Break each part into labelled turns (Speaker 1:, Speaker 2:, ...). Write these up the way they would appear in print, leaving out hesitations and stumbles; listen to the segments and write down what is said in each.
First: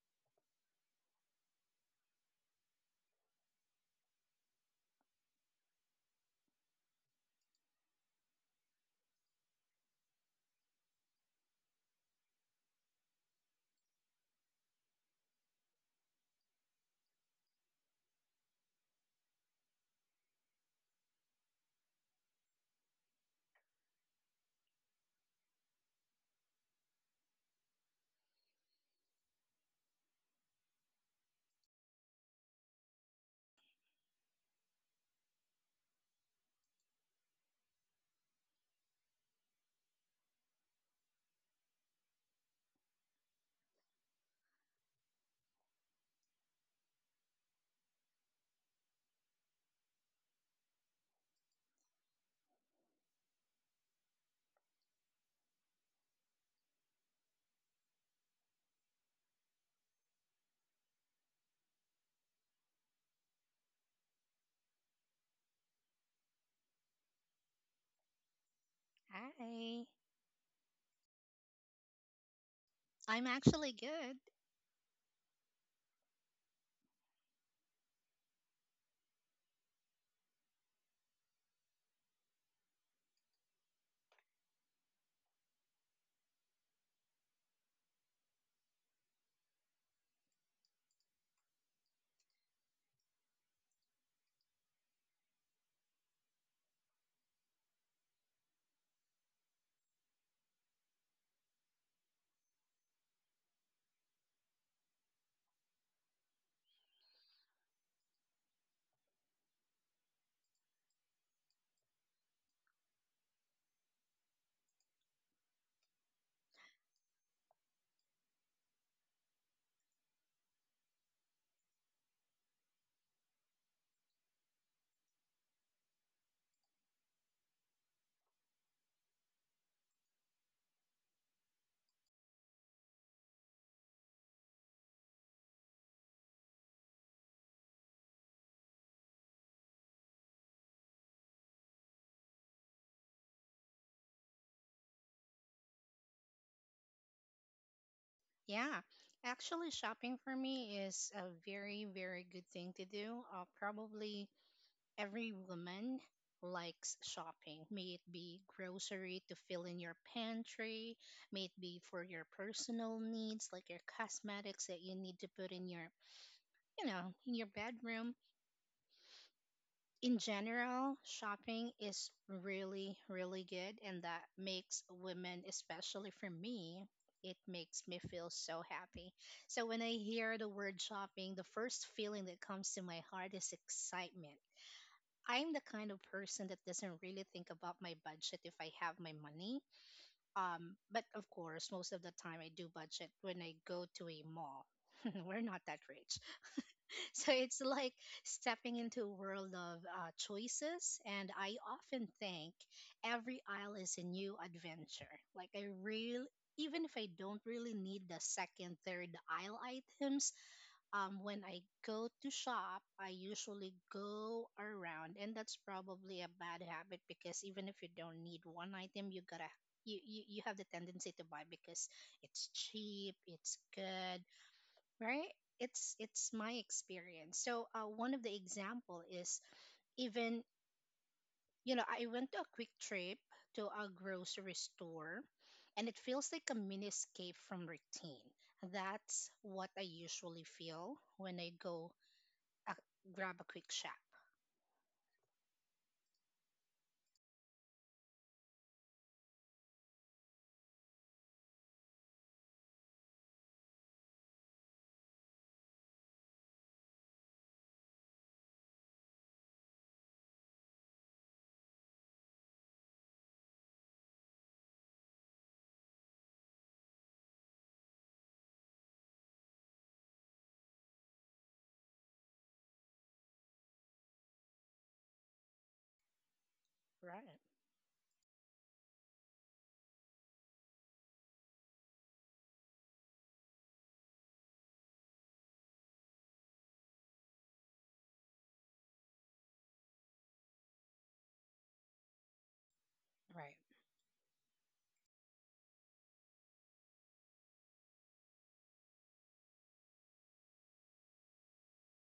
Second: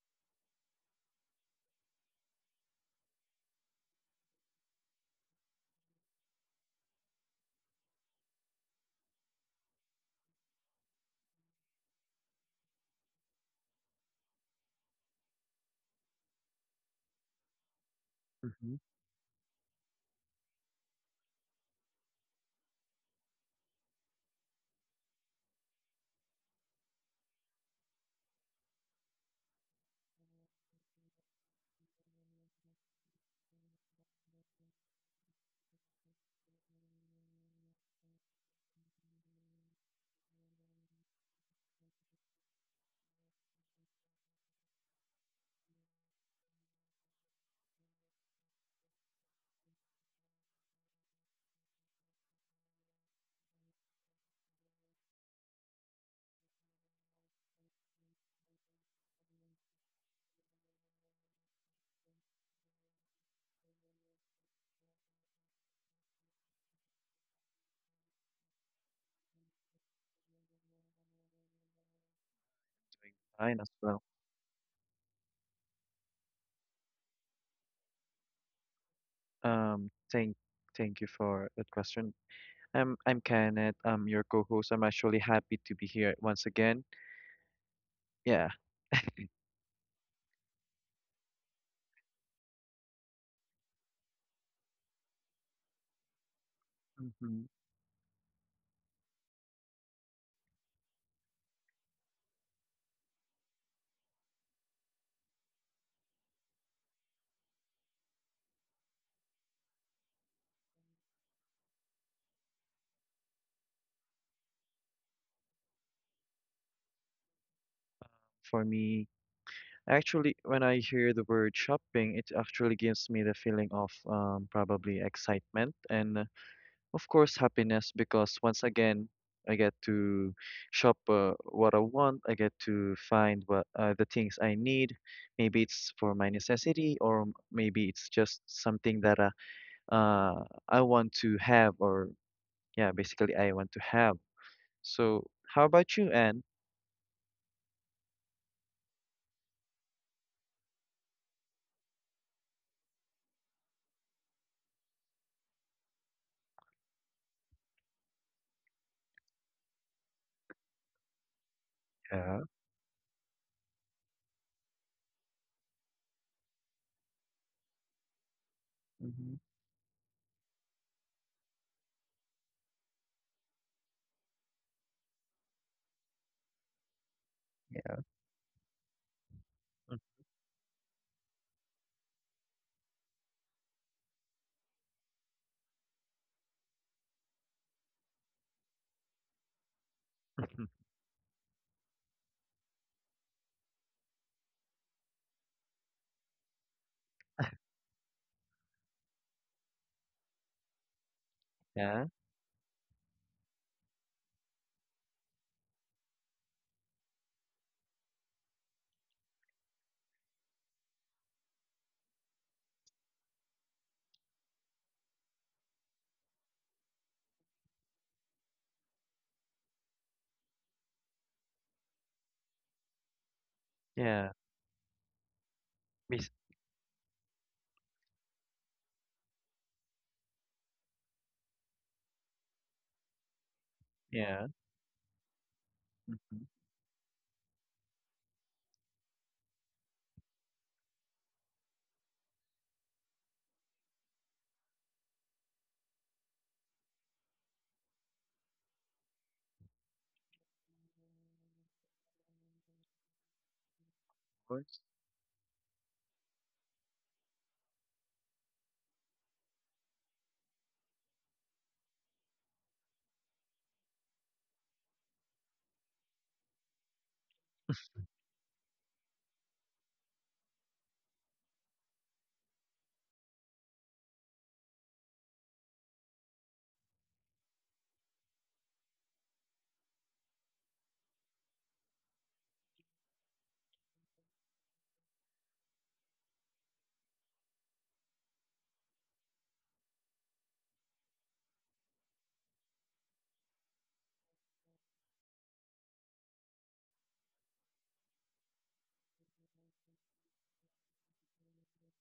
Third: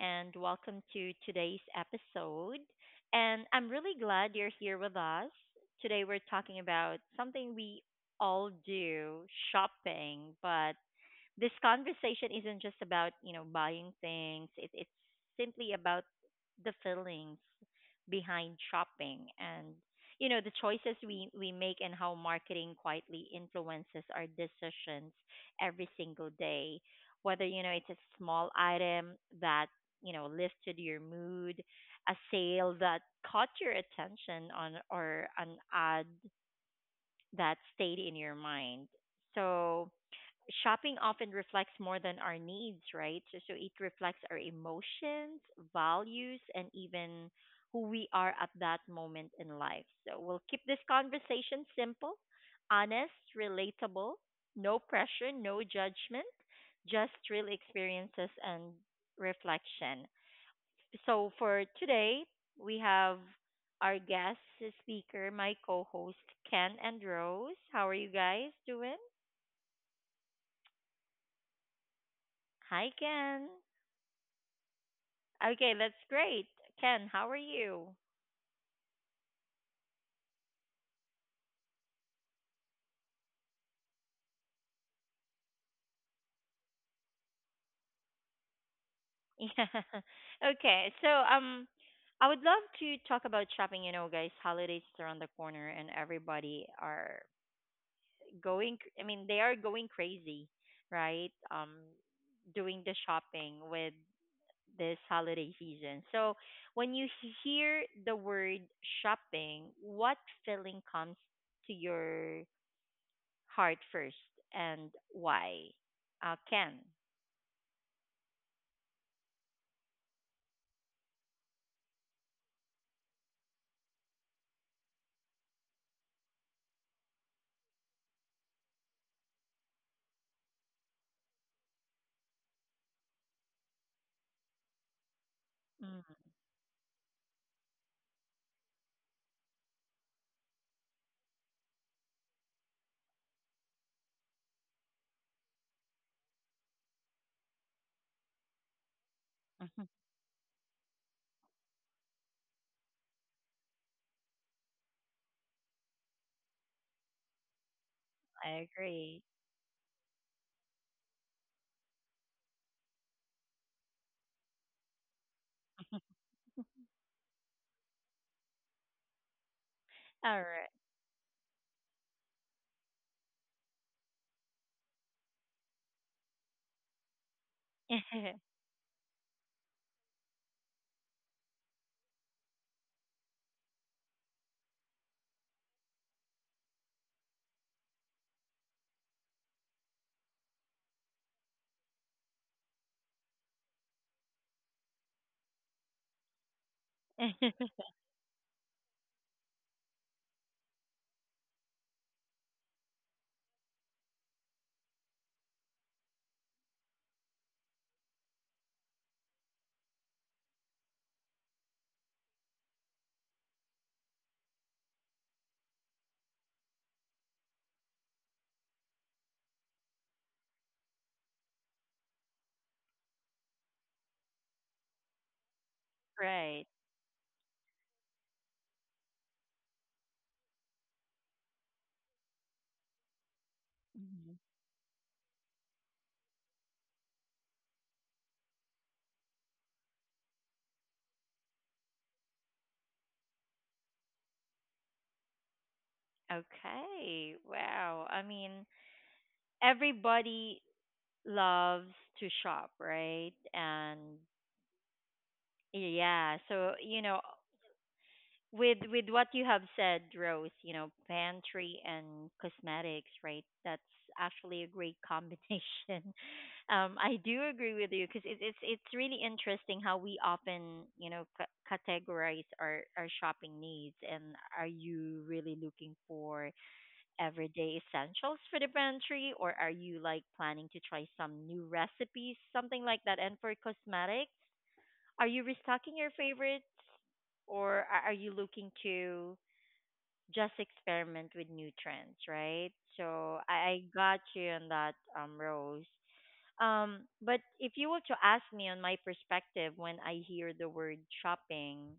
Speaker 1: and welcome to today's episode. And I'm really glad you're here with us. Today, we're talking about something we all do, shopping, but this conversation isn't just about, buying things, it's simply about the feelings behind
Speaker 2: Mhm.
Speaker 1: shopping and the choices we make and how marketing quietly influences our decisions every single day, whether it's a small item that lifted your mood, a sale that caught your attention on, or an ad that stayed in your mind. So shopping often reflects more than our needs, right? So it reflects our emotions, values, and even who we are at that moment in life. So we'll keep this conversation simple, honest, relatable, no pressure, no judgment, just real experiences and reflection. So for today, we have our guest speaker, my co host, Ken and Rose. How are you guys doing?
Speaker 3: Hi.
Speaker 1: Hi,
Speaker 3: I'm
Speaker 1: Ken.
Speaker 2: Fine as
Speaker 3: actually
Speaker 2: well.
Speaker 3: good.
Speaker 1: Okay, that's great. Ken, how are you?
Speaker 2: Um, thank thank you for that question. I'm Kenneth. I'm your co-host. I'm actually happy to be here once again. Yeah.
Speaker 1: Yeah. Okay. So, I would love to talk about shopping. You know, guys, holidays is around the corner, and everybody are
Speaker 2: hmm
Speaker 1: going. I mean, they are going crazy, right? Doing the shopping with this holiday season. So, when you hear the word shopping, what feeling comes to your heart first, and why? Ken.
Speaker 2: For me, actually, when I hear the word shopping, it actually gives me the feeling of probably excitement and, of course, happiness because once again, I get to shop what I want. I get to find what the things I need. Maybe it's for
Speaker 1: Mm.
Speaker 2: my necessity, or maybe it's just something that uh, I want to have, or yeah, basically I want to have. So, how about you, Anne?
Speaker 3: Yeah. Actually, shopping for me is a very, very good thing to do. Probably every woman likes shopping, may it be
Speaker 1: I
Speaker 3: grocery
Speaker 1: agree.
Speaker 3: to fill in your pantry, may it be for your
Speaker 2: Yeah.
Speaker 3: personal needs, like your cosmetics that you need to put in your bedroom
Speaker 2: Mm-hmm.
Speaker 3: in
Speaker 1: All
Speaker 3: general, shopping is really, really good, and that makes women, especially for me, it makes me feel
Speaker 1: right.
Speaker 3: so happy. So when I hear the word shopping, the first feeling that comes to my heart is excitement. I'm the kind of person that doesn't really think about my budget if I have my money. But of course, most of the time I do budget when I go to a mall. We're not that rich. So it's like stepping into a world of choices. And I
Speaker 2: Yeah. Yeah,
Speaker 3: often think every aisle is a new adventure. Like, I real even if I don't really need the second, third aisle items, when I go to shop, I usually go around. And that's probably a bad habit because even if you don't need one item, you gotta. You have the tendency to buy because it's cheap, it's good,
Speaker 2: yeah,
Speaker 3: right, it's
Speaker 2: Bas-
Speaker 3: it's my
Speaker 1: Right.
Speaker 3: experience. So one of the example is, even, I went to a quick trip to a
Speaker 1: Mhm.
Speaker 2: yeah,
Speaker 3: grocery store, and it feels
Speaker 2: mm-hmm.
Speaker 3: like
Speaker 2: Of
Speaker 3: a mini escape from routine. That's what I usually feel when I go, uh, grab a quick shop.
Speaker 1: Okay. Wow. I mean, everybody loves to shop, right? And
Speaker 2: course,
Speaker 1: yeah, so with what you have said, Rose, you know, pantry and cosmetics, right? That's actually a great combination. I do agree with you because it's really interesting how we often categorize our shopping needs. And are you really looking for
Speaker 3: Right.
Speaker 1: everyday essentials for the pantry, or are you like planning to try some new recipes, something like that? And for cosmetics, are you restocking your favorites or are you looking to just experiment with new trends, right? So
Speaker 3: Right.
Speaker 1: I got you on that, Rose. But if you were to ask me on my perspective, when I hear the word shopping,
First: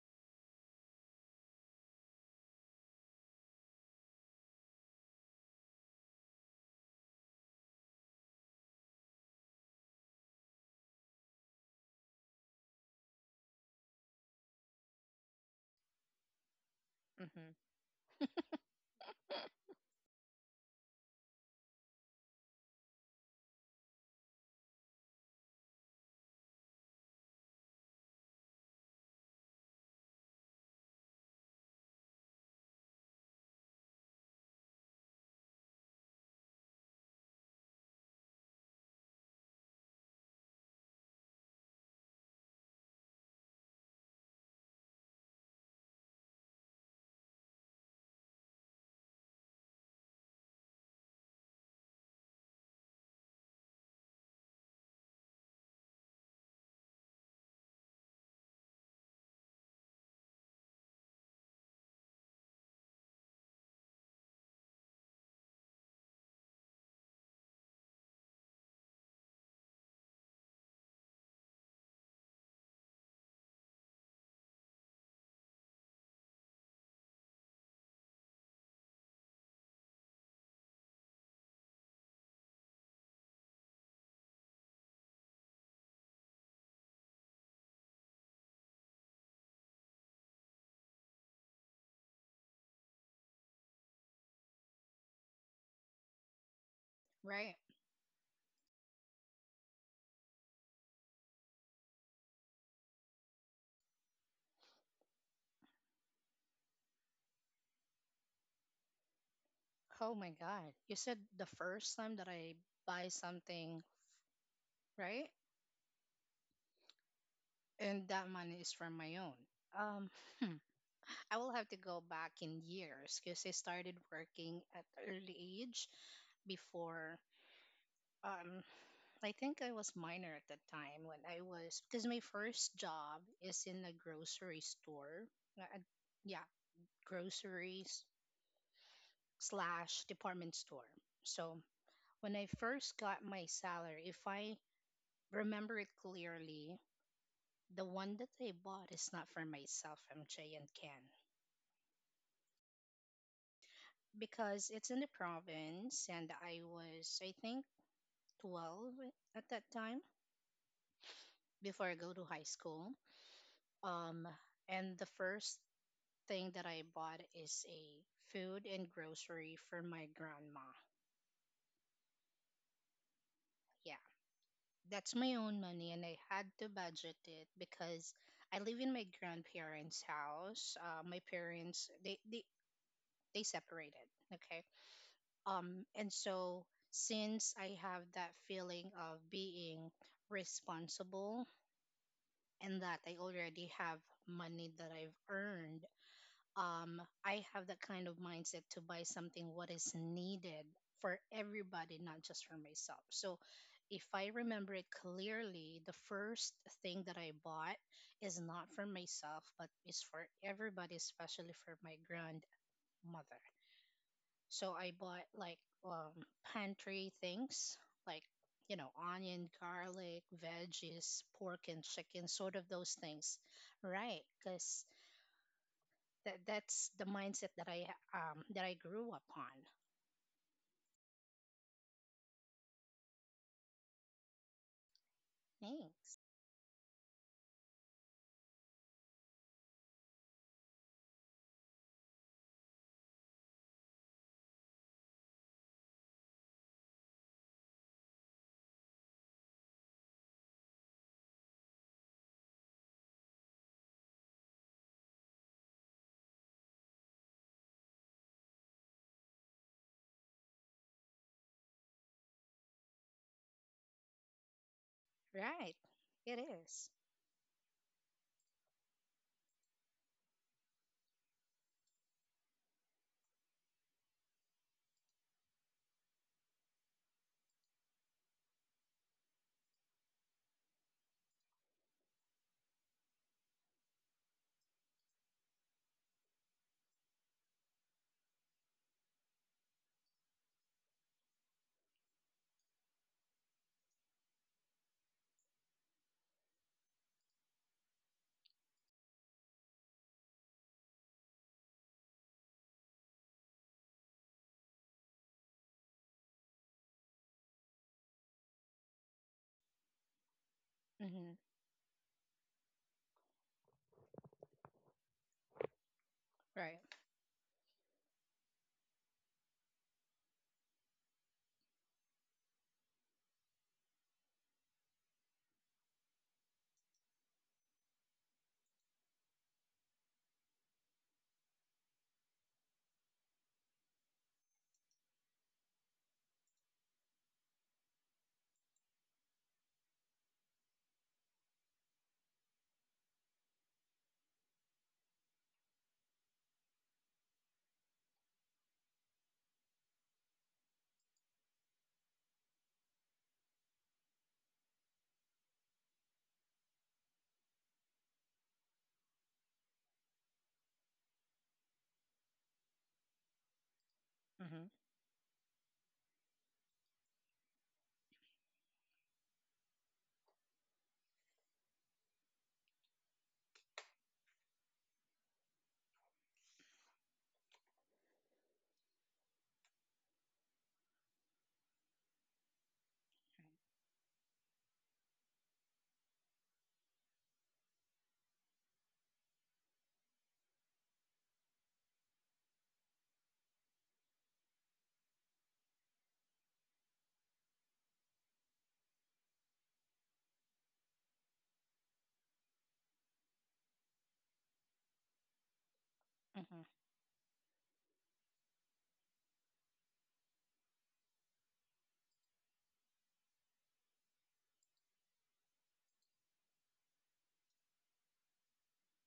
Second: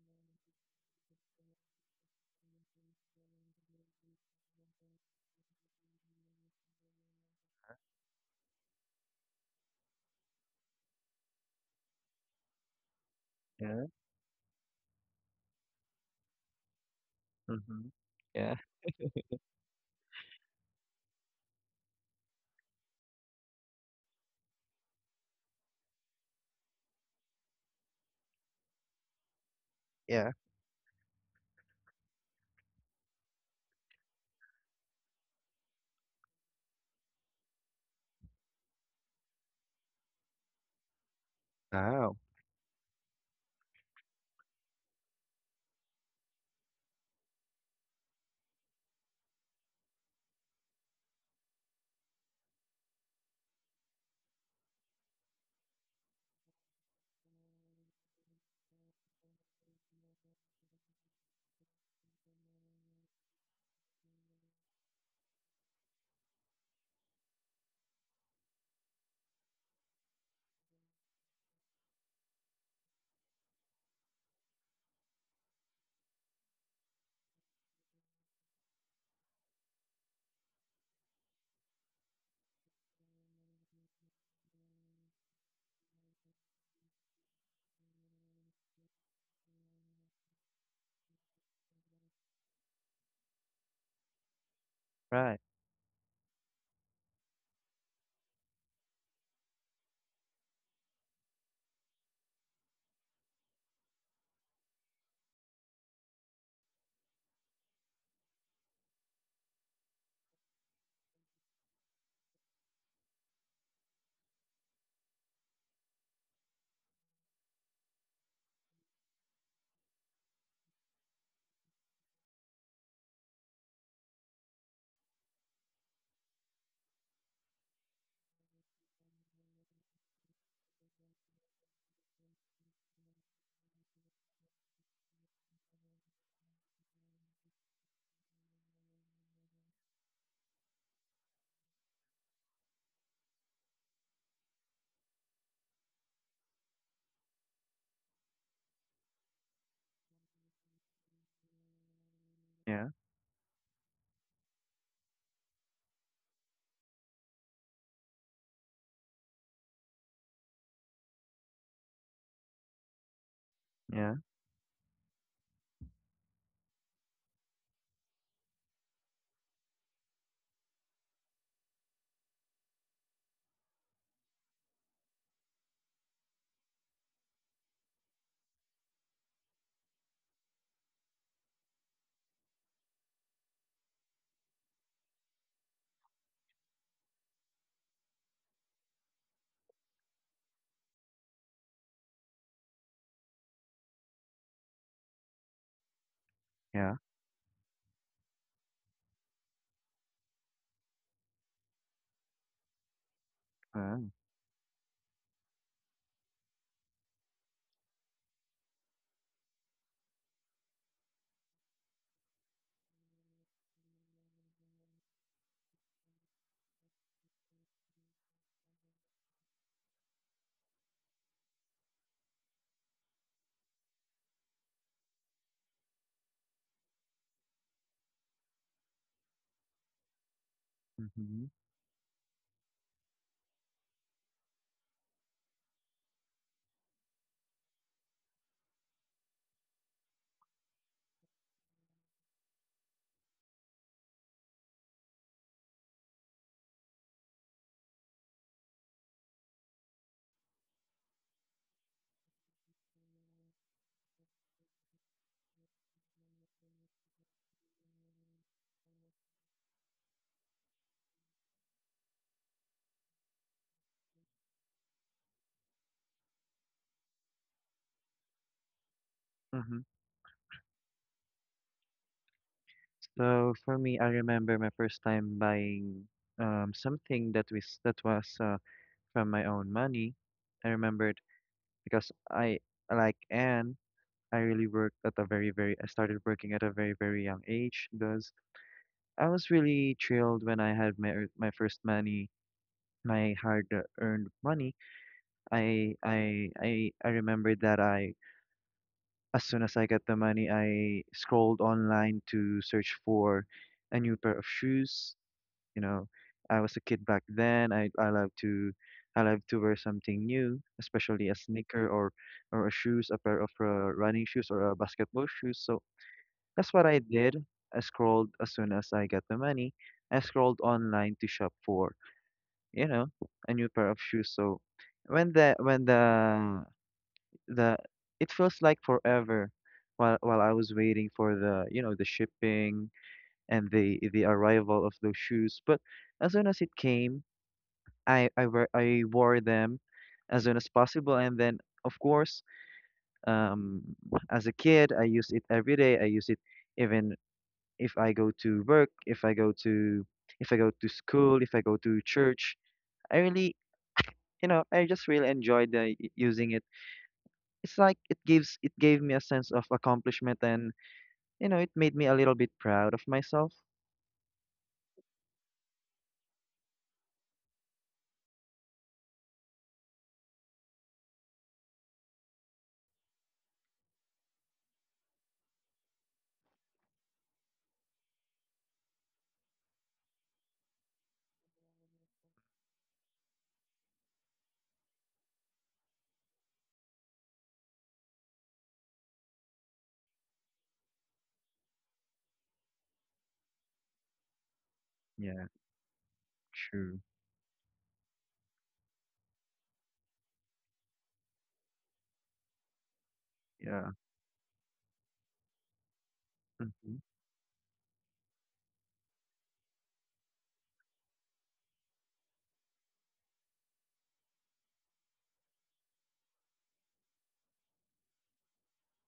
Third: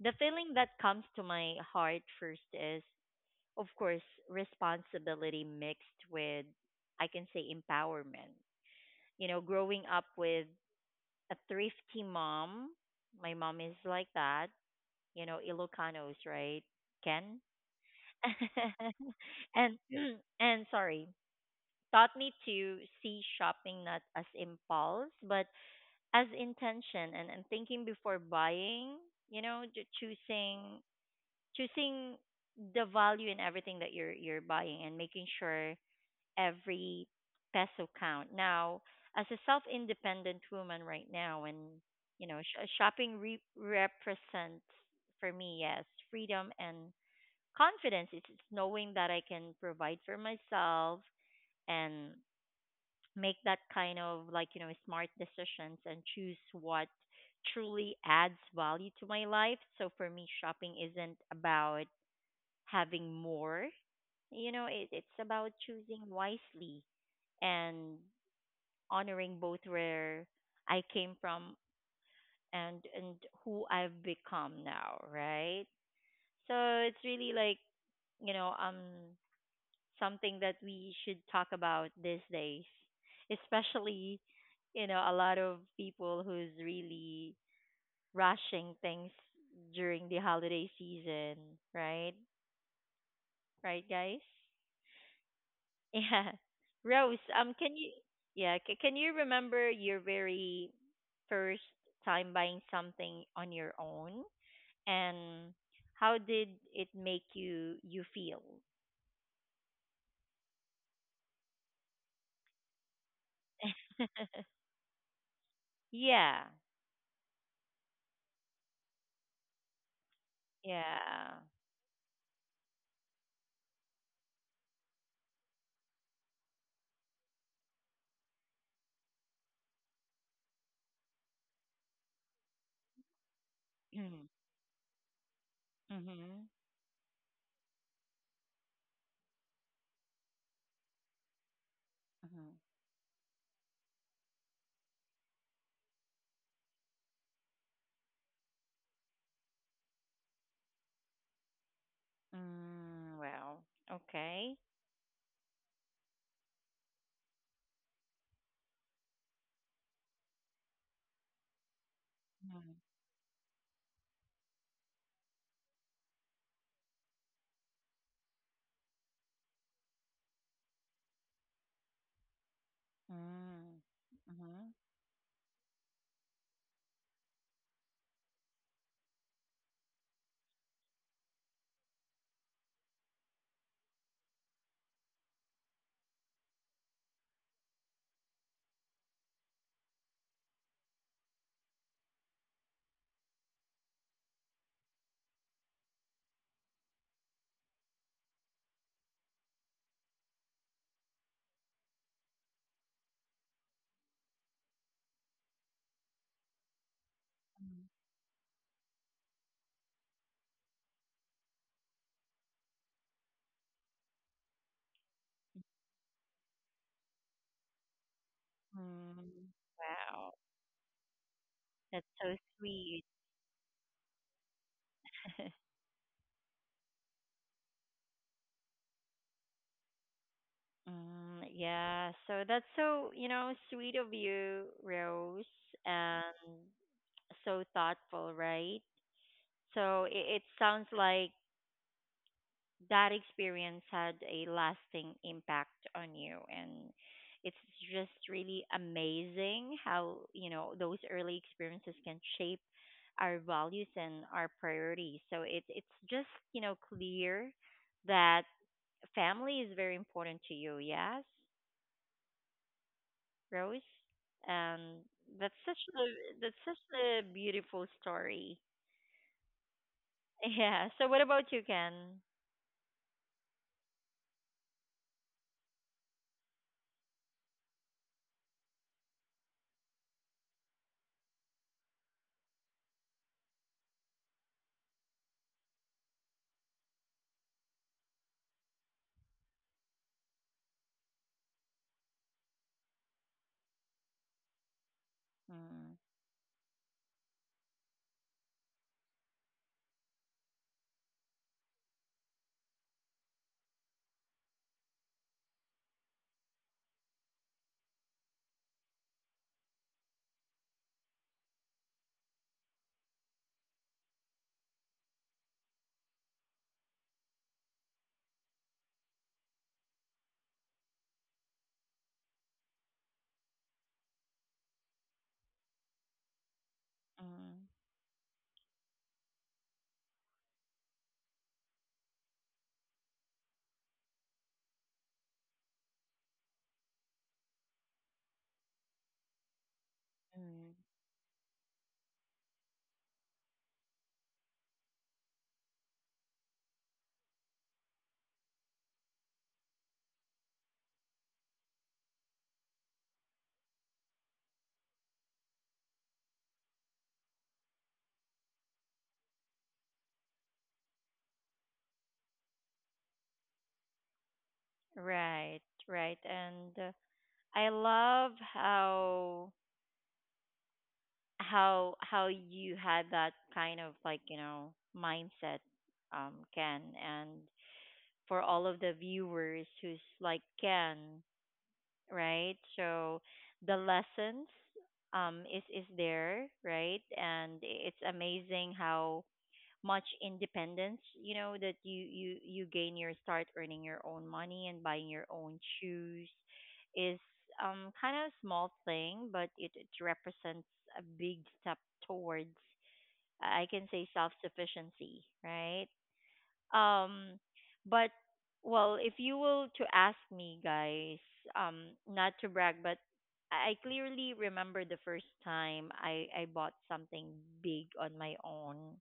Speaker 1: the feeling that comes to my heart first is, of course, responsibility mixed with, I can say, empowerment. You know, growing up with a thrifty mom, my mom is
Speaker 2: yeah,
Speaker 1: like that, you know, Ilocanos, right? Ken?
Speaker 3: Mm-hmm.
Speaker 2: mm-hmm. Yeah,
Speaker 1: And yeah. And sorry, taught me to see shopping not as impulse but as intention, and thinking before buying, you know,
Speaker 2: yeah.
Speaker 1: choosing the value in everything that you're buying and making sure every peso count. Now, as a self-independent woman right now and
Speaker 2: Wow.
Speaker 1: you know, shopping represents for me, yes, freedom, and confidence is knowing that I can provide for myself and make that kind of like you know smart decisions and choose what truly adds value to my life. So for me, shopping isn't about having more. It's about choosing wisely and honoring both where I came from and who I've become now, right? So it's really like you know um something that we should talk about these days, especially you know a lot of people who's really rushing things during the holiday season, right? Right, guys?
Speaker 2: Right,
Speaker 1: Yeah. Rose,
Speaker 3: Right.
Speaker 1: can you yeah, can you remember your very first time buying something on your own, and how did it make you feel?
Speaker 3: Oh my god, you said the first time that I buy something, right?
Speaker 1: Yeah.
Speaker 3: And that money is from my own. um hmm.
Speaker 1: Yeah.
Speaker 3: I will have to go back in years because I started working at early age. Before, um I think I was minor at that time when I was because my first job is in a grocery store. Uh, uh,
Speaker 1: Mhm.
Speaker 3: yeah, groceries slash department store. So when
Speaker 1: Mhm.
Speaker 3: I first got my salary, if I remember it clearly, the one that I bought is not for myself, MJ and Ken,
Speaker 2: yeah,
Speaker 1: Mm, wow. Okay.
Speaker 3: because it's in the province and I was, I think, 12 at that time before I go to high
Speaker 1: Mm.
Speaker 3: school.
Speaker 2: yeah,
Speaker 3: Um, and the first thing that I bought is a food and grocery for my grandma.
Speaker 1: Mm.
Speaker 3: Yeah,
Speaker 1: Mhm.
Speaker 3: that's my own money, and I had to budget it because I live in my grandparents' house. My parents they separated. Okay, and so since I have that feeling of being responsible and that I already have money that I've earned,
Speaker 2: yeah.
Speaker 3: I have that kind of mindset to buy something what is needed for everybody, not just for myself. So if
Speaker 2: uh,
Speaker 3: I remember it clearly, the first thing that I bought is not for myself, but is for everybody, especially for my grandmother. So I bought like um, pantry things, like,
Speaker 1: Mm.
Speaker 3: onion, garlic,
Speaker 1: Wow.
Speaker 3: veggies, pork and
Speaker 1: That's
Speaker 3: chicken,
Speaker 1: so
Speaker 3: sort of those
Speaker 1: sweet.
Speaker 3: things, right? Because that, that's the mindset that I grew upon.
Speaker 1: Mm,
Speaker 2: Mhm,
Speaker 1: yeah, so that's so, you know, sweet of you, Rose, and
Speaker 3: Thanks.
Speaker 1: so thoughtful, right? So it sounds like that experience had a lasting impact on you, and it's just really amazing how you know those early experiences can shape our values and our priorities. So it's just you know clear that family is very important to you, yes, Rose, and
Speaker 3: Right. It
Speaker 1: that's such
Speaker 3: is.
Speaker 1: a beautiful story.
Speaker 2: mhm.
Speaker 1: Yeah, so what about you, Ken?
Speaker 2: So for me, I remember my first time buying something that was from my own money. I remembered because I like Anne, I really worked at a very very I started working at a very very young age because I was really thrilled when I had my my first money, my hard earned money.
Speaker 1: Mm,
Speaker 2: I remembered that I as soon as I get the money, I scrolled online to search for a new pair of shoes. You know, I was a kid back then. I love to wear something new, especially
Speaker 3: Mm-hmm.
Speaker 2: a sneaker or a shoes, a pair of running shoes or a basketball shoes. So that's
Speaker 3: Right.
Speaker 2: what I did. I scrolled as soon as I got the money. I scrolled online to shop for, you know, a new pair of shoes. So when
Speaker 1: mm,
Speaker 2: the it feels like forever while I was waiting for the you know the shipping and the arrival of those shoes. But as soon as it came, I wore them as soon as
Speaker 1: mm.
Speaker 2: possible, and then of course, um, as a kid, I use it every day. I use it even if I go to work, if I go to school, if I go to church. I really you know I just really enjoyed using it. It's like it gives it gave me a sense of accomplishment, and you know, it made me a little bit proud of myself.
Speaker 3: Mm-hmm.
Speaker 1: Right, right. And I love how how you had that kind of like, you know, mindset, Ken, and for all of the viewers who's like Ken, right? So the lessons is there, right? And it's amazing how much independence you know that you gain your start earning your own money and buying your
Speaker 2: Yeah,
Speaker 1: own shoes
Speaker 2: true.
Speaker 1: is kind of a small thing, but it represents a big step towards, I
Speaker 2: Yeah.
Speaker 1: can say, self sufficiency right?
Speaker 3: Mm-hmm.
Speaker 2: Hmm.
Speaker 1: Um, but, well, if you will to ask me, guys, um, not to brag, but I clearly remember the first time I bought something big on my own,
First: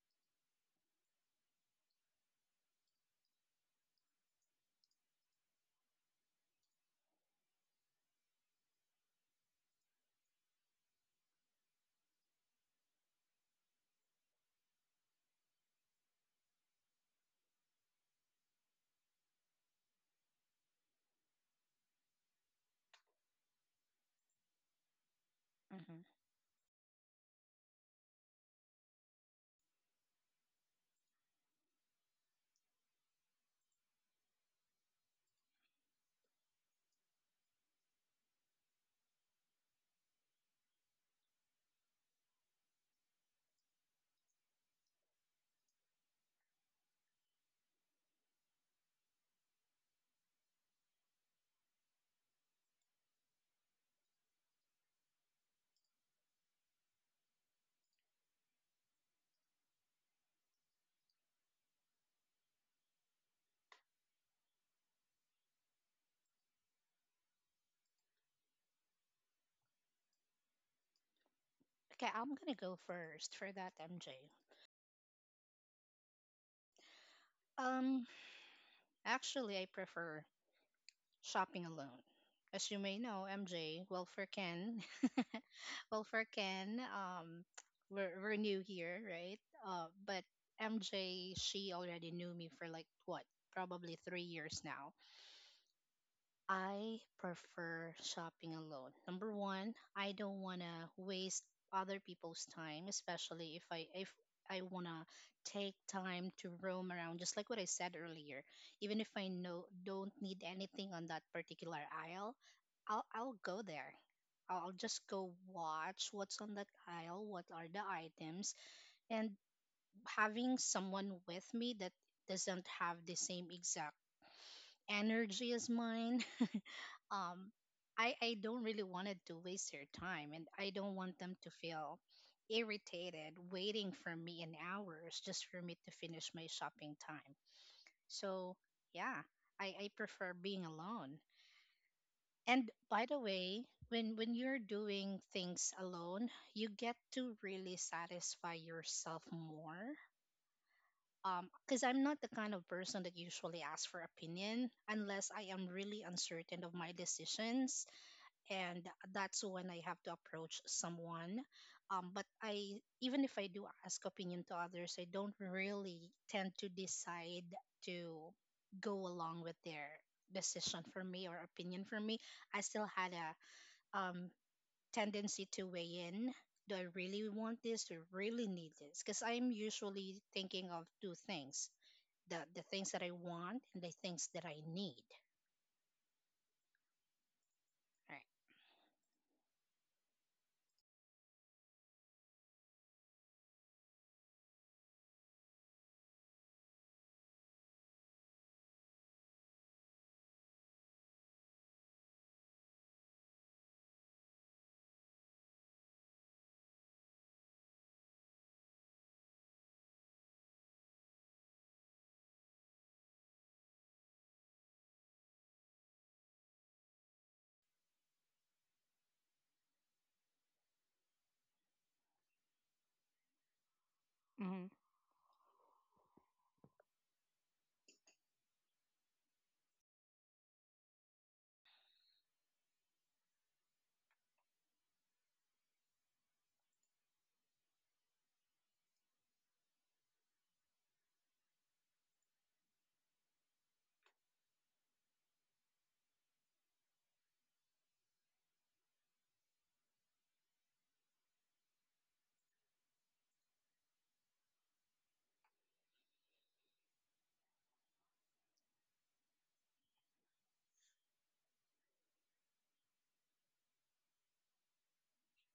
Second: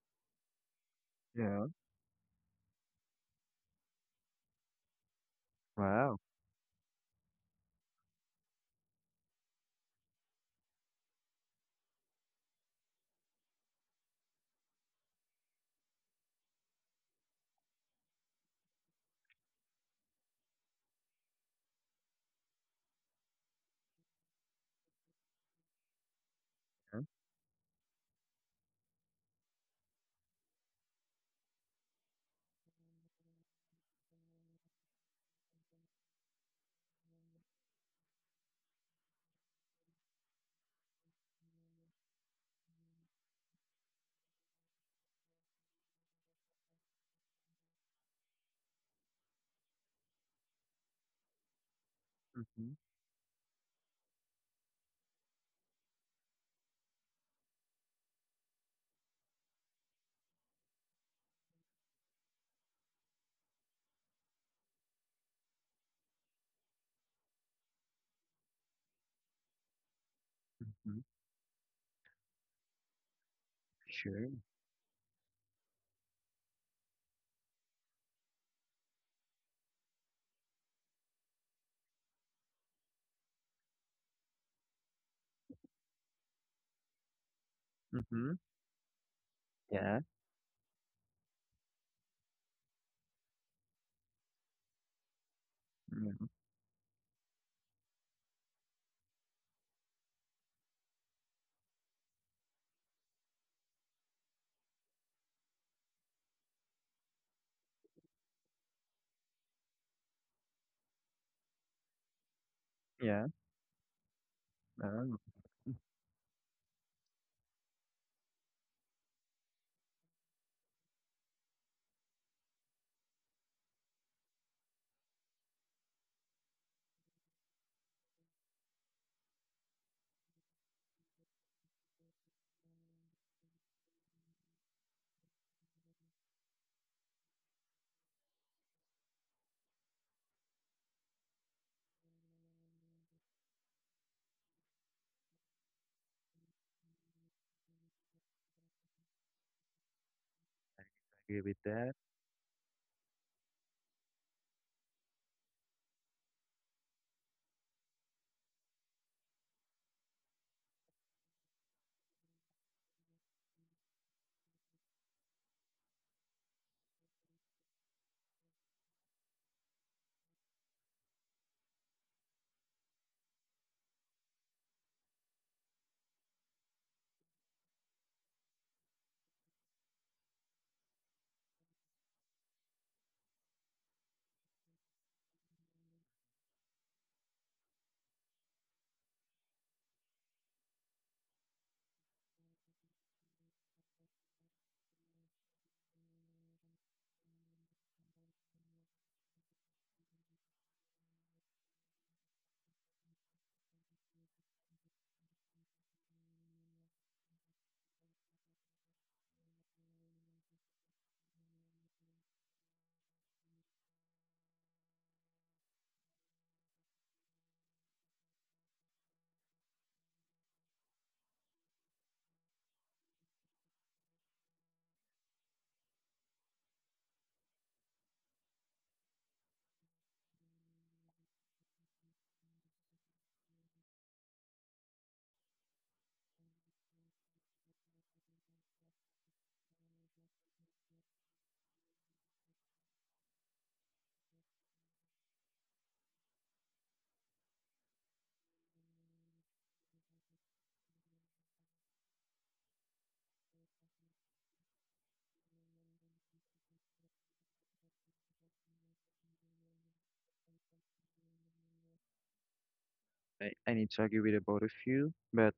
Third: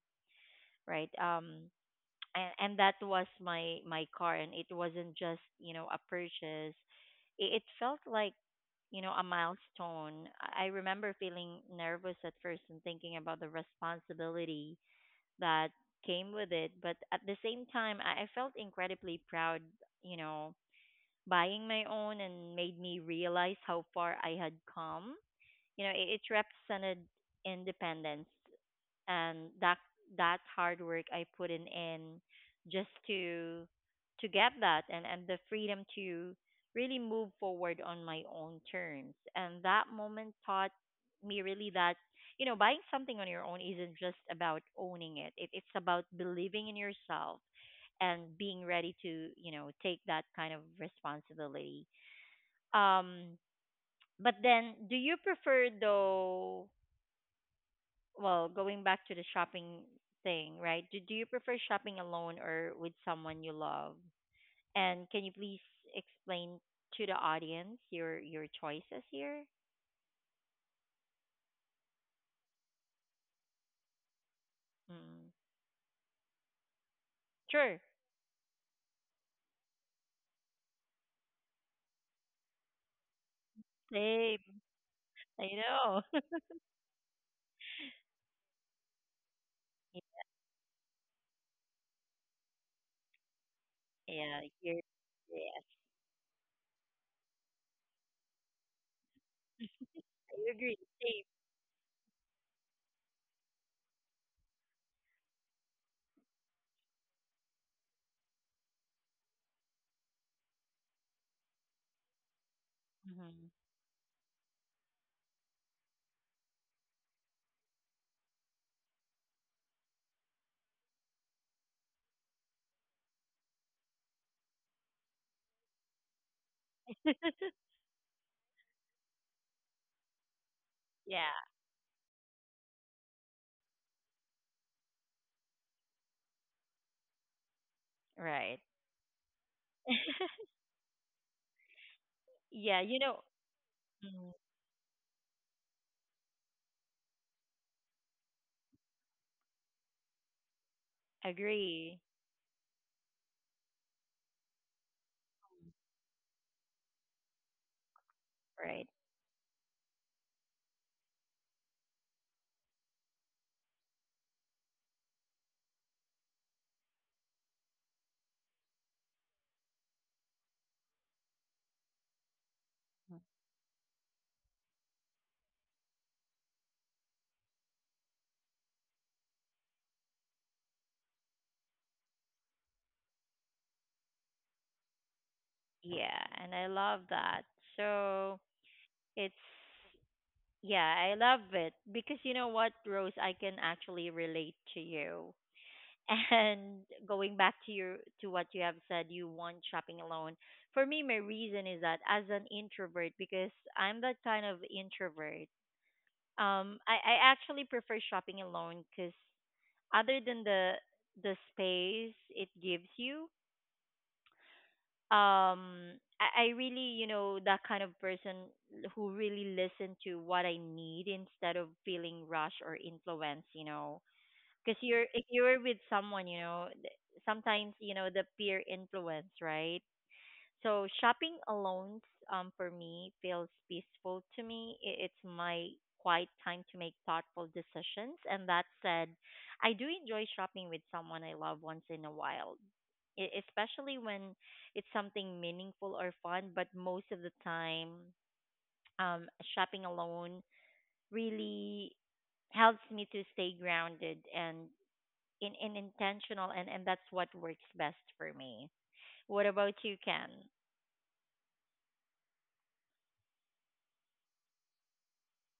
Speaker 1: right?
Speaker 2: Yeah.
Speaker 1: And that was my my car, and it wasn't just you know a
Speaker 2: Wow.
Speaker 1: purchase, it felt like you know a milestone. I remember feeling nervous at first and thinking about the responsibility that came with it, but at the same time I felt incredibly proud, you know, buying my own and made me realize how far I had come. You know
Speaker 3: Mm-hmm.
Speaker 1: it represented
Speaker 2: Yeah.
Speaker 1: independence and that that hard work I put in just to get that, and the freedom to really move forward on my own terms. And that moment taught me really that you know buying something on your own isn't just about owning it. It's about believing in yourself and being ready to you know take that kind of responsibility.
Speaker 2: Mm-hmm.
Speaker 1: Um, but then do you prefer though, well, going back to the shopping thing, right? Do you prefer shopping alone or with someone you love? And can you please explain to the audience your choices here?
Speaker 2: Mm-hmm.
Speaker 3: Okay, I'm gonna go first for that,
Speaker 2: Sure.
Speaker 3: MJ.
Speaker 1: Mm. Sure.
Speaker 3: Um, Actually, I prefer shopping alone. As you may know, MJ, well, for
Speaker 1: Same.
Speaker 3: Ken,
Speaker 1: I
Speaker 3: well, for
Speaker 1: know.
Speaker 3: Ken, we're,
Speaker 2: Mm-hmm.
Speaker 3: we're new here, right?
Speaker 2: Yeah.
Speaker 3: But MJ, she already knew me for like what, probably three
Speaker 1: Yeah.
Speaker 3: years
Speaker 1: You're,
Speaker 3: now.
Speaker 1: yes.
Speaker 2: Mm.
Speaker 3: I prefer shopping alone. Number one, I don't
Speaker 1: I
Speaker 3: want
Speaker 1: agree.
Speaker 3: to
Speaker 1: Same.
Speaker 3: waste other people's time, especially if I want to take time to roam around just like what I said earlier. Even if I know don't need anything on that particular aisle, I'll
Speaker 2: Yeah.
Speaker 3: I'll
Speaker 1: Hmm.
Speaker 3: go there. I'll just
Speaker 2: Um,
Speaker 3: go watch what's on that aisle, what are the items, and having someone with me that doesn't have the same exact energy as mine, um, I don't really want it to waste their time, and I don't want them
Speaker 1: Yeah.
Speaker 3: to feel irritated waiting for me in hours just for me to finish my shopping time. So
Speaker 1: Right.
Speaker 3: yeah, I prefer being alone. And
Speaker 1: Yeah. You
Speaker 3: by
Speaker 1: know.
Speaker 3: the way, when
Speaker 1: Mm,
Speaker 3: you're doing things alone, you get to really satisfy yourself more.
Speaker 2: I agree with
Speaker 3: Because
Speaker 2: that.
Speaker 1: agree.
Speaker 3: I'm not the kind of person that usually asks for opinion unless I am really uncertain of my decisions,
Speaker 1: Right.
Speaker 3: and that's when I have to approach someone. But even if I do ask opinion to others, I don't really tend to decide to go along with their decision for me or opinion for me. I still had a, um, tendency to weigh in. Do I really want this? Do I really need this? Because I'm usually thinking of two things: the things that I want and the things that I need.
Speaker 1: Yeah. And I love that.
Speaker 3: Right.
Speaker 1: So it's, yeah, I love it because you know what, Rose, I can actually relate to you. And going back to your to what you have said, you want shopping alone. For me, my reason is that as an introvert, because I'm that kind of introvert, I actually prefer shopping alone because other than the space it gives you, um, I really you know that kind of person who really listen to what I need instead of feeling rushed or influenced, you know,
Speaker 3: Hmm.
Speaker 1: because you're if you're with someone you know sometimes you know the peer influence, right? So shopping alone, for me feels peaceful to me. It's my quiet time to make thoughtful decisions. And that said, I do enjoy shopping with someone I love once in a while, especially when it's something meaningful or fun. But most of the time, shopping alone really helps me to stay grounded and in intentional, and that's what works best for me. What about you, Ken?
Speaker 2: I need to agree with the both of you. But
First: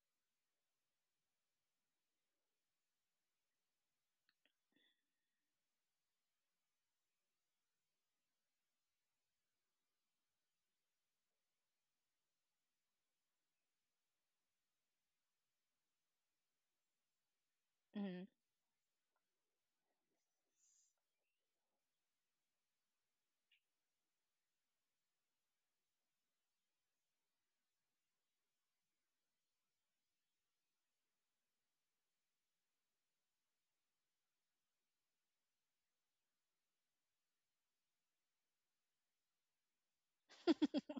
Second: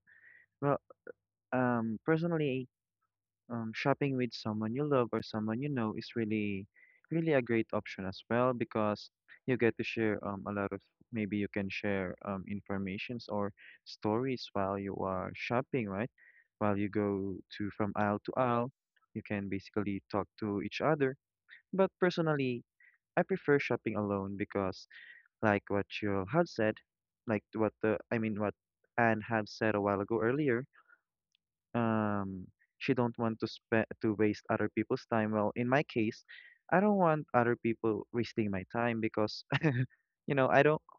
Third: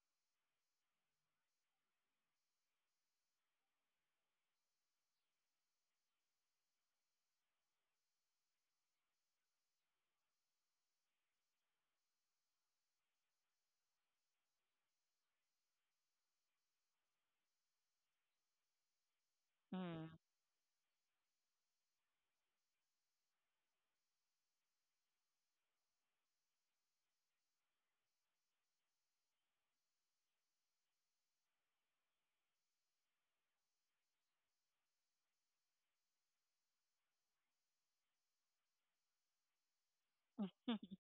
Speaker 2: well, personally, shopping with someone you love or someone you know is really, really a great option as well because you get to share a lot of maybe you can share informations or stories while you are shopping, right? While you go to from aisle
Speaker 3: Mm-hmm.
Speaker 2: to aisle, you can basically
Speaker 1: Mm.
Speaker 2: talk to each other. But personally, I prefer shopping alone because, like what you have said, like what the I mean what Anne have said a while ago earlier, um she don't want to spend to waste other people's time. Well, in my case, I don't want other people wasting my time because, you know, I don't,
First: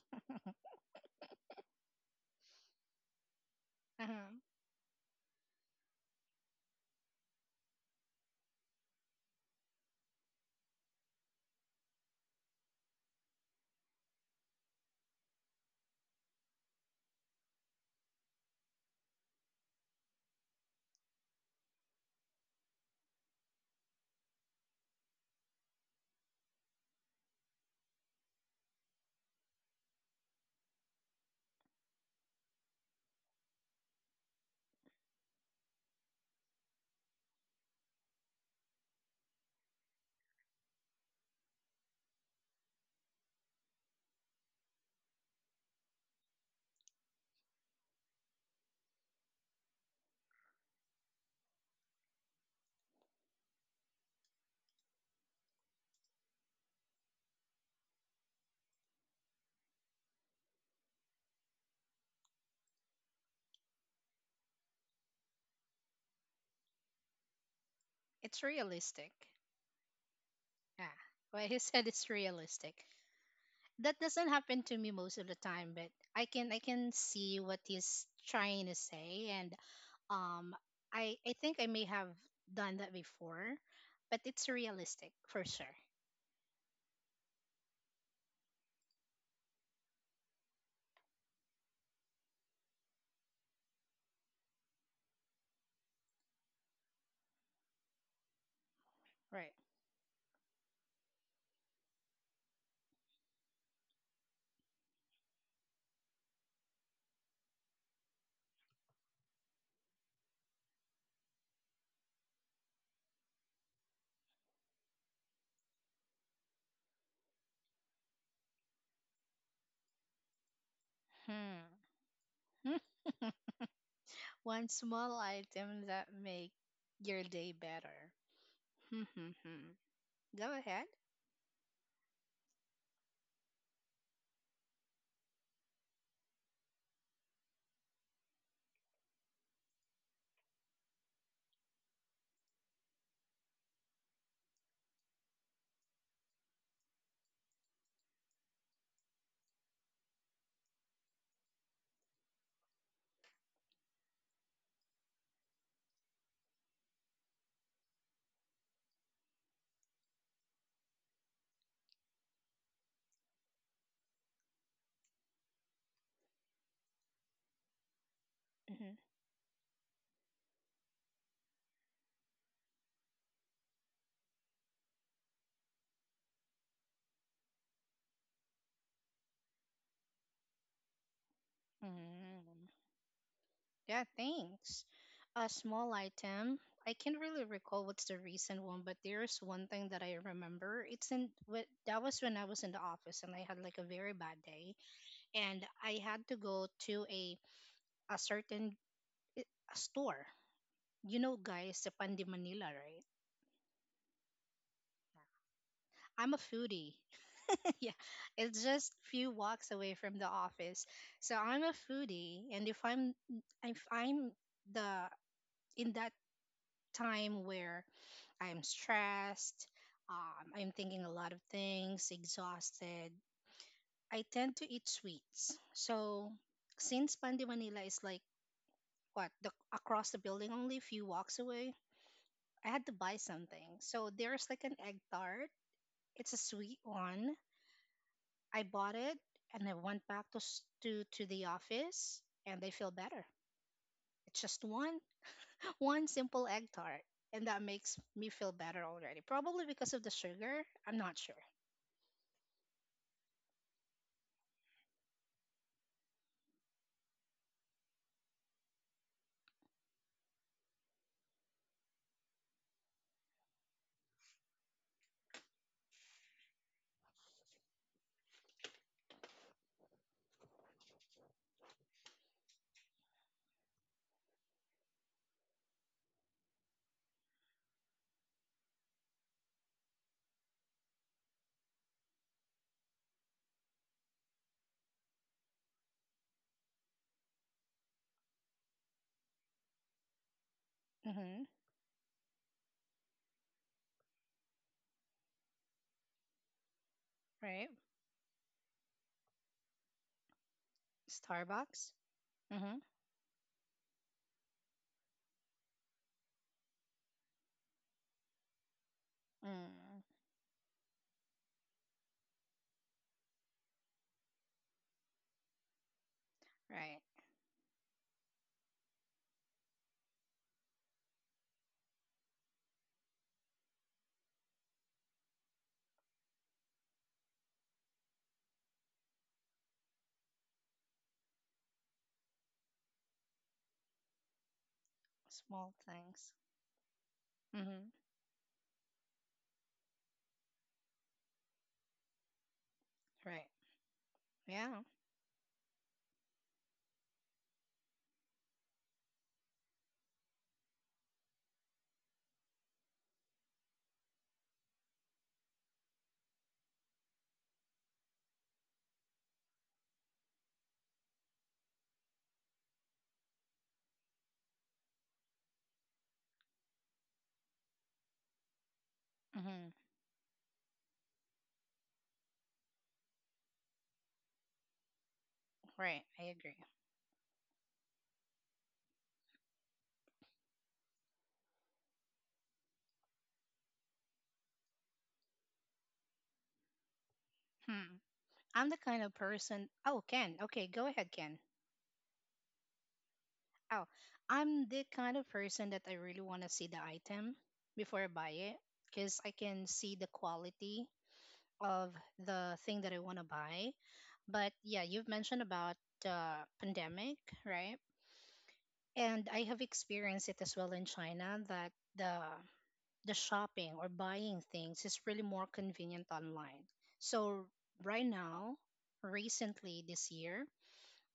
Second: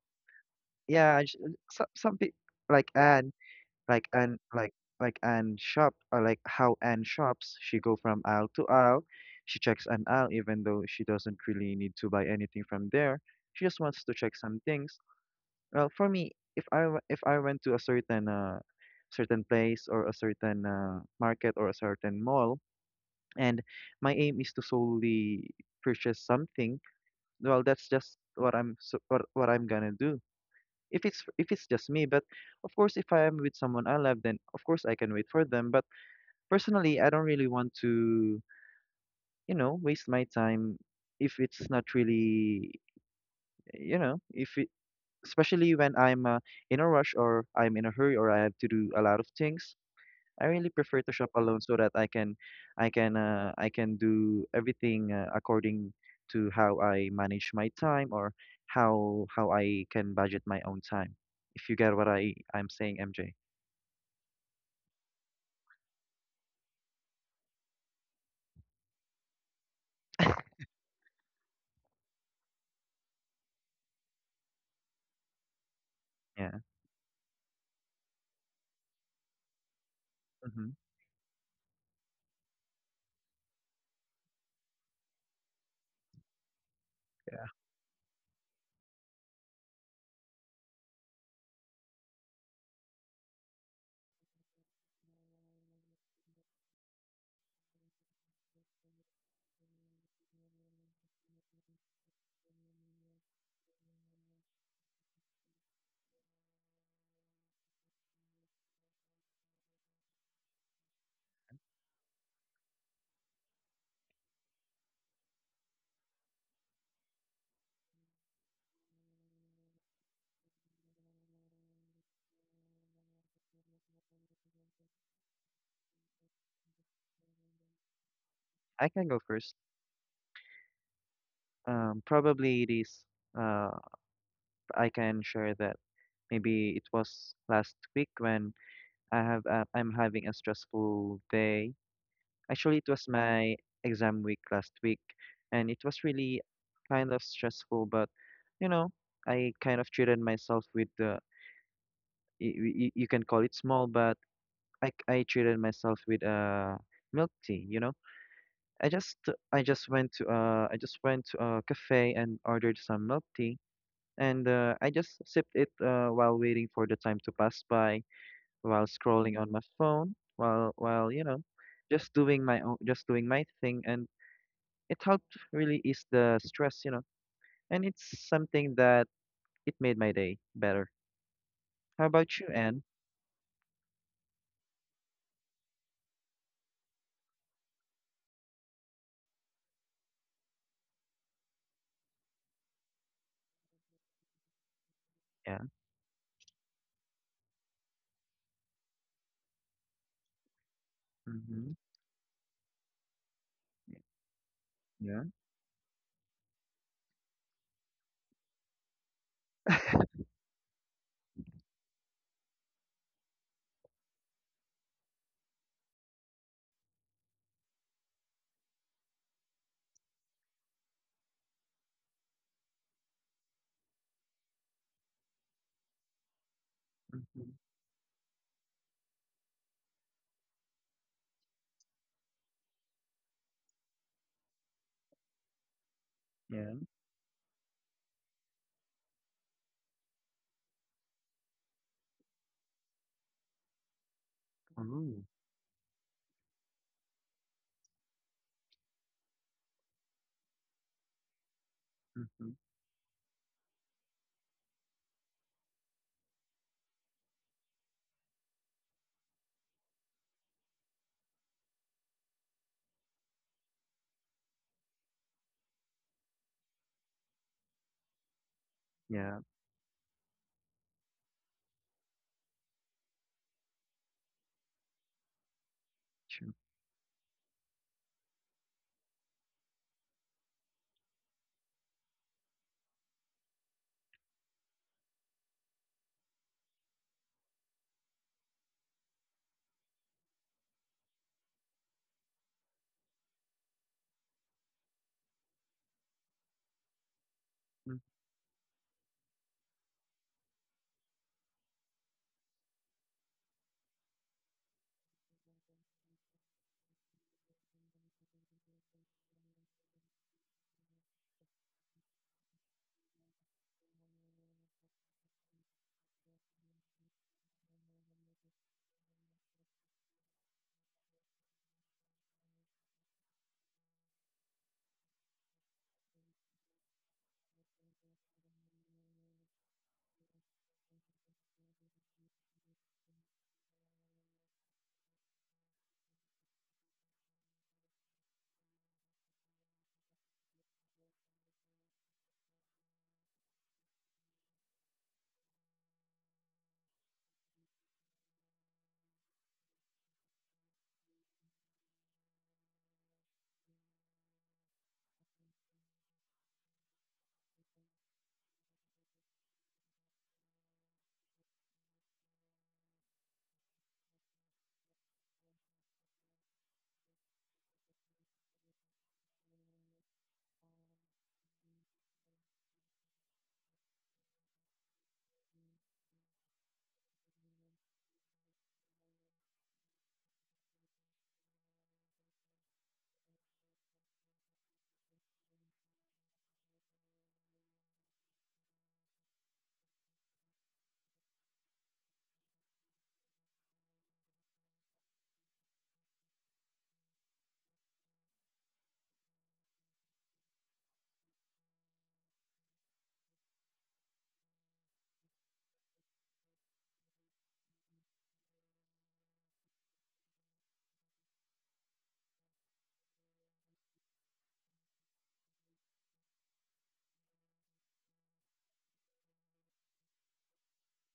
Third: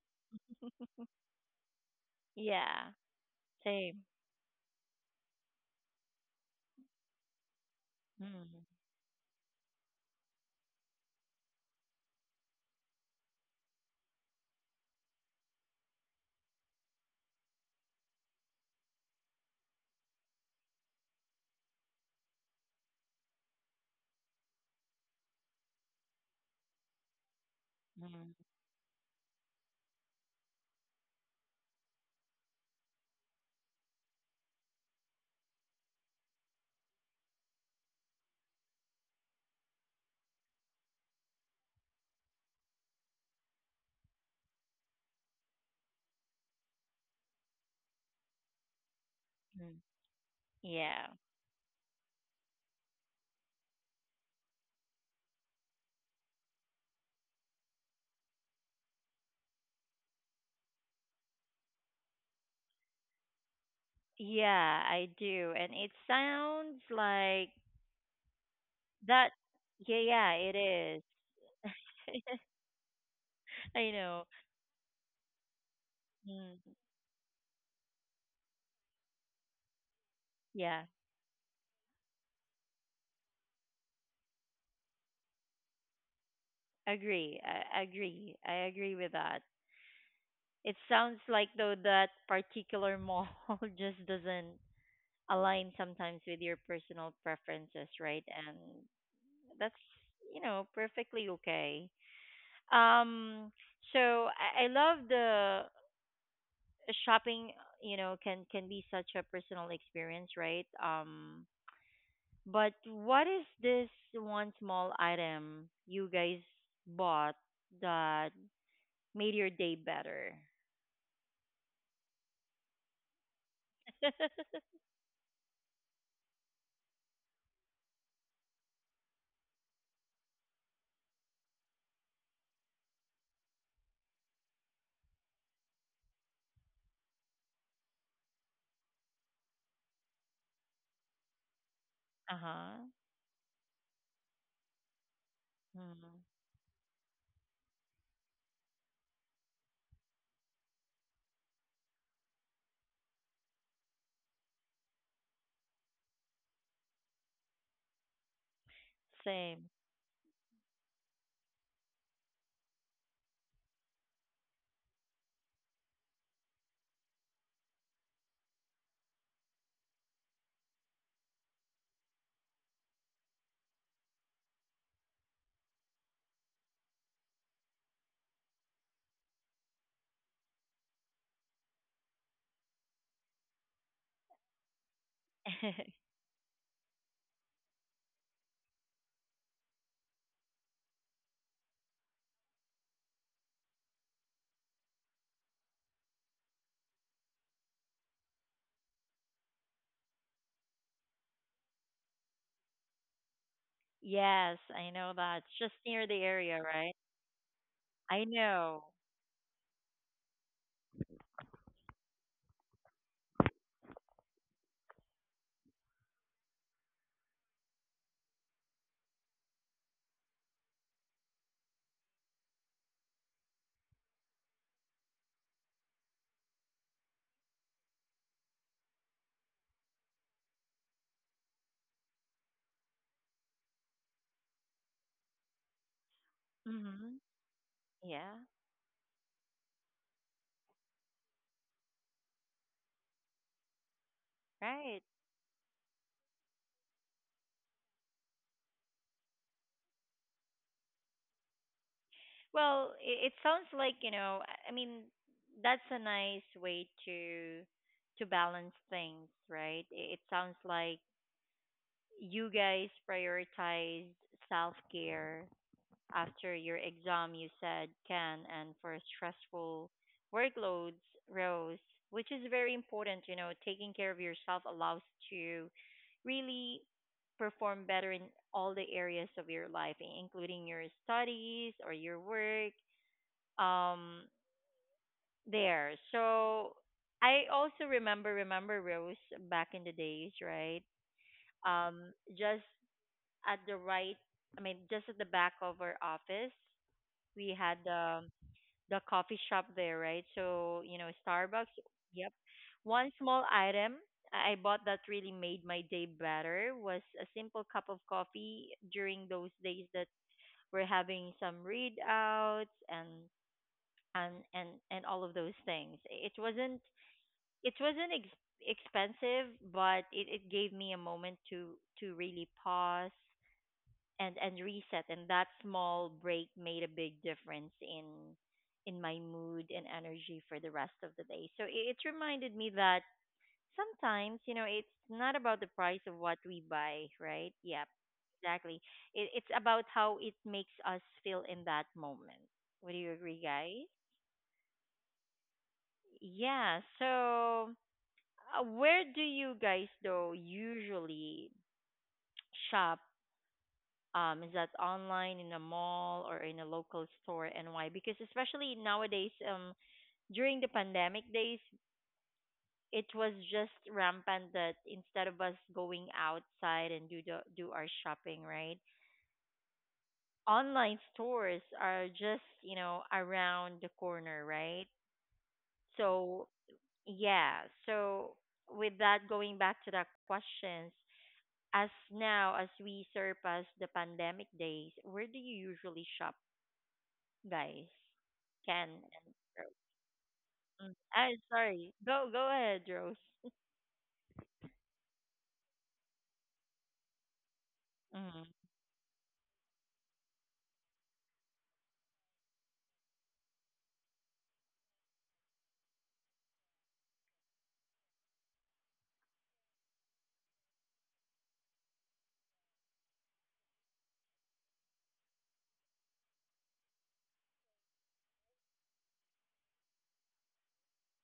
Speaker 2: yeah, I just, some people like
Speaker 1: Yeah,
Speaker 2: Anne,
Speaker 1: same.
Speaker 2: like anne
Speaker 3: Uh-huh.
Speaker 2: like like Anne shop, or like how Anne shops, she go from aisle
Speaker 1: Mm,
Speaker 2: to aisle, she checks an aisle even though she doesn't really need to buy anything from there, she just wants to check some things. Well for me, if I went to a certain place or a certain market or a certain mall and my aim is to solely purchase something, well that's just
Speaker 1: mm,
Speaker 2: what what I'm gonna do if it's just me. But of course, if I am with someone I love, then of course I can wait for them, but personally I don't really want to, you know, waste my time if it's not really, you know, if it, especially when I'm in a rush, or I'm in a hurry, or I have to do a lot of
Speaker 1: mm.
Speaker 2: things. I really prefer
Speaker 1: Yeah,
Speaker 2: to shop alone so that I can do everything according to how I manage my time, or how I can budget my own time. If you get what I'm saying, MJ.
Speaker 1: yeah, I do. And it sounds like
Speaker 3: It's realistic.
Speaker 1: that. Yeah, yeah, it
Speaker 3: Yeah,
Speaker 1: is.
Speaker 3: what he said is realistic.
Speaker 1: I
Speaker 3: That
Speaker 1: know.
Speaker 3: doesn't happen to me most of the time, but
Speaker 1: Mm,
Speaker 2: Yeah.
Speaker 3: I can see what he's trying to say, and um,
Speaker 2: Mm-hmm.
Speaker 1: yeah,
Speaker 3: I think I may have done that before, but it's realistic for sure.
Speaker 1: agree. I agree. I agree with that. It sounds like though that particular mall just doesn't align sometimes with your personal preferences, right? And
Speaker 3: Right.
Speaker 1: that's, you know, perfectly okay. Um, so I love the shopping, you know, can be such a personal experience, right? But what is this one small item you guys bought that made your day better?
Speaker 3: Hmm. Hmm. One small item that make your day better.
Speaker 2: I can
Speaker 3: Hmm.
Speaker 2: go
Speaker 3: Hmm,
Speaker 2: first.
Speaker 3: hmm. Go ahead.
Speaker 2: Probably it is. Uh, I can share that maybe it was last week when I'm having a stressful day.
Speaker 1: Uh-huh.
Speaker 2: Actually, it was my exam week last week, and it was
Speaker 1: Mm,
Speaker 2: really kind of stressful, but you know, I kind of treated myself with the, you can call it small, but I treated myself with milk tea, you know. I just I
Speaker 1: same.
Speaker 2: just went to I just went to a cafe and ordered some milk tea, and I just sipped it while waiting for the time to pass by, while
Speaker 3: Mm-hmm.
Speaker 2: scrolling on my phone, while you know, just doing my own, just doing my thing, and it helped really ease the stress, you know, and it's something that it made my day better. How about you,
Speaker 3: Mm-hmm.
Speaker 2: Anne?
Speaker 3: Yeah, thanks. A small item. I can't really recall what's the recent one, but there's one thing that I remember. That was when I was in the office and I had like a very bad day,
Speaker 2: Yeah.
Speaker 3: and I had to go to a a certain i- store. You know,
Speaker 2: Mm-hmm.
Speaker 3: guys, the Pandi Manila, right?
Speaker 1: Yes, I know
Speaker 2: Yeah.
Speaker 1: that. It's just near the
Speaker 3: I'm a
Speaker 1: area, right?
Speaker 3: foodie. Yeah,
Speaker 1: I
Speaker 3: it's
Speaker 1: know.
Speaker 3: just few walks away from the office. So I'm a foodie, and if I'm the in that time where I'm stressed, I'm thinking a lot of things, exhausted, I tend to eat sweets. So since Pandi
Speaker 2: Mm-hmm.
Speaker 3: Manila is like what, the, across the building, only a few walks away, I had to buy something. So there's like an egg tart. It's a sweet
Speaker 2: Yeah.
Speaker 1: Mm-hmm.
Speaker 3: one.
Speaker 1: Yeah,
Speaker 3: I bought it and I went back to the office, and I feel better. It's just one
Speaker 1: right.
Speaker 2: Oh.
Speaker 3: one simple egg tart, and that makes me feel better already. Probably because of the sugar. I'm not sure.
Speaker 2: Mm-hmm.
Speaker 1: Well, it sounds like, you know, I mean, that's a nice way to balance things, right? It sounds like you guys prioritized self-care after your exam, you said, Ken, and for
Speaker 2: Yeah.
Speaker 1: stressful workloads, Rose, which is very important. You know, taking care of yourself allows to
Speaker 2: True.
Speaker 1: really perform better in all the areas of your life, including your studies or your work um there. So I also remember Rose back in the days, right?
Speaker 3: Hmm.
Speaker 1: Um, just at the right I mean just at the back of our office, we
Speaker 3: Right.
Speaker 1: had
Speaker 2: Mm.
Speaker 1: the coffee shop there, right? So, you know, Starbucks,
Speaker 3: Starbucks.
Speaker 1: yep.
Speaker 3: Mm-hmm.
Speaker 1: One small item I bought that really made my day better was a simple cup of coffee during those days
Speaker 3: Mm,
Speaker 1: that we're having some read outs and all of those things. It wasn't
Speaker 3: right.
Speaker 1: expensive, but it gave me a moment to really pause and reset. And that small break made a big difference in my mood and energy for the rest of the day. So it reminded me that sometimes you know it's not about the
Speaker 3: Small
Speaker 1: price of
Speaker 3: things.
Speaker 1: what we buy, right? Yep,
Speaker 3: Mm-hmm.
Speaker 1: exactly. It's about how it makes us feel in that moment. Would you agree,
Speaker 3: Right.
Speaker 1: guys?
Speaker 3: Yeah.
Speaker 1: Yeah. So, where do you guys though usually shop? Is that online, in a mall, or in a local store, and why? Because especially nowadays, during the pandemic days, it was just rampant that instead of us going outside and do our shopping, right?
Speaker 3: Mm-hmm.
Speaker 1: Online stores are just, you know, around the corner, right?
Speaker 3: Right. I
Speaker 1: So
Speaker 3: agree.
Speaker 1: yeah. So with that, going back to the questions, as now as we surpass the pandemic days, where do you usually shop, guys?
Speaker 3: Hmm. I'm the
Speaker 1: Ken
Speaker 3: kind of
Speaker 1: and
Speaker 3: person. Oh, Ken. Okay,
Speaker 1: Rose.
Speaker 3: go ahead,
Speaker 1: I
Speaker 3: Ken.
Speaker 1: sorry. Go ahead, Rose.
Speaker 3: Oh, I'm the kind of person that I really want to see the item before I buy
Speaker 1: Mm,
Speaker 3: it because I can see the quality of the thing that I want to buy. But yeah, you've mentioned about the pandemic, right? And I have experienced it as well in China that the the shopping or buying things is really more convenient online. So right now, recently this year,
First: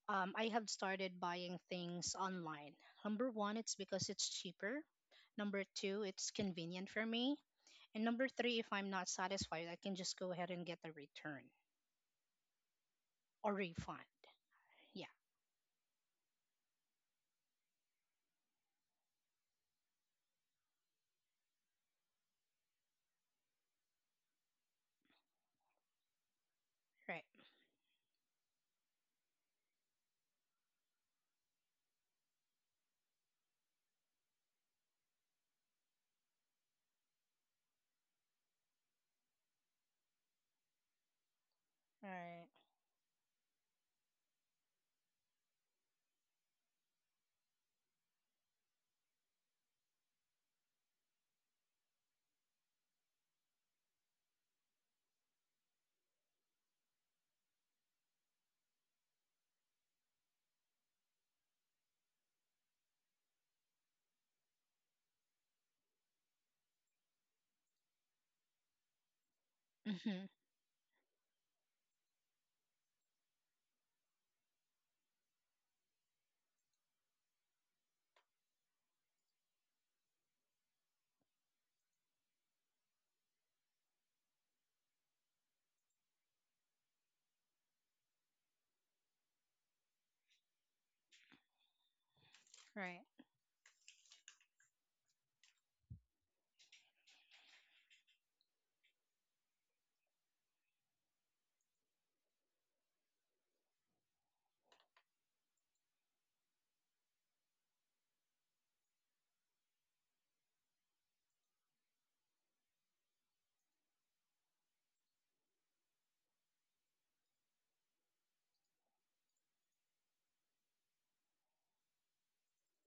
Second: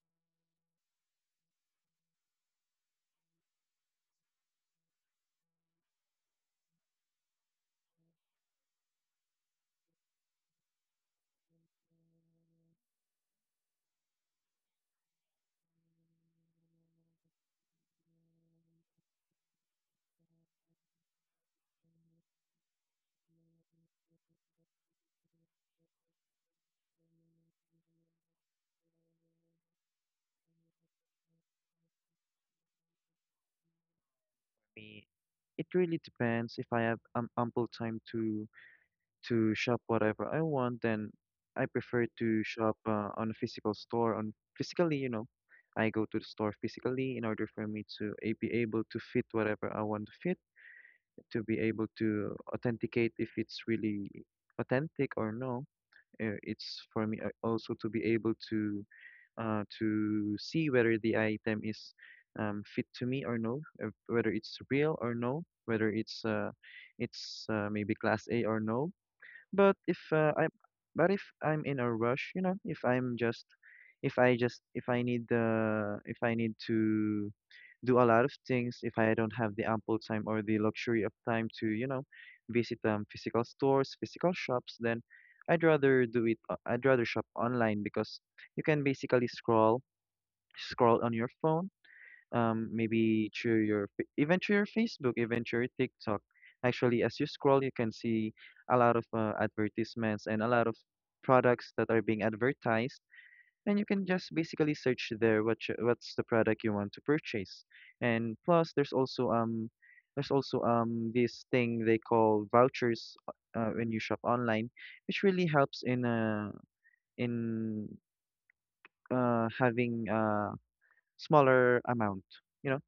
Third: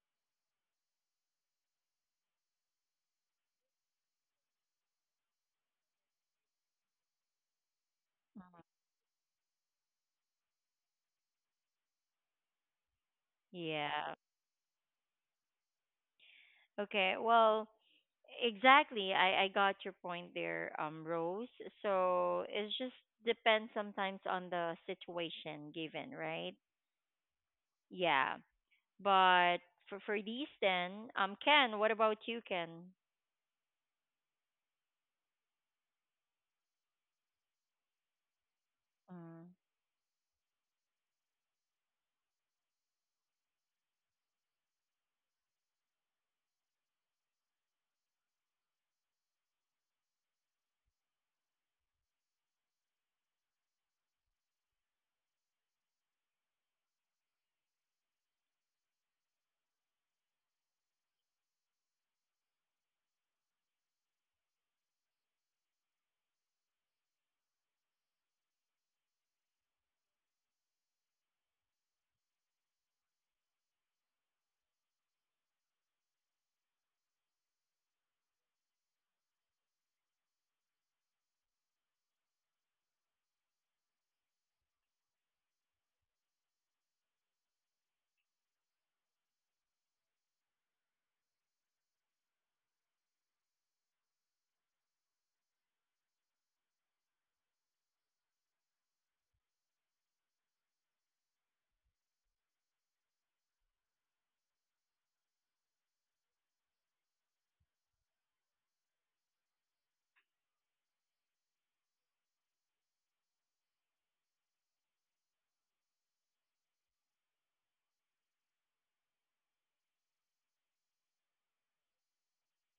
Speaker 3: I have started buying things online. Number one, it's because it's cheaper. Number two, it's convenient for me. And number three, if I'm not satisfied, I can just go ahead and get a return or refund.
Speaker 1: yeah.
Speaker 3: Yeah,
Speaker 1: Okay. Well, exactly. I got your point there, Rose. So it just depends sometimes on the situation given, right?
Speaker 3: right.
Speaker 1: Yeah. But for these then, Ken, what about you, Ken?
Speaker 2: Me, it really depends. If I have ample time to
Speaker 1: Mm,
Speaker 2: shop whatever I want, then I prefer to
Speaker 3: Right.
Speaker 2: shop on a physical store. On physically, you know, I go to the store physically in order for me to be able to fit whatever I want to fit, to be able to authenticate if it's really authentic or no. It's for me also to be able to uh, to see whether the item is fit to me or no, whether it's real or no, whether it's maybe class A or no. but if
Speaker 3: Mm-hmm.
Speaker 2: uh, I'm but if I'm in a rush, you know, if I just if I need to do a lot of things, if I don't have the ample time or the luxury of time to, you know, visit physical stores, physical shops, then I'd rather do it. O- I'd rather shop online because you can basically scroll on your phone,
Speaker 3: Right.
Speaker 2: maybe through your Facebook, even through your TikTok. Actually, as you scroll, you can see a lot of advertisements and a lot of products that are being advertised, and you can just basically search there what what's the product you want to purchase. And plus, there's also this thing they call vouchers when you shop online, which really helps in in having a smaller amount. You know,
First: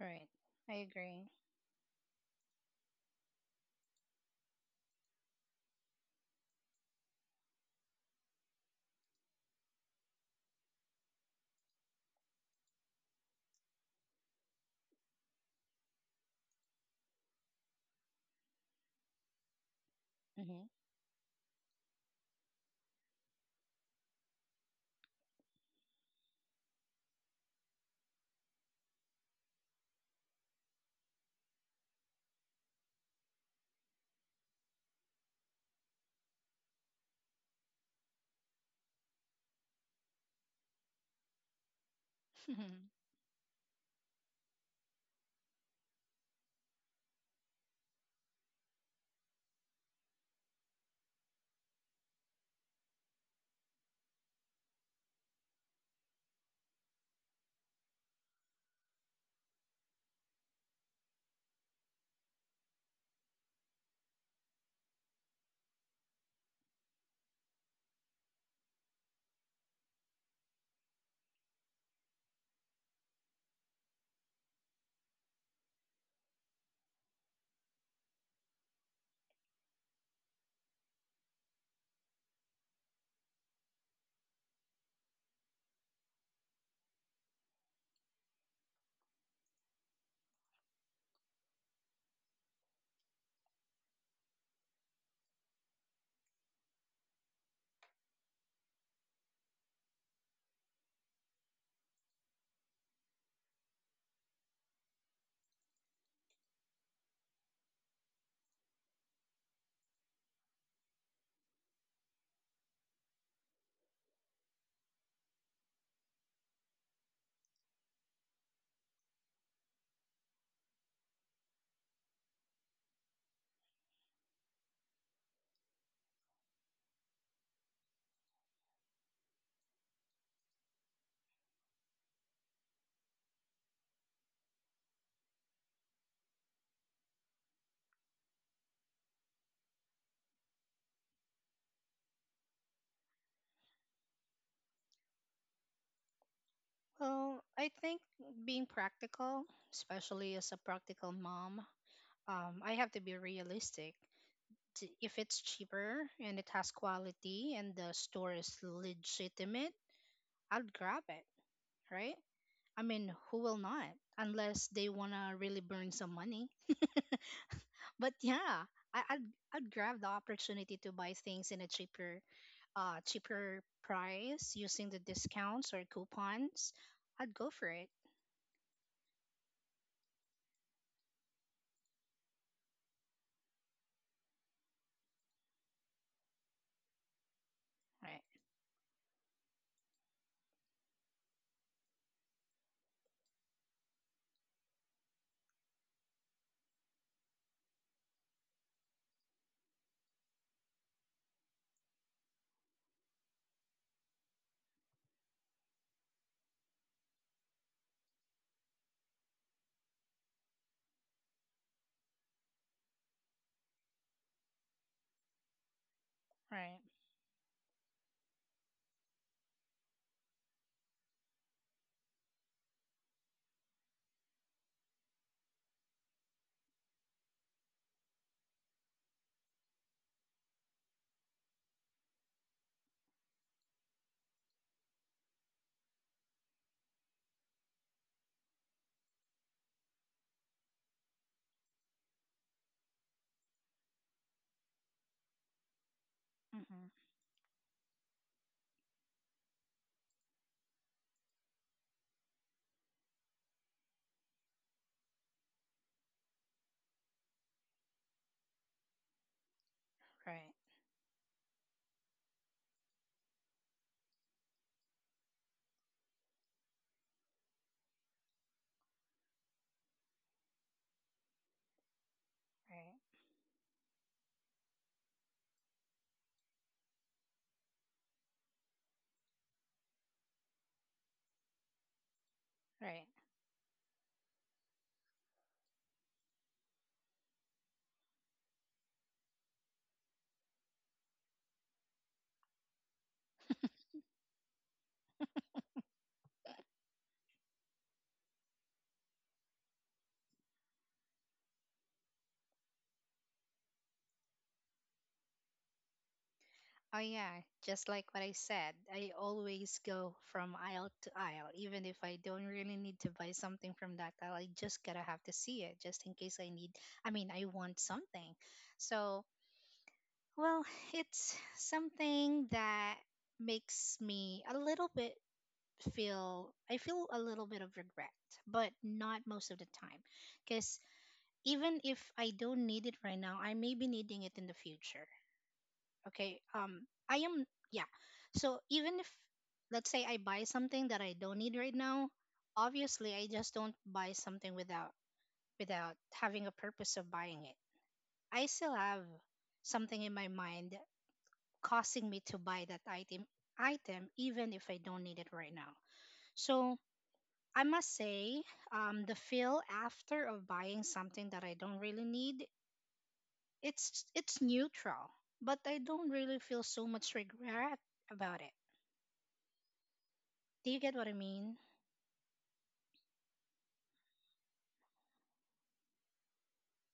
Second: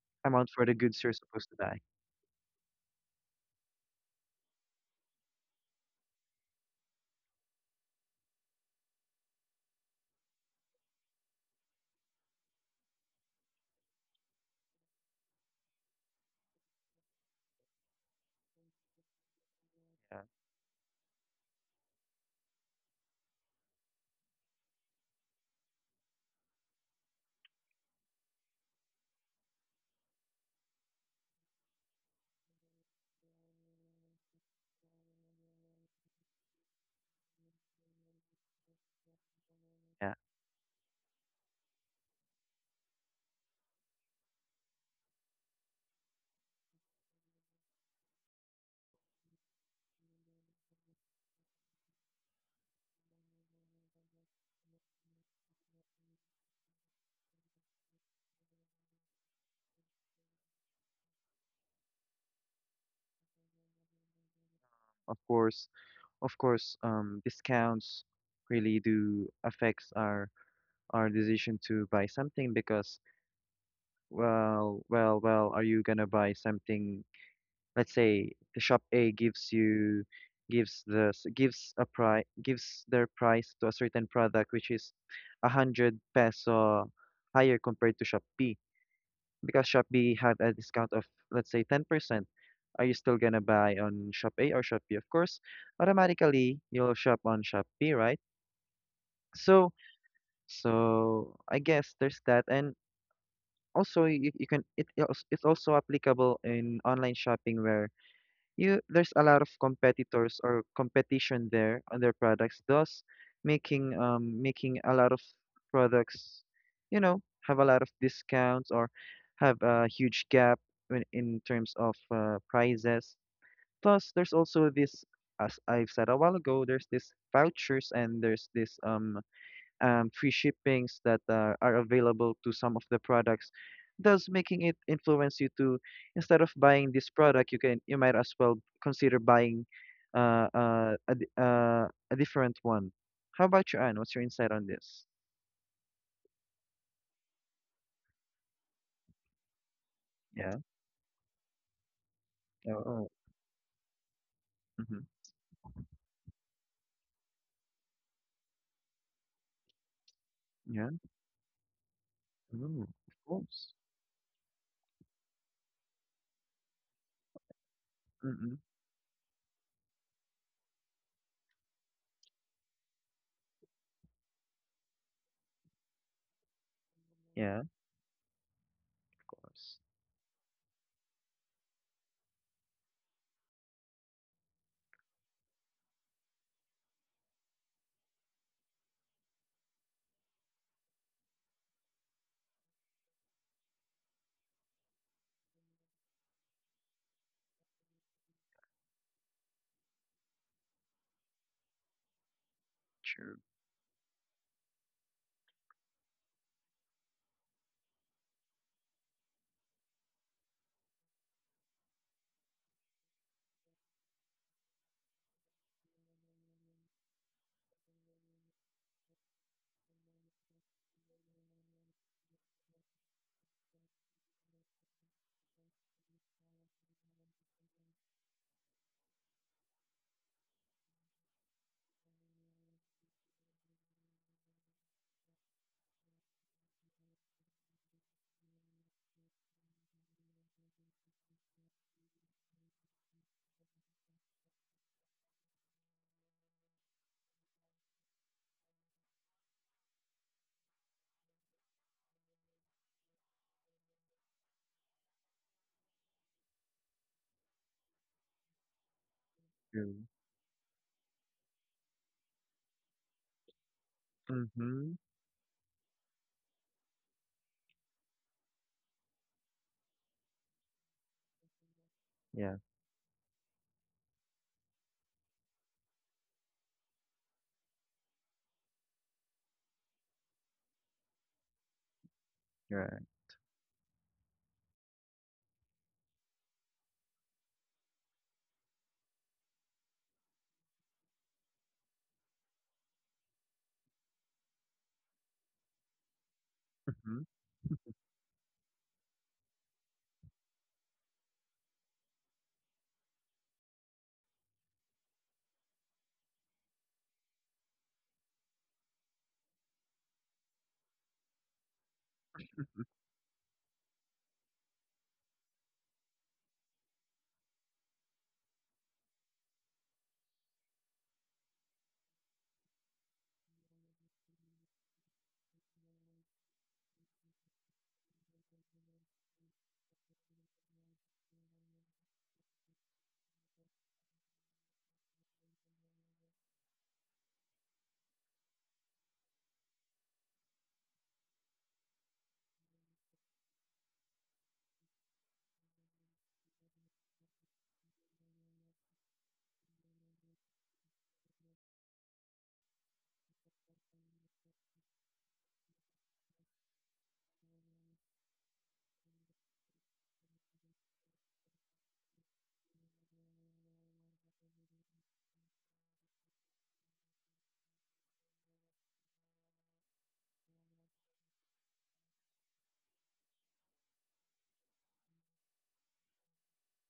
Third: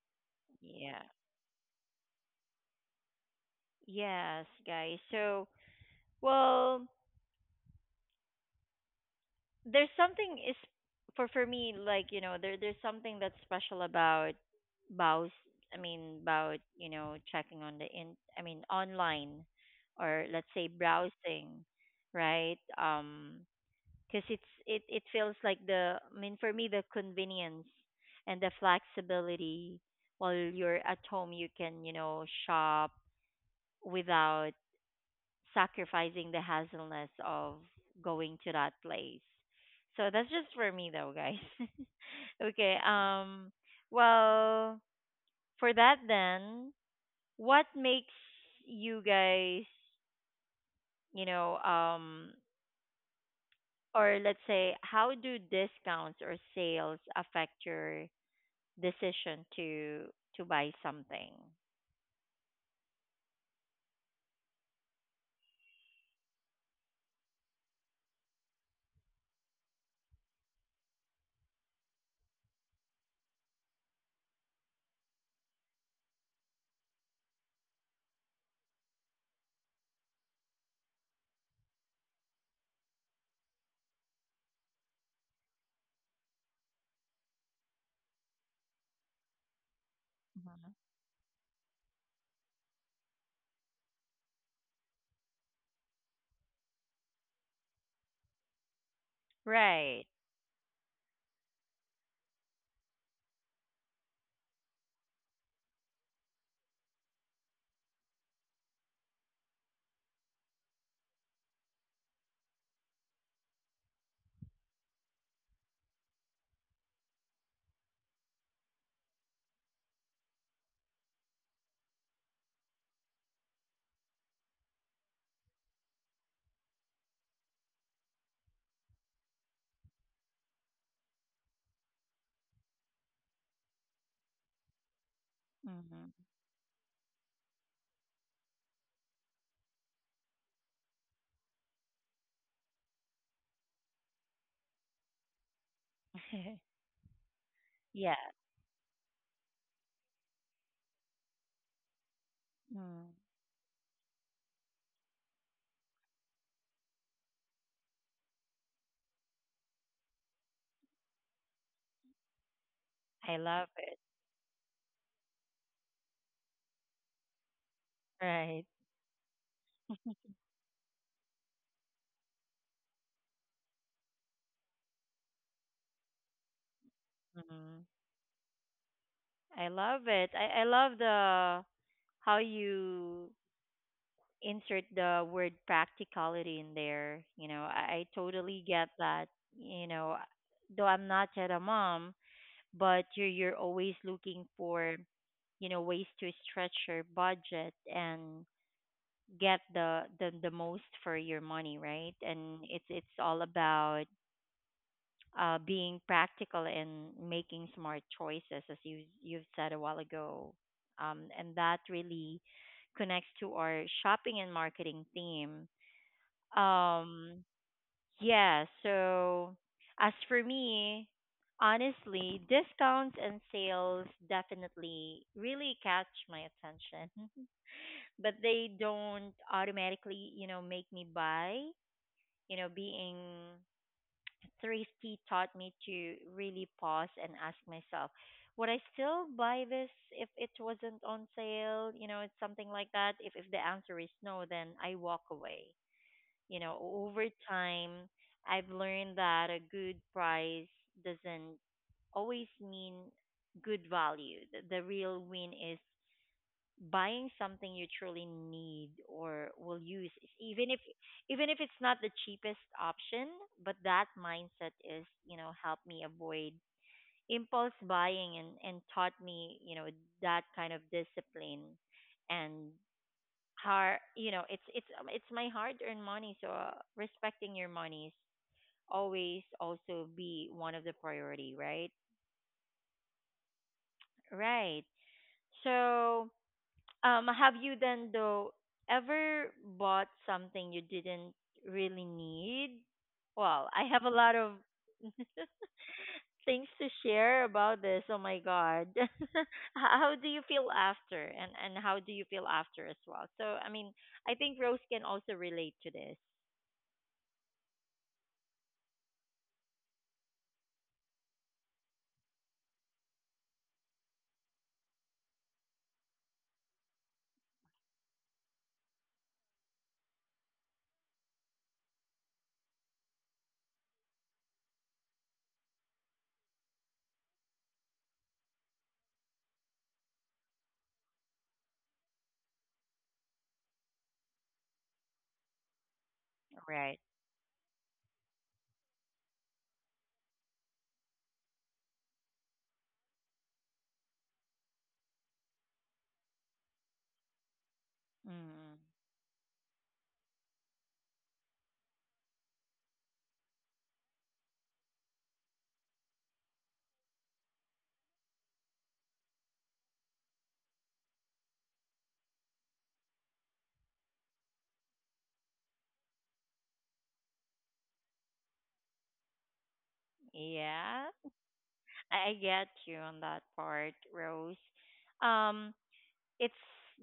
Speaker 3: Right.
Speaker 2: amount for the
Speaker 3: I
Speaker 2: goods
Speaker 1: yeah.
Speaker 2: you're
Speaker 3: agree.
Speaker 2: supposed to buy.
Speaker 1: Yes, guys. So, well, there's something is for me like, you know, there's something that's special about Baus, about, you know, checking on the in I mean, online or
Speaker 2: Yeah,
Speaker 1: let's say
Speaker 3: Mm-hmm.
Speaker 1: browsing, right? Um, because it it feels like the I mean for me the convenience and the flexibility while you're at home you can, you know, shop without sacrificing the hassleness of going to that place. So
Speaker 2: yeah.
Speaker 1: that's just for me though, guys. Okay. Well, for that then, what makes you guys, you know, or let's say how do discounts or sales affect your decision to buy something?
Speaker 2: Of course, of course, discounts really do affects our decision to buy something because, well, are you gonna buy something? Let's say the shop A gives you gives their price to a certain product which is a hundred peso higher compared to shop B, because Shopee have a
Speaker 1: Mhm.
Speaker 2: discount of let's say 10%. Are you still gonna buy on Shop A or Shop B? Of course, automatically you'll shop on Shopee, right? So,
Speaker 1: Right.
Speaker 2: so I guess there's that, and also you can it's also applicable in online shopping where you there's a lot of competitors or competition there on their products, thus making a lot of products, you know, have a lot of discounts or have a huge gap when, in terms of prices. Plus, there's also this, as I've said a while ago, there's this vouchers and there's this free shippings that are available to some of the products, thus making it influence you to,
Speaker 1: Mhm.
Speaker 2: instead of buying this product, you can you might as well consider buying a different one. How about you, Anne? What's your insight on this?
Speaker 3: Well, I think
Speaker 1: Yeah.
Speaker 3: being practical, especially as a
Speaker 2: Yeah.
Speaker 3: practical mom,
Speaker 2: Oh,
Speaker 3: I have to
Speaker 2: oh.
Speaker 3: be
Speaker 1: Mm.
Speaker 3: realistic.
Speaker 2: Mm-hmm.
Speaker 3: If it's cheaper and it has quality and the store is legitimate, I'll
Speaker 2: Yeah.
Speaker 3: grab it, right?
Speaker 2: Mm,
Speaker 3: I
Speaker 2: of
Speaker 3: mean, who will
Speaker 1: I
Speaker 2: course.
Speaker 3: not?
Speaker 1: love it.
Speaker 3: Unless they want to really burn some money. But
Speaker 2: Mm-hmm.
Speaker 3: yeah,
Speaker 1: Right.
Speaker 3: I, I'd, I'd grab the opportunity to buy things in a cheaper price using the discounts or coupons. I'd go
Speaker 2: Yeah. Of
Speaker 3: for it,
Speaker 1: Mm.
Speaker 2: course.
Speaker 1: I love it. I love the how you insert the word practicality in there, you know,
Speaker 3: right?
Speaker 1: I totally get that. You know, though I'm not yet a mom, but you're always looking for, you know, ways to stretch your budget and get the most for your money, right? And it's
Speaker 2: True.
Speaker 1: all about being practical and making smart choices as you you've said a while ago. Um, and that really connects to our shopping and marketing theme.
Speaker 3: Right.
Speaker 1: Um, yeah. So as for me, honestly, discounts and sales definitely really catch my attention. But they don't automatically, you know, make me buy. You know, being thrifty taught me to really pause and ask myself, would I still buy this if it wasn't on sale? You know, it's something like that. If the answer is no, then I walk away. You know,
Speaker 3: Mm-hmm.
Speaker 1: over time, I've learned that a good price doesn't always mean good value. The real win is buying something you truly need or will
Speaker 2: True.
Speaker 1: use,
Speaker 3: Right,
Speaker 1: even if it's not the cheapest option. But that mindset
Speaker 2: Mm-hmm.
Speaker 1: is, you know, helped me avoid impulse buying and taught me, you know, that kind of discipline.
Speaker 2: Yeah,
Speaker 1: And
Speaker 3: right,
Speaker 1: hard, you know, it's my hard earned money. So respecting your monies always also be one of the priority, right?
Speaker 2: right.
Speaker 3: right.
Speaker 1: Right. So um, have you then though ever bought something you didn't really need? Well, I have a lot of things to
Speaker 2: Mm-hmm.
Speaker 1: share about this, oh my god. How do you feel after, and how do you feel after as well? So I mean, I think Rose can also relate to this,
Speaker 3: Oh, yeah. Just like what I said, I always go from aisle to aisle, even if I don't really need to buy something from that aisle. I just gotta have to see it just in case I need, I mean, I want something. So, well, it's something that makes me a little bit feel, I feel a little bit of regret, but not most of the time. Because even if I don't need it right now, I may be needing it in the future. Okay,
Speaker 1: right?
Speaker 3: I am yeah, so even if, let's say, I buy something that I don't need right now, obviously I just don't buy something without having a purpose of buying it. I
Speaker 1: Mm,
Speaker 3: still have something in my mind causing me to buy that item even if I don't need it right now. So I must say, the feel after of buying something that I don't really need, it's neutral, but I don't really feel so much regret about it. Do you get
Speaker 1: yeah.
Speaker 3: what I mean?
Speaker 1: I get you on that part, Rose. Um, it's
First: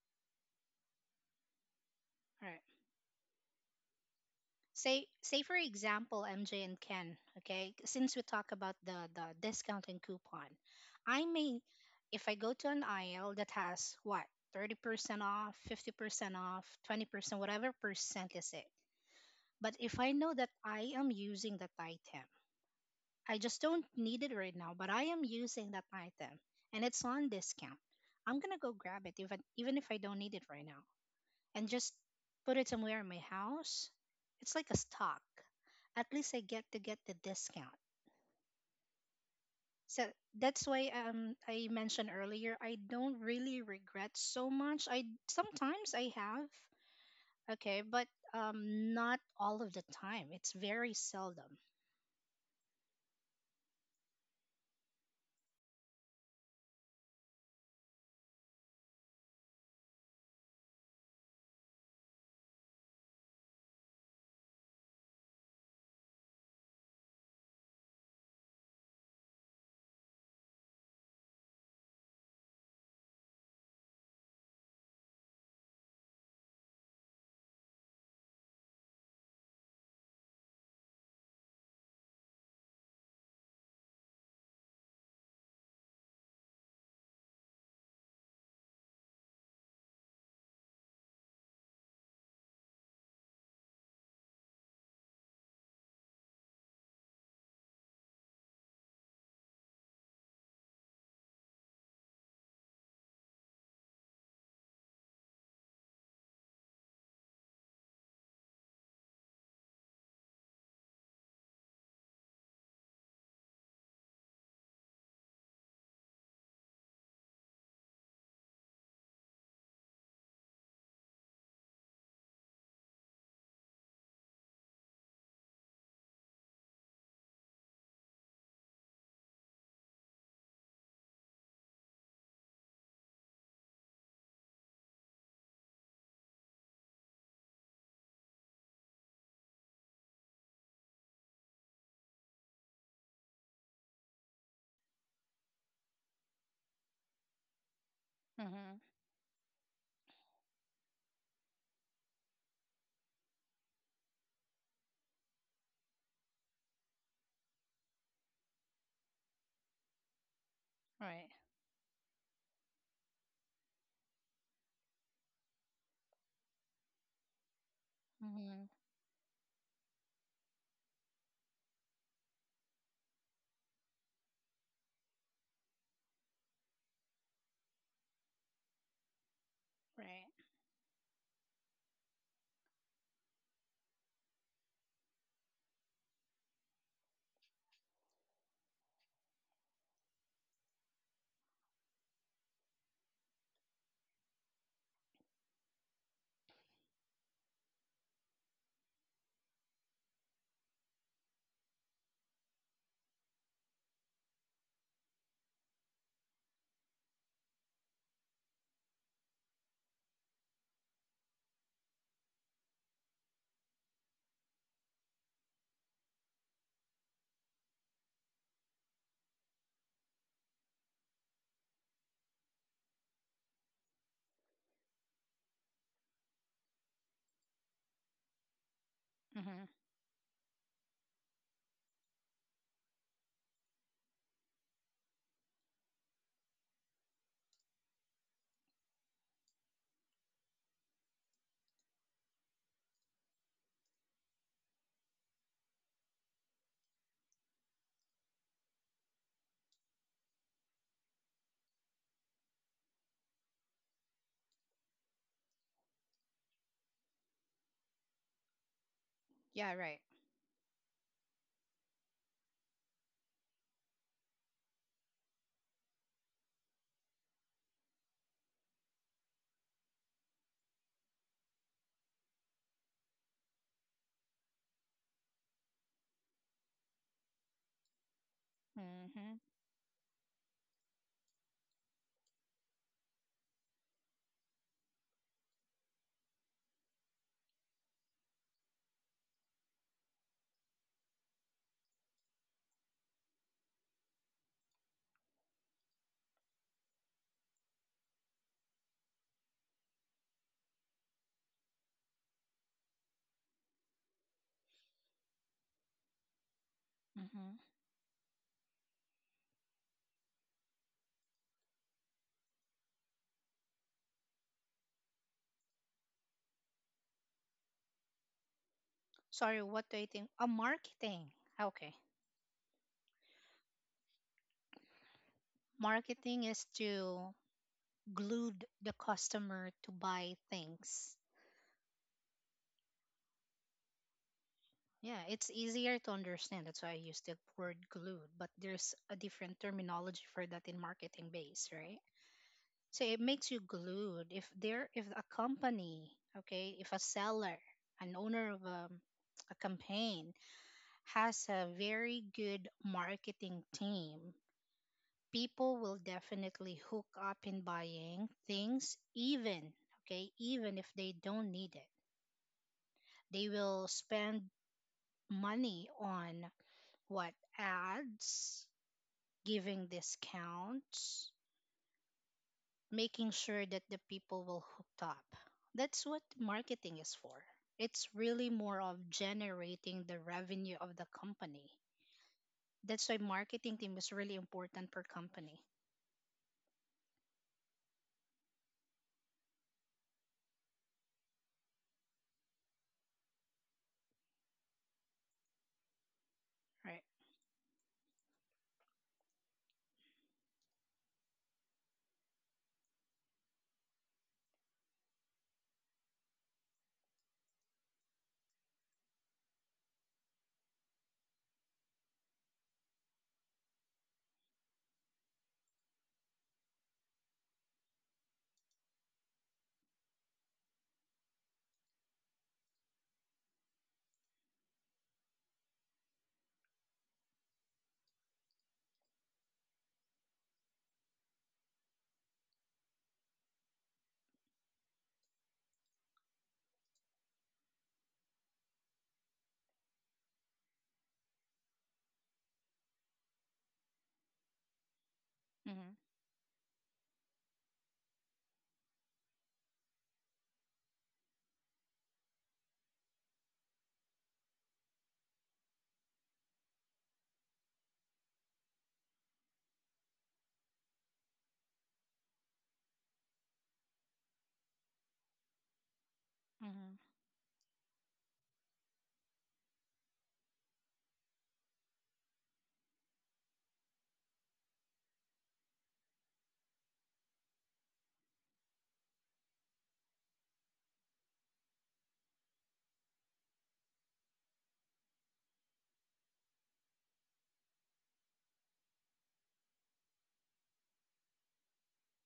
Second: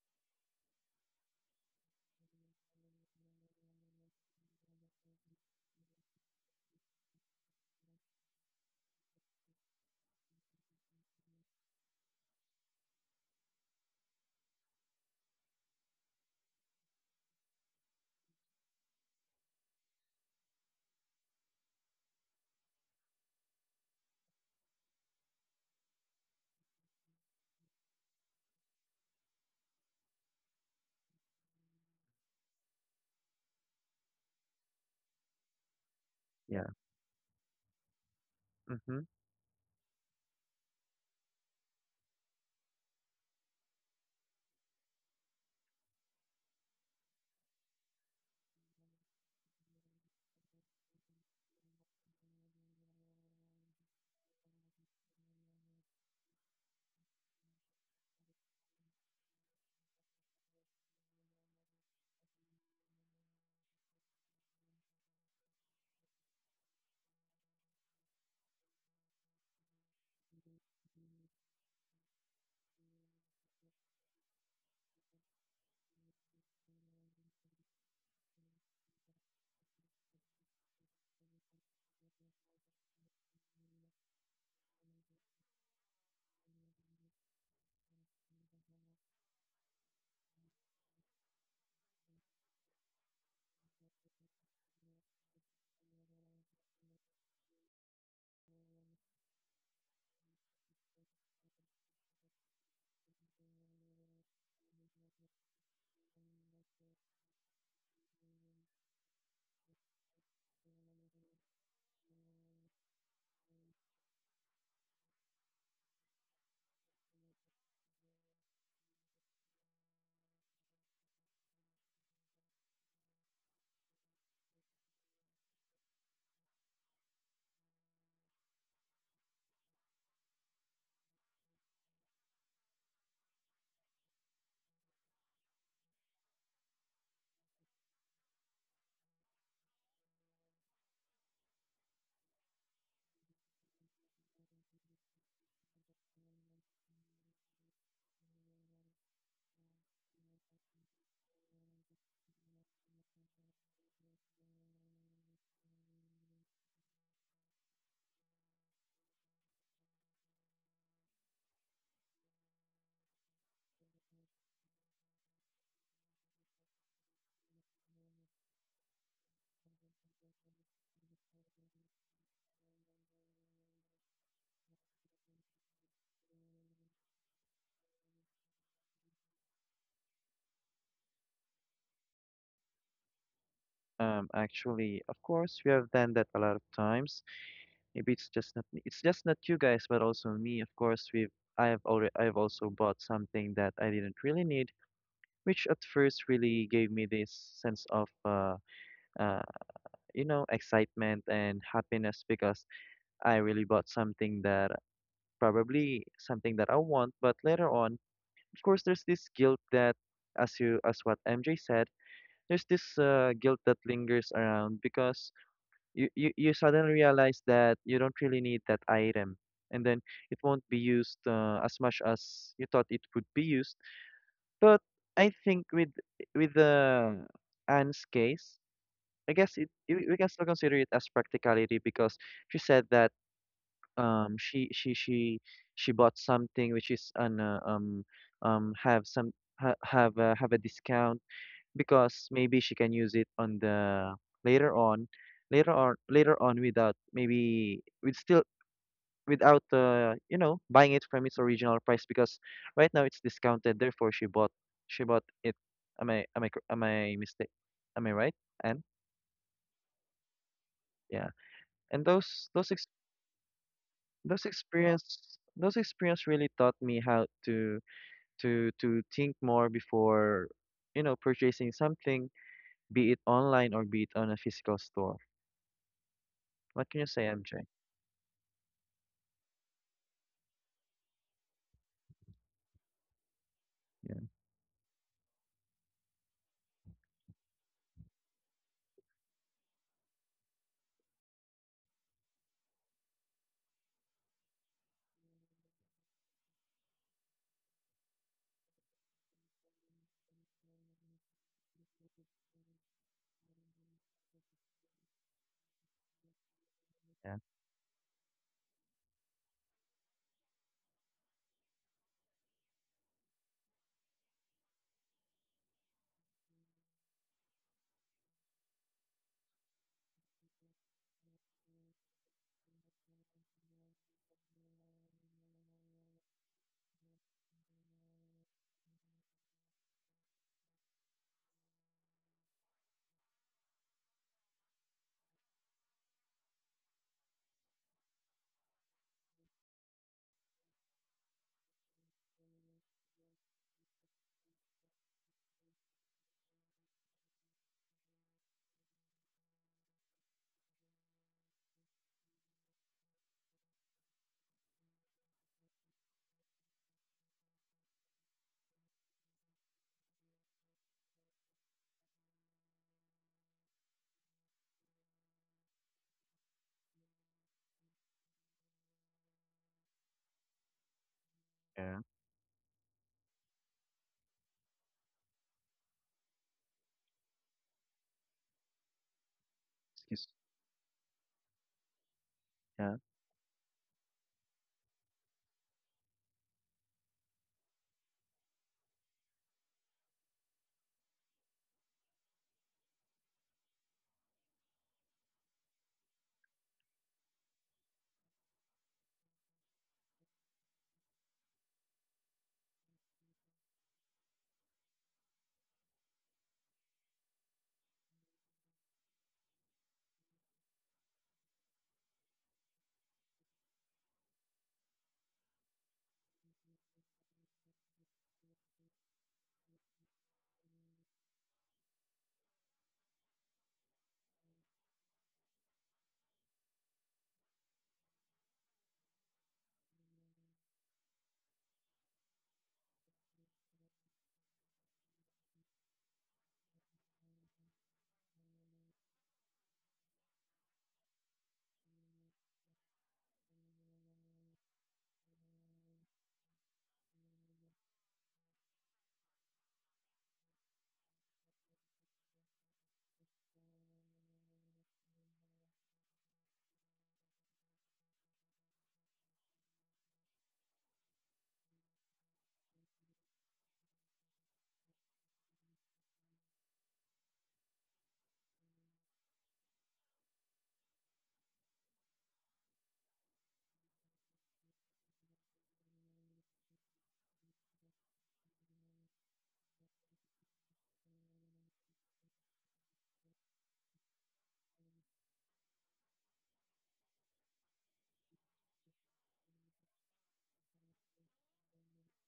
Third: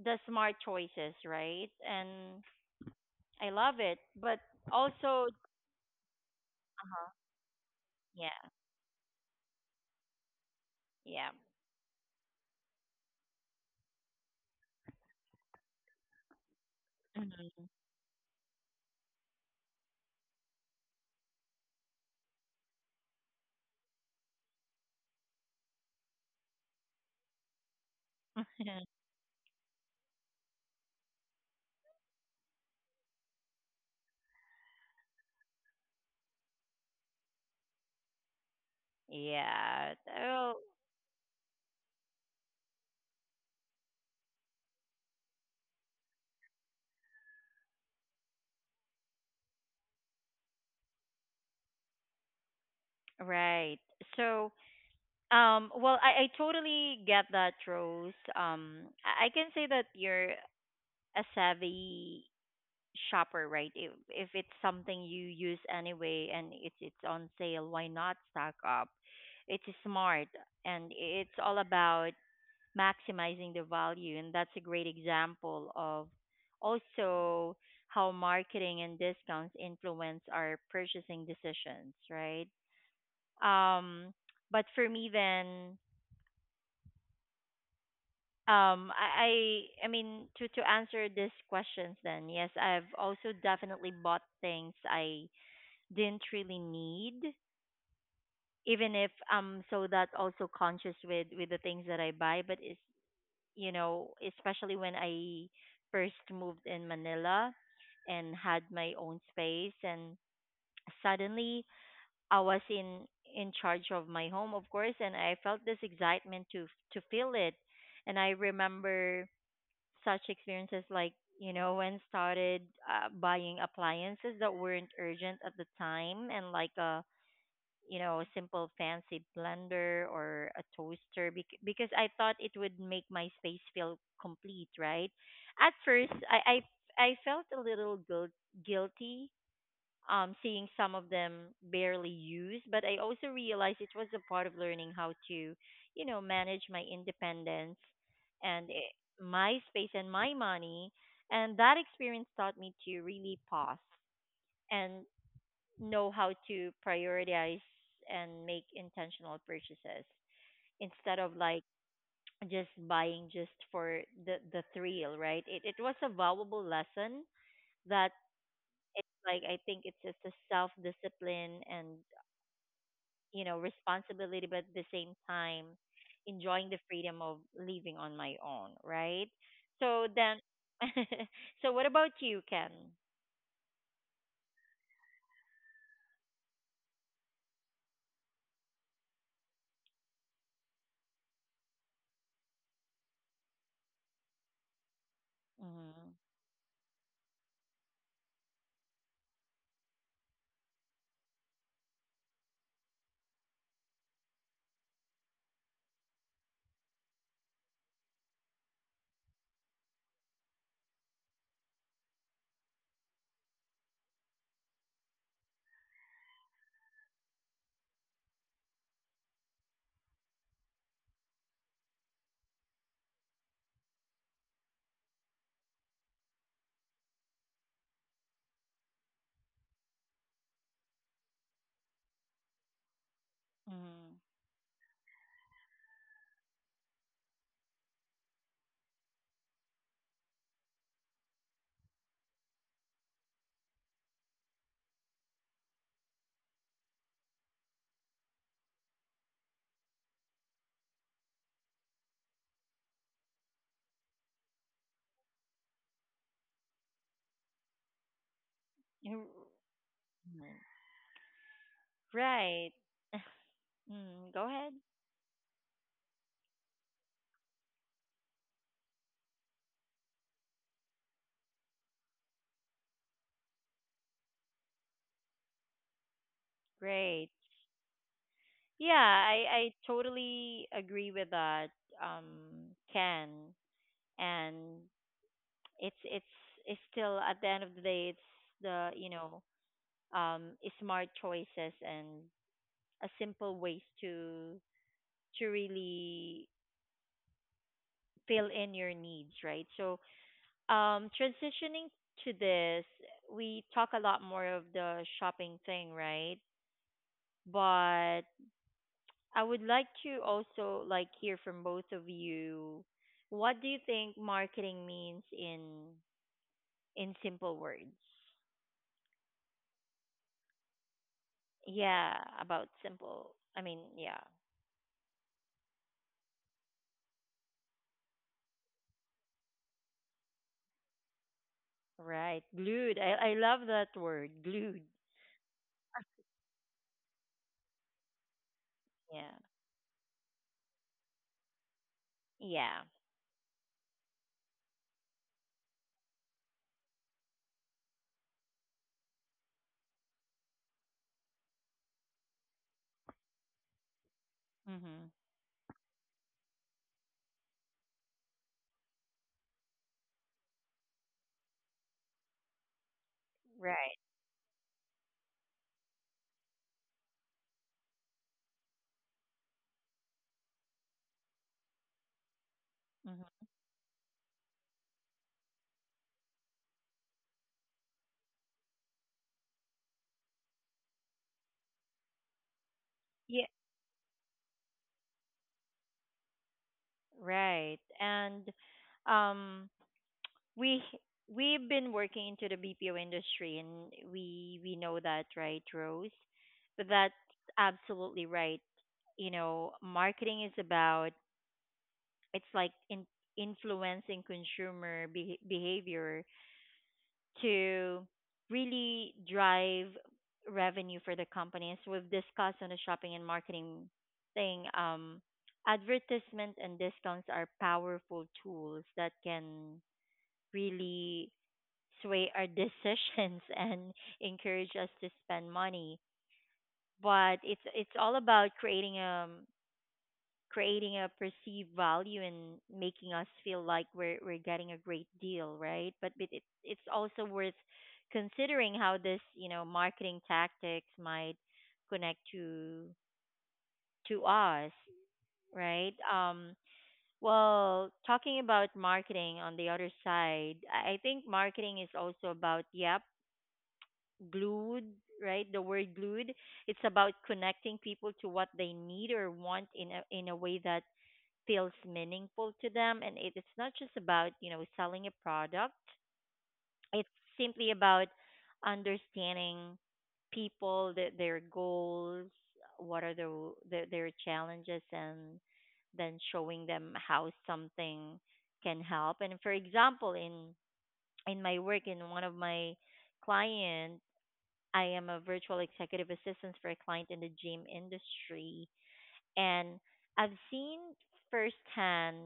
Speaker 1: the smart choices, right? And
Speaker 3: All right.
Speaker 1: I love it, but
Speaker 3: Say
Speaker 1: also,
Speaker 3: say for example, MJ and
Speaker 1: uh-huh,
Speaker 3: Ken, okay? Since we
Speaker 1: yeah,
Speaker 3: talk about the discount and coupon, I
Speaker 1: yeah.
Speaker 3: may if I go to an IL that has what? 30% off, 50% off, 20%,
Speaker 1: Mhm.
Speaker 3: whatever percent is it. But if I know that I am using that item, I just don't need it right now, but I am using that item, and it's on discount. I'm going to go grab it even if I don't need it right now. And just put it somewhere in my house, it's like a stock. At least I get
Speaker 2: Yeah.
Speaker 3: to get the discount.
Speaker 2: Mm-hmm.
Speaker 1: Yeah.
Speaker 3: So
Speaker 1: Oh,
Speaker 3: that's why I mentioned earlier I don't really regret so much. I sometimes I have, okay, but not all of the time. It's very seldom.
Speaker 1: right. So, well, I totally get that, Rose. I can say that you're a savvy shopper, right? If it's something you use anyway and it's on sale, why not stock up? It's smart, and it's all about maximizing the value, and that's a great example of also how marketing and discounts influence our purchasing decisions, right? Um, but for me then, um I I to answer these questions then, yes, I've also definitely bought things I didn't really need, even if I'm so that also conscious with the things that I buy. But it's, you know, especially when I first moved in Manila and had my own space, and suddenly I was in charge of my home, of course, and I felt this excitement to feel it. And I remember such experiences like, you know, when started buying appliances that weren't urgent at the time, and like you know, simple fancy blender or a toaster, because I thought it would make my space feel complete, right? At first, I felt a little guilty, um, seeing some of them barely used, but I also realized it was a part of learning how to, you know, manage my independence and
Speaker 3: Mm-hmm.
Speaker 1: my space and my money. And that experience taught me to really pause and know how to prioritize and make intentional purchases instead
Speaker 3: Right.
Speaker 1: of like just buying just for the thrill, right? It was a valuable lesson that
Speaker 3: Mm-hmm.
Speaker 1: it's like, I think it's just a self discipline and, you know, responsibility, but at the same time enjoying the freedom of living on my own, right? So then,
Speaker 3: Right.
Speaker 1: so what about you, Ken?
Speaker 2: Actually, of course, we have done that a lot of times. Maybe it's just not me. It's just not you guys, but also me. Of course, we've I have already I've also bought something that I didn't really need, which at
Speaker 1: Mm-hmm.
Speaker 2: first really gave me this sense of uh, you know, excitement and happiness because I really bought something that probably something that I want. But later on, of course, there's this guilt that, as you as what MJ said, there's this guilt that lingers around because you suddenly realize that you don't really need that item, and then it won't be used as much as you thought it would be used. But I think with the Anne's case, I guess it
Speaker 3: Mm-hmm.
Speaker 2: we can still consider it as practicality because she said that um she she she she bought something which is an have some ha, have a discount because maybe she can use it on the later on later on later on without, maybe with still without, buying it from its original price because right now it's discounted, therefore she bought it. Am I am I cor- am I mistake am I right? And
Speaker 3: Yeah, right.
Speaker 1: Mm-hmm.
Speaker 2: yeah, and those
Speaker 1: Right.
Speaker 2: ex-
Speaker 1: Mm,
Speaker 2: those
Speaker 1: go ahead.
Speaker 2: experience those experience really taught me how to think more before, you know, purchasing something, be it online or be it on a physical store. What can you say,
Speaker 1: Great.
Speaker 2: MJ?
Speaker 1: Yeah,
Speaker 3: Mm-hmm.
Speaker 1: I totally agree with that, um, Ken.
Speaker 2: Yeah,
Speaker 1: And it's it's it's still at the end of the day, it's the, you know, um smart choices and a simple ways to really fill in your needs, right? So, transitioning to this, we talk a lot more of the shopping thing, right?
Speaker 2: yeah,
Speaker 3: Mm-hmm.
Speaker 1: But I would like to also like hear from both of you. What do you think marketing means in simple words?
Speaker 3: Sorry, what do you think? A marketing. Okay.
Speaker 1: Yeah, about simple. I mean, yeah,
Speaker 3: Marketing is to glued the customer to buy things.
Speaker 1: right. Glued. I love that word, glued.
Speaker 3: Yeah, it's easier to understand. That's why I use the word glued, but there's a
Speaker 1: Yeah.
Speaker 3: different terminology for that in marketing base, right?
Speaker 1: Yeah.
Speaker 3: So it makes you glued if a company, okay, if a seller, an owner of a campaign has a very good marketing team,
Speaker 1: Mhm.
Speaker 3: people will definitely hook up in buying things even, okay, even if they don't need it. They will
Speaker 1: Right.
Speaker 3: spend money on what ads, giving discounts,
Speaker 2: yeah.
Speaker 3: making
Speaker 1: Mhm.
Speaker 3: sure that the people will hook up. That's what marketing is for. It's really more of generating the
Speaker 2: Excuse.
Speaker 3: revenue of the company.
Speaker 2: Yeah,
Speaker 3: That's why
Speaker 1: Yeah.
Speaker 3: marketing team is really important per company,
Speaker 1: Right. And um, we we've been working into the BPO industry, and we know that, right, Rose? But
Speaker 3: right?
Speaker 1: that's absolutely right. You know, marketing is about it's like in, influencing consumer be, behavior to really drive revenue for the company. As we've discussed on the shopping and marketing thing, advertisement and discounts are powerful tools that can really sway our decisions and encourage us to spend money. But it's all about creating a perceived value and making us feel like we're getting a great deal, right? But it, it's also worth considering how this, you know, marketing tactics might connect to us,
Speaker 3: Hmm.
Speaker 1: right? Well, talking about marketing on the other side, I think marketing is also about, yep, glued, right? The word glued. It's about connecting people to what they need or want in a way that feels meaningful to them. And it, it's not just about, you know, selling a product.
Speaker 3: Hmm.
Speaker 1: It's simply about understanding people, their goals, what are their challenges, and then showing them how something can help. And for example, in my work, in one of my client. I am a virtual executive assistant for a client in the gym industry, and I've seen firsthand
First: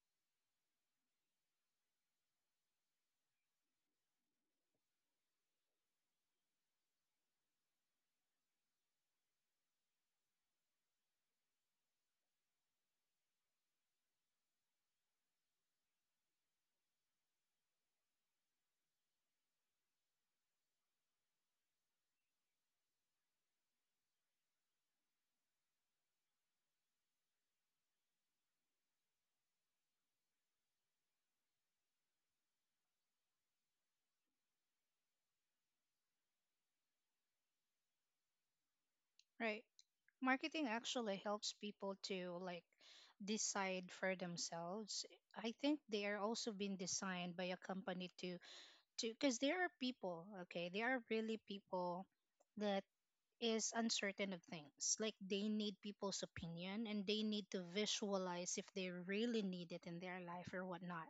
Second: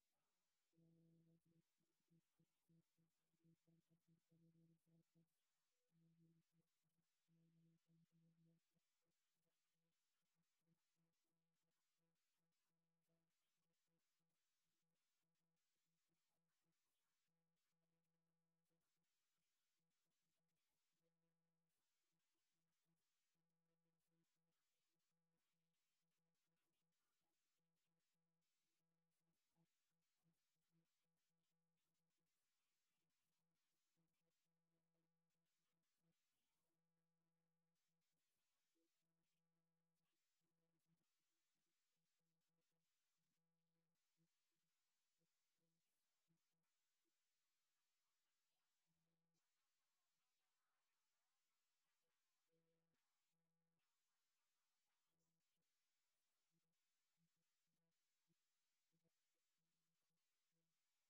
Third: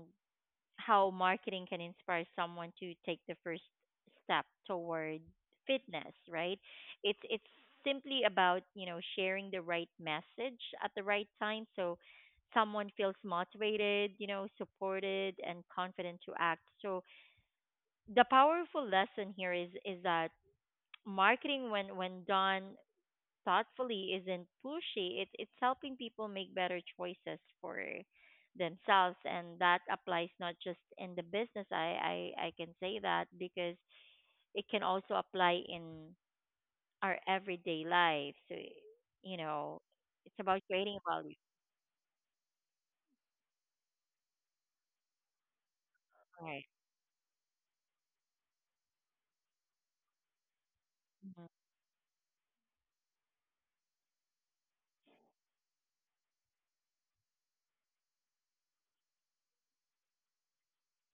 Speaker 1: how marketing can inspire someone to take the first step toward fitness, right? It's simply about, you know, sharing the right message at the right time so someone feels motivated, you know, supported and confident to act. So the powerful lesson here is that marketing, when done thoughtfully, isn't pushy. It, it's helping people make better choices for themselves, and that applies not just in the business. I can say that because it can also apply in our everyday life. So you
Speaker 3: Right.
Speaker 1: know, it's about
Speaker 3: Marketing
Speaker 1: creating
Speaker 3: actually
Speaker 1: value,
Speaker 3: helps people to like decide for themselves. I think they are also
Speaker 1: right?
Speaker 3: being designed by a company to because there are people, okay, there are really
Speaker 1: Mhm.
Speaker 3: people that is uncertain of things like they need people's opinion and they need to visualize if they really need it in their life or whatnot,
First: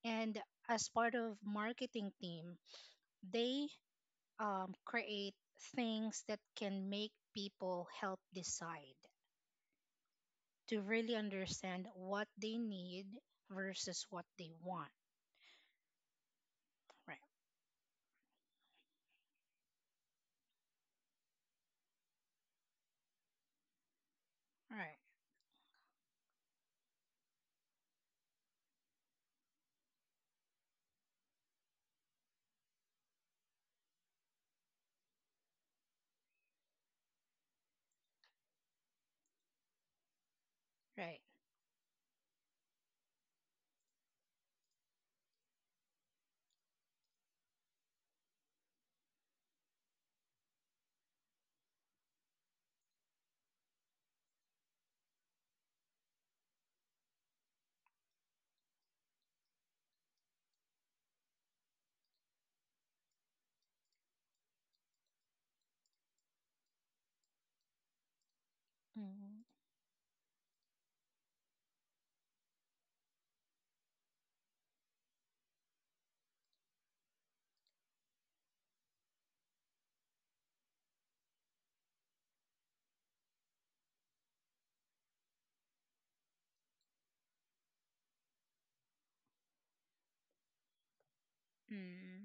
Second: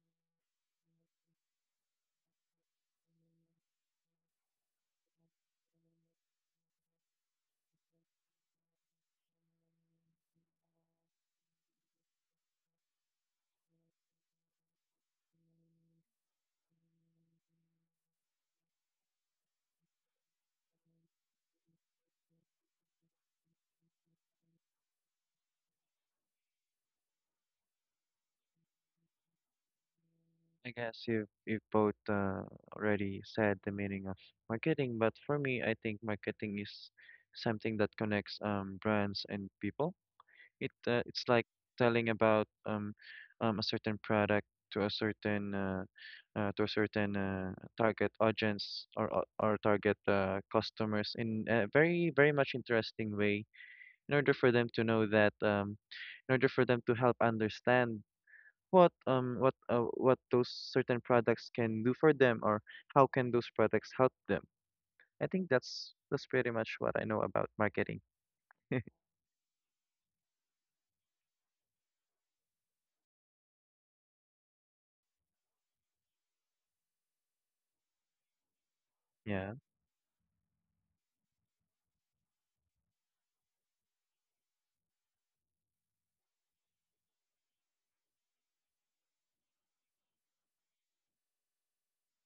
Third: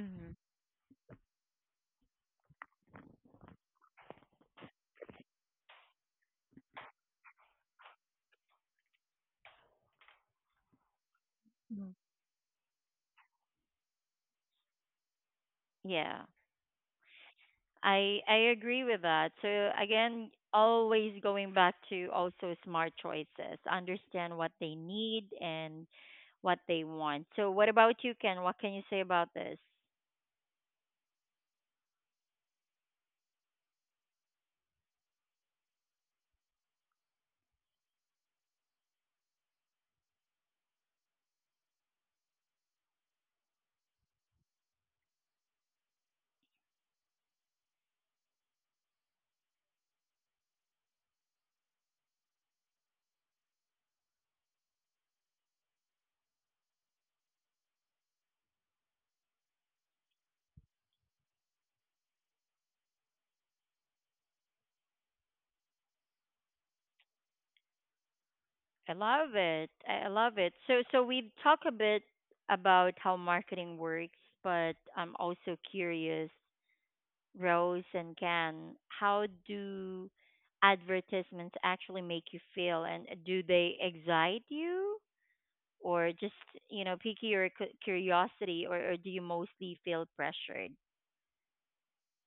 Speaker 1: Mm-hmm.
Speaker 3: and as part of marketing team they create things that can make people help decide to really understand what they need versus what they want,
Speaker 1: Yeah.
Speaker 3: right?
Speaker 1: I agree with that. So again, always going back to also smart choices. Understand what they
Speaker 3: Right.
Speaker 1: need and what they want. So what about you, Ken? What can you say about this?
Speaker 2: I guess you you both already said the meaning of marketing, but for me, I think marketing is something that connects brands and people. It
Speaker 3: Right.
Speaker 2: it's like telling about a certain product to a certain uh, to a certain uh, target audience or target customers in a very much interesting way in order for them to know that in order for them to help understand what what those certain products can do for them, or how can those products help them. I think that's pretty much what I know about marketing.
Speaker 1: I love
Speaker 3: Mm-hmm.
Speaker 1: it. I love it. So we've talked a bit about how marketing works, but I'm also curious, Rose and Ken, how
Speaker 2: Yeah.
Speaker 1: do advertisements actually make you feel, and do they excite you or just, you know, picky or curiosity, or do you mostly feel pressured?
Speaker 3: Mm-hmm.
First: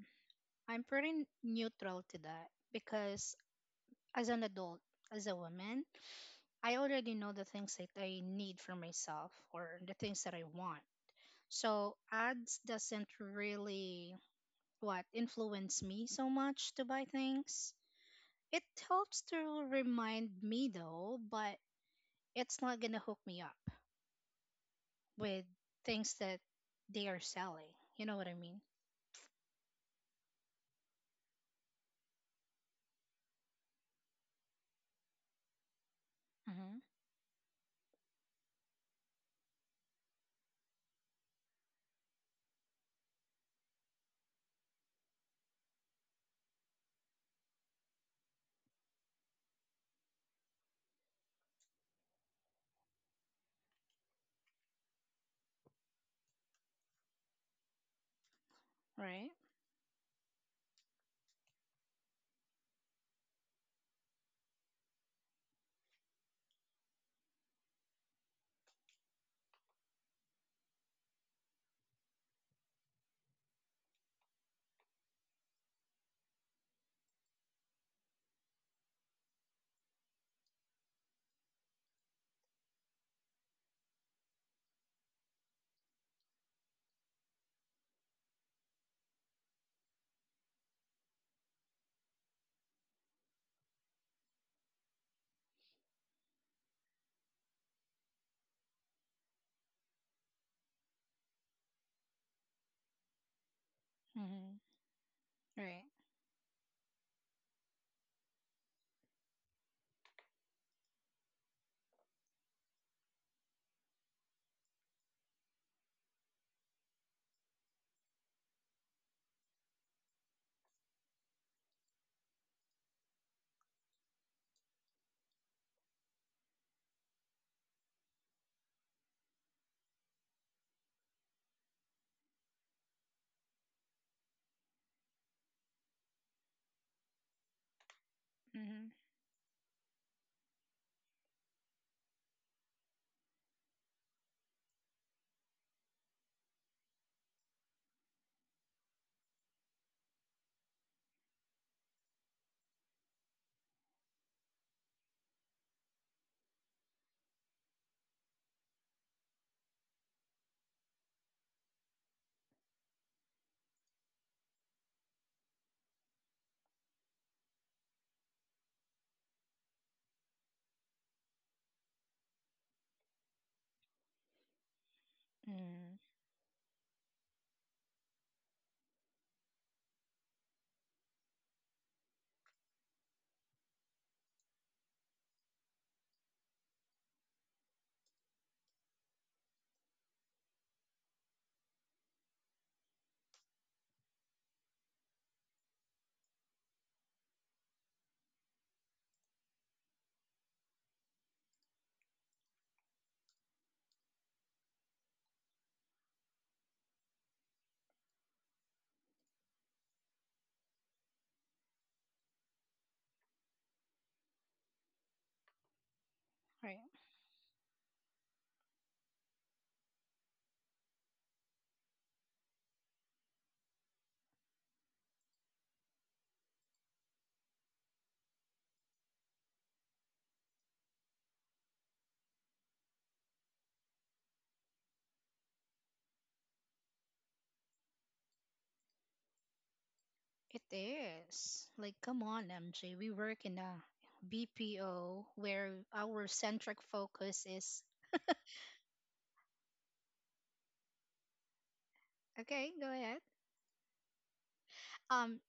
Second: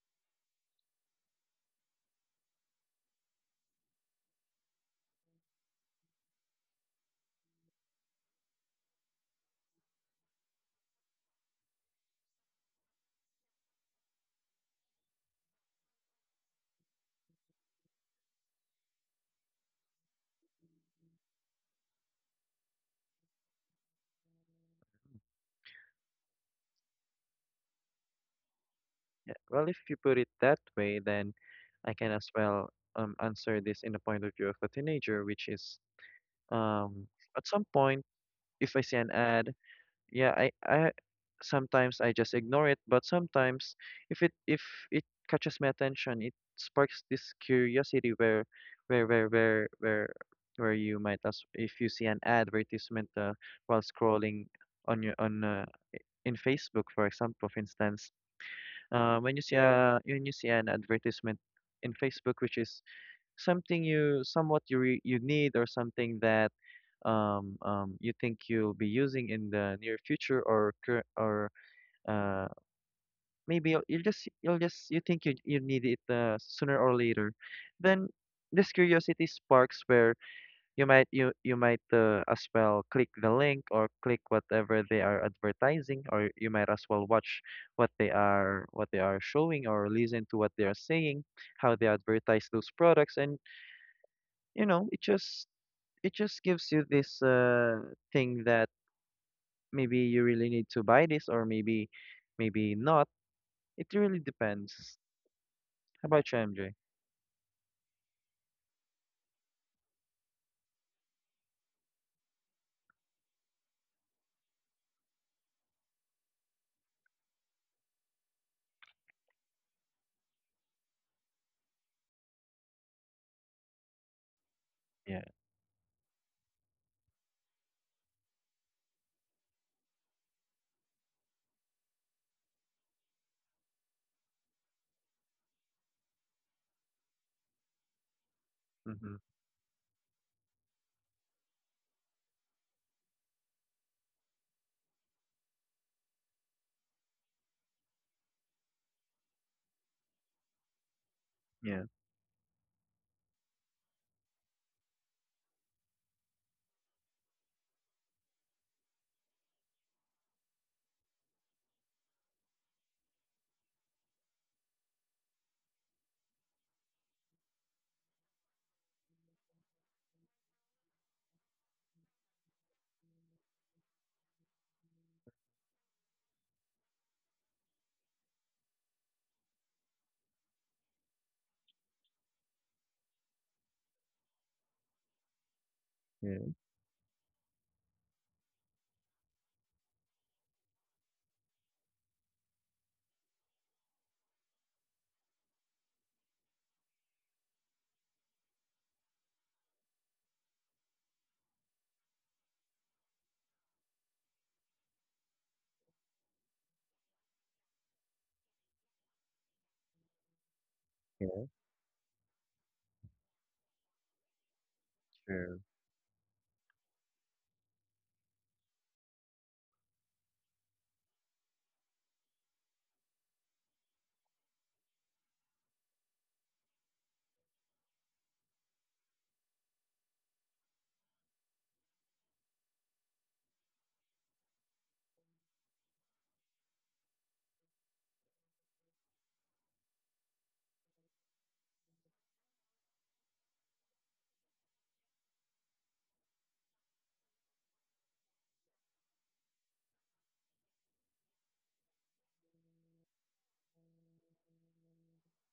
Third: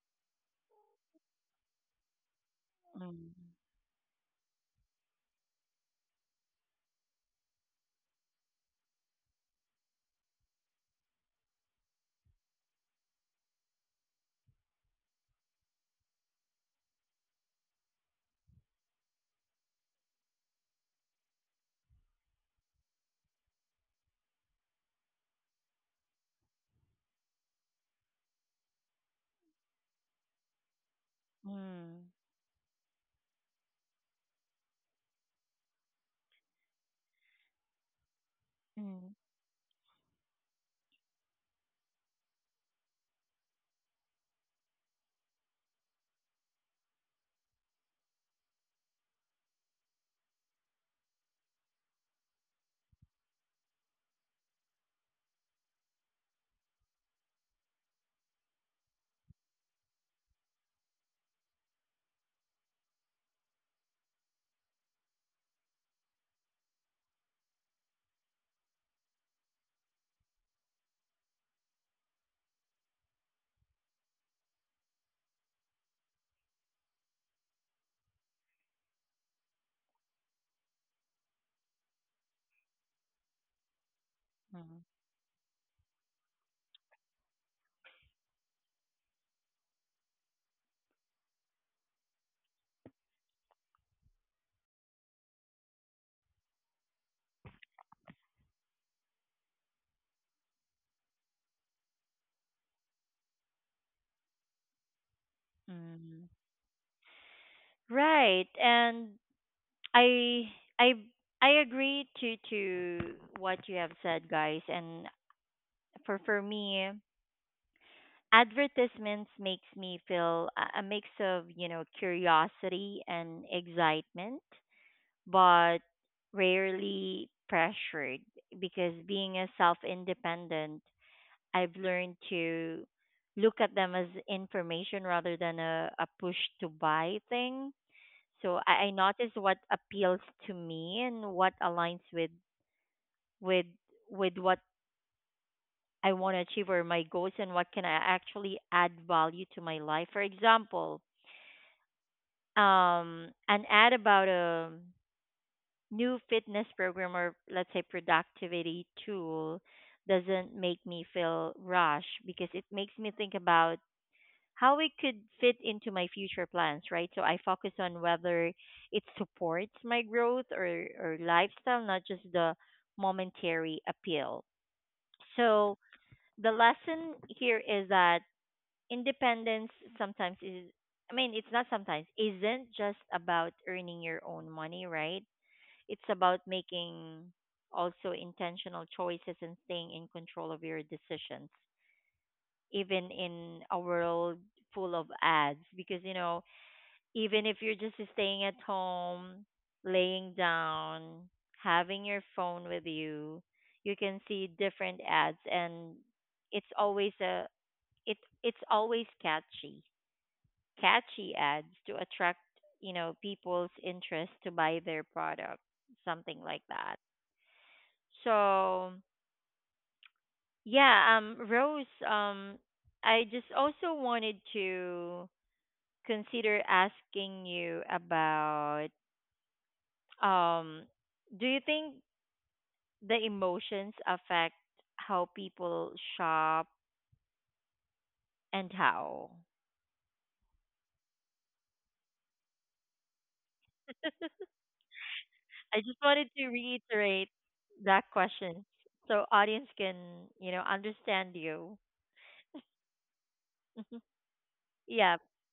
Speaker 3: I'm pretty neutral to that because
Speaker 1: Mm.
Speaker 3: as an adult, as a woman, I already know the things that I need for myself or the things that I want. So ads doesn't really what influence me so much to buy things. It helps to remind me though, but it's not gonna hook me up with things that they are selling. You know what I mean?
Speaker 2: Yeah. Well, if you put it that way, then I
Speaker 1: Mm.
Speaker 2: can as well answer this in the point of view of a teenager, which is
Speaker 3: Mm-hmm.
Speaker 2: um at some point, if I see an
Speaker 1: Mm.
Speaker 2: ad. Yeah, I sometimes I just ignore it, but sometimes if it catches my attention, it sparks this curiosity, where where where where where you might, as if you see an advertisement, while scrolling on your on in Facebook, for example, for instance,
Speaker 3: Right.
Speaker 2: when you see, yeah, a when you see an advertisement in Facebook, which is something you somewhat you need, or something that you think you'll be using in the near future, or uh, maybe you think you you need it, sooner or later, then this curiosity sparks where you might, as well click the link or click whatever
Speaker 1: Mm.
Speaker 2: they are advertising, or you might as well watch what they are showing, or listen to what they are saying, how they advertise those products. And you know, it just gives you this thing that maybe you really need to buy this, or maybe maybe not. It really
Speaker 3: Mm-hmm.
Speaker 2: depends.
Speaker 3: Right.
Speaker 2: How
Speaker 1: Mm.
Speaker 2: about you, MJ?
Speaker 1: Right. And i i I agree to what you have said, guys. And for me, advertisements makes me feel a mix of, you know, curiosity and excitement,
Speaker 2: Yeah.
Speaker 1: but rarely pressured, because being a self independent, I've learned to look at them as information rather than a push to buy thing. So I
Speaker 3: Mm-hmm.
Speaker 2: Mm-hmm.
Speaker 1: notice what appeals to me and what aligns with with what I want to achieve or my goals, and what can I actually add value to my life. For example,
Speaker 2: Yeah.
Speaker 1: an ad about a new fitness program or let's say productivity tool doesn't make me feel rushed because it makes me think about how it could fit into my future plans, right? So I focus on whether it supports my growth or lifestyle, not just the momentary appeal. So
Speaker 3: Mm-hmm.
Speaker 1: the lesson here is that independence sometimes is I mean, it's not sometimes, isn't just about earning your own money, right? It's about
Speaker 2: Yeah,
Speaker 1: making also intentional choices and staying in control of your decisions, even in a world full of ads. Because, even if you're just staying at home, laying down, having your phone with you, you can see different ads, and it's always a it it's always catchy
Speaker 2: yeah,
Speaker 1: ads to attract people's interest to buy their product,
Speaker 2: sure.
Speaker 1: something like
Speaker 3: Right.
Speaker 1: that. So yeah, Rose, I just also wanted to consider asking you about, um, do you think the emotions affect how people shop, and how?
Speaker 3: It is. Like, come on, MJ. We work in a BPO
Speaker 1: I
Speaker 3: where
Speaker 1: just wanted
Speaker 3: our
Speaker 1: to
Speaker 3: centric
Speaker 1: reiterate
Speaker 3: focus is
Speaker 1: that question so audience can understand you.
Speaker 3: okay, go ahead.
Speaker 1: Yeah.
Speaker 3: Um,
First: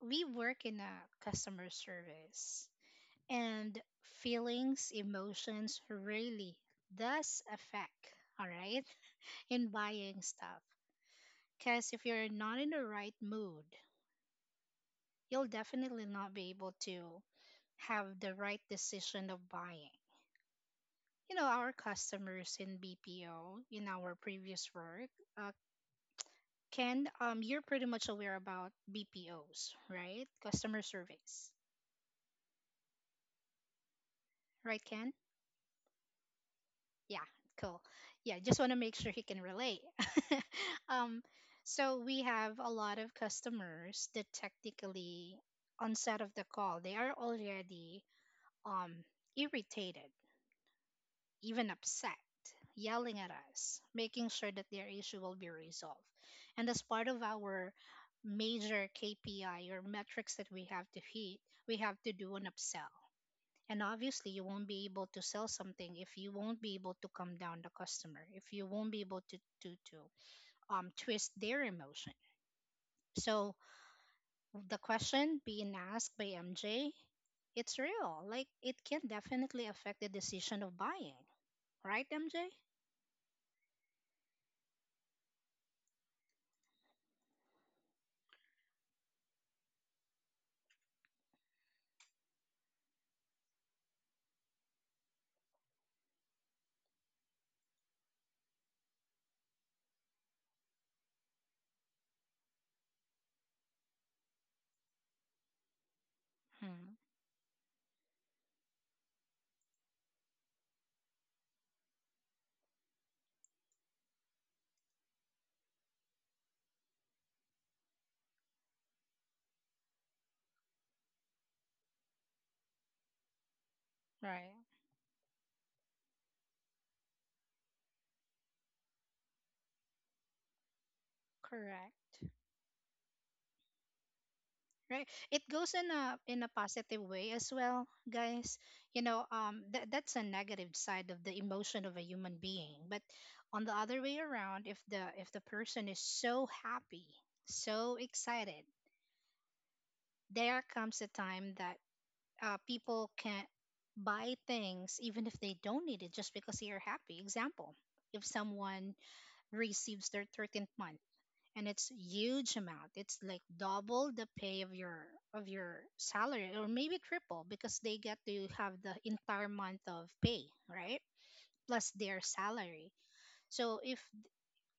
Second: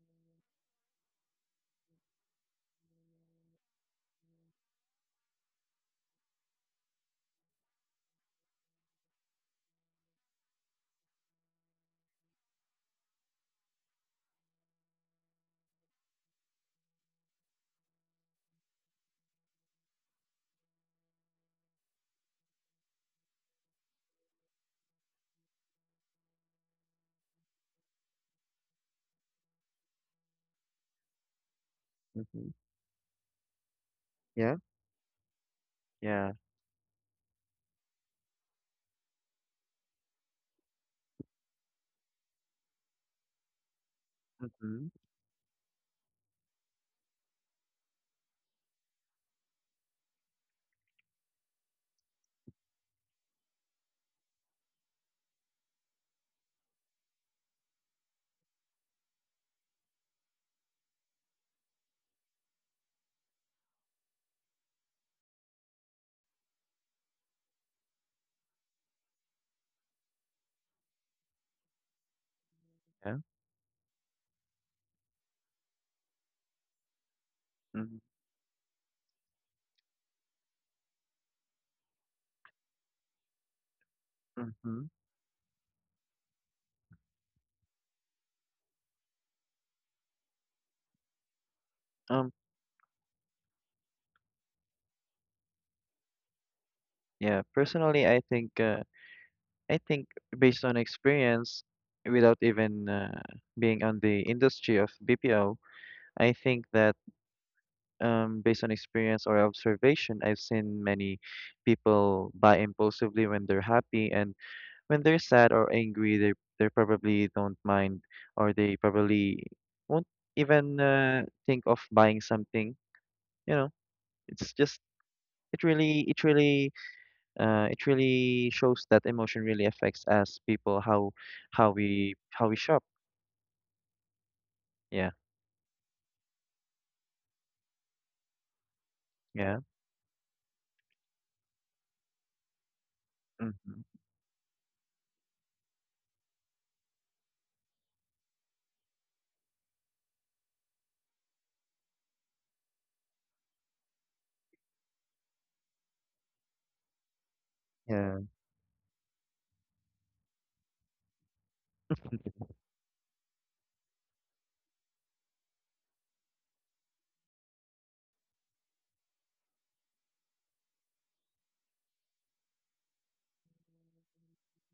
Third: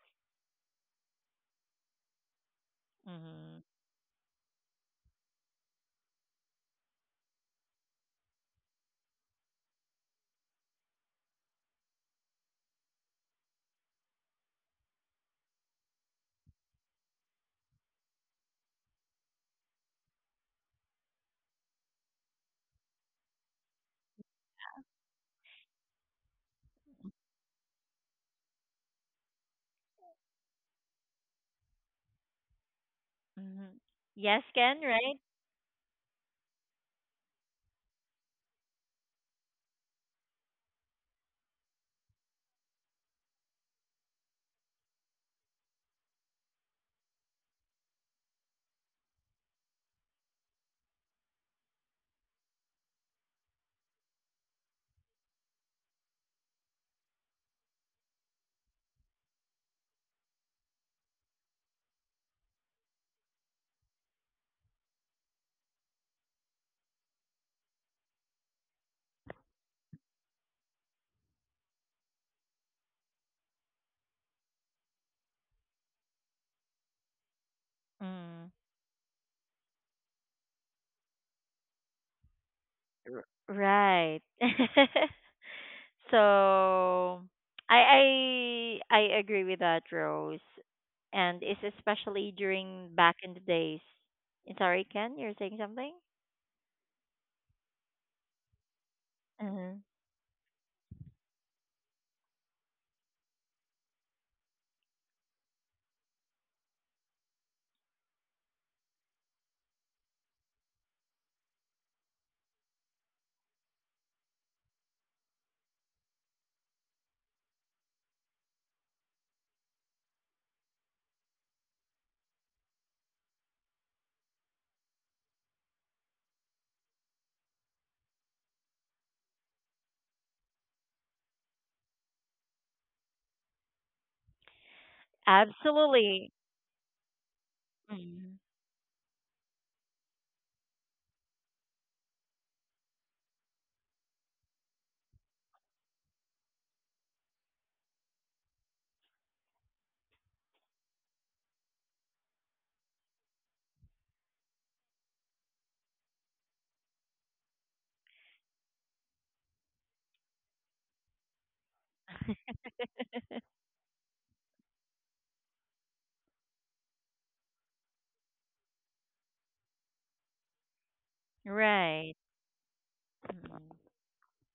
Speaker 3: we work in a customer service
Speaker 1: Mm-hmm.
Speaker 3: and feelings, emotions really does affect, all right, in buying stuff. Because if you're not in the right mood, you'll definitely not be able to have the right decision of buying. You know our customers in BPO in our previous work. Uh, Ken, you're pretty much aware about BPOs, right? Customer surveys,
Speaker 2: Mm-hmm.
Speaker 1: Mm-hmm. Yes,
Speaker 2: Yeah.
Speaker 3: right,
Speaker 1: Ken,
Speaker 3: Ken?
Speaker 1: right?
Speaker 2: Yeah.
Speaker 3: Yeah, cool. Yeah, just want to make sure he can relate. um, so we have a lot of customers that
Speaker 2: Mm-hmm.
Speaker 3: technically on set of the call they are already um irritated, even upset, yelling at us, making sure that their issue will be resolved. And as part of our major KPI or metrics that we have to hit, we have to do an upsell. And obviously, you won't be able to sell something if you won't be able to calm down the customer, if you won't be able to to twist their emotion.
Speaker 2: Yeah.
Speaker 3: So the question being asked by MJ, it's
Speaker 2: Mm-hmm.
Speaker 3: real. Like it can
Speaker 1: Mm.
Speaker 3: definitely affect the decision of buying, right, MJ?
Speaker 1: Right.
Speaker 2: Mm-hmm.
Speaker 1: So I agree with that, Rose. And it's
Speaker 2: Um.
Speaker 1: especially during back in the days. Sorry, Ken, you're saying something?
Speaker 2: Yeah. Personally, I think I think
Speaker 1: Hmm.
Speaker 2: based on experience, without even being on the industry of BPO, I think
Speaker 3: Hmm.
Speaker 2: that. Based on experience or observation, I've seen many people buy impulsively when they're happy, and when they're sad or angry, they probably don't mind, or they probably won't even think of buying something. You know,
Speaker 3: Right.
Speaker 2: it's just, it really it really shows that emotion really affects us people, how
Speaker 3: Correct.
Speaker 2: how we shop.
Speaker 3: Right.
Speaker 2: Yeah,
Speaker 3: It goes in a
Speaker 1: Absolutely.
Speaker 3: positive way as well, guys.
Speaker 1: Mhm.
Speaker 3: You know,
Speaker 2: yeah,
Speaker 3: that that's a negative side of the emotion of a human being. But on the other
Speaker 2: mm-hmm.
Speaker 3: way around, if the person is so happy, so excited, there comes a time that people can't buy things even if they don't need it just because they are happy. Example, if
Speaker 2: Yeah,
Speaker 3: someone receives their 13th month and it's huge amount, it's like double the pay of your salary or maybe triple because they get to have the entire month of pay, right, plus their
Speaker 1: Right.
Speaker 3: salary. So if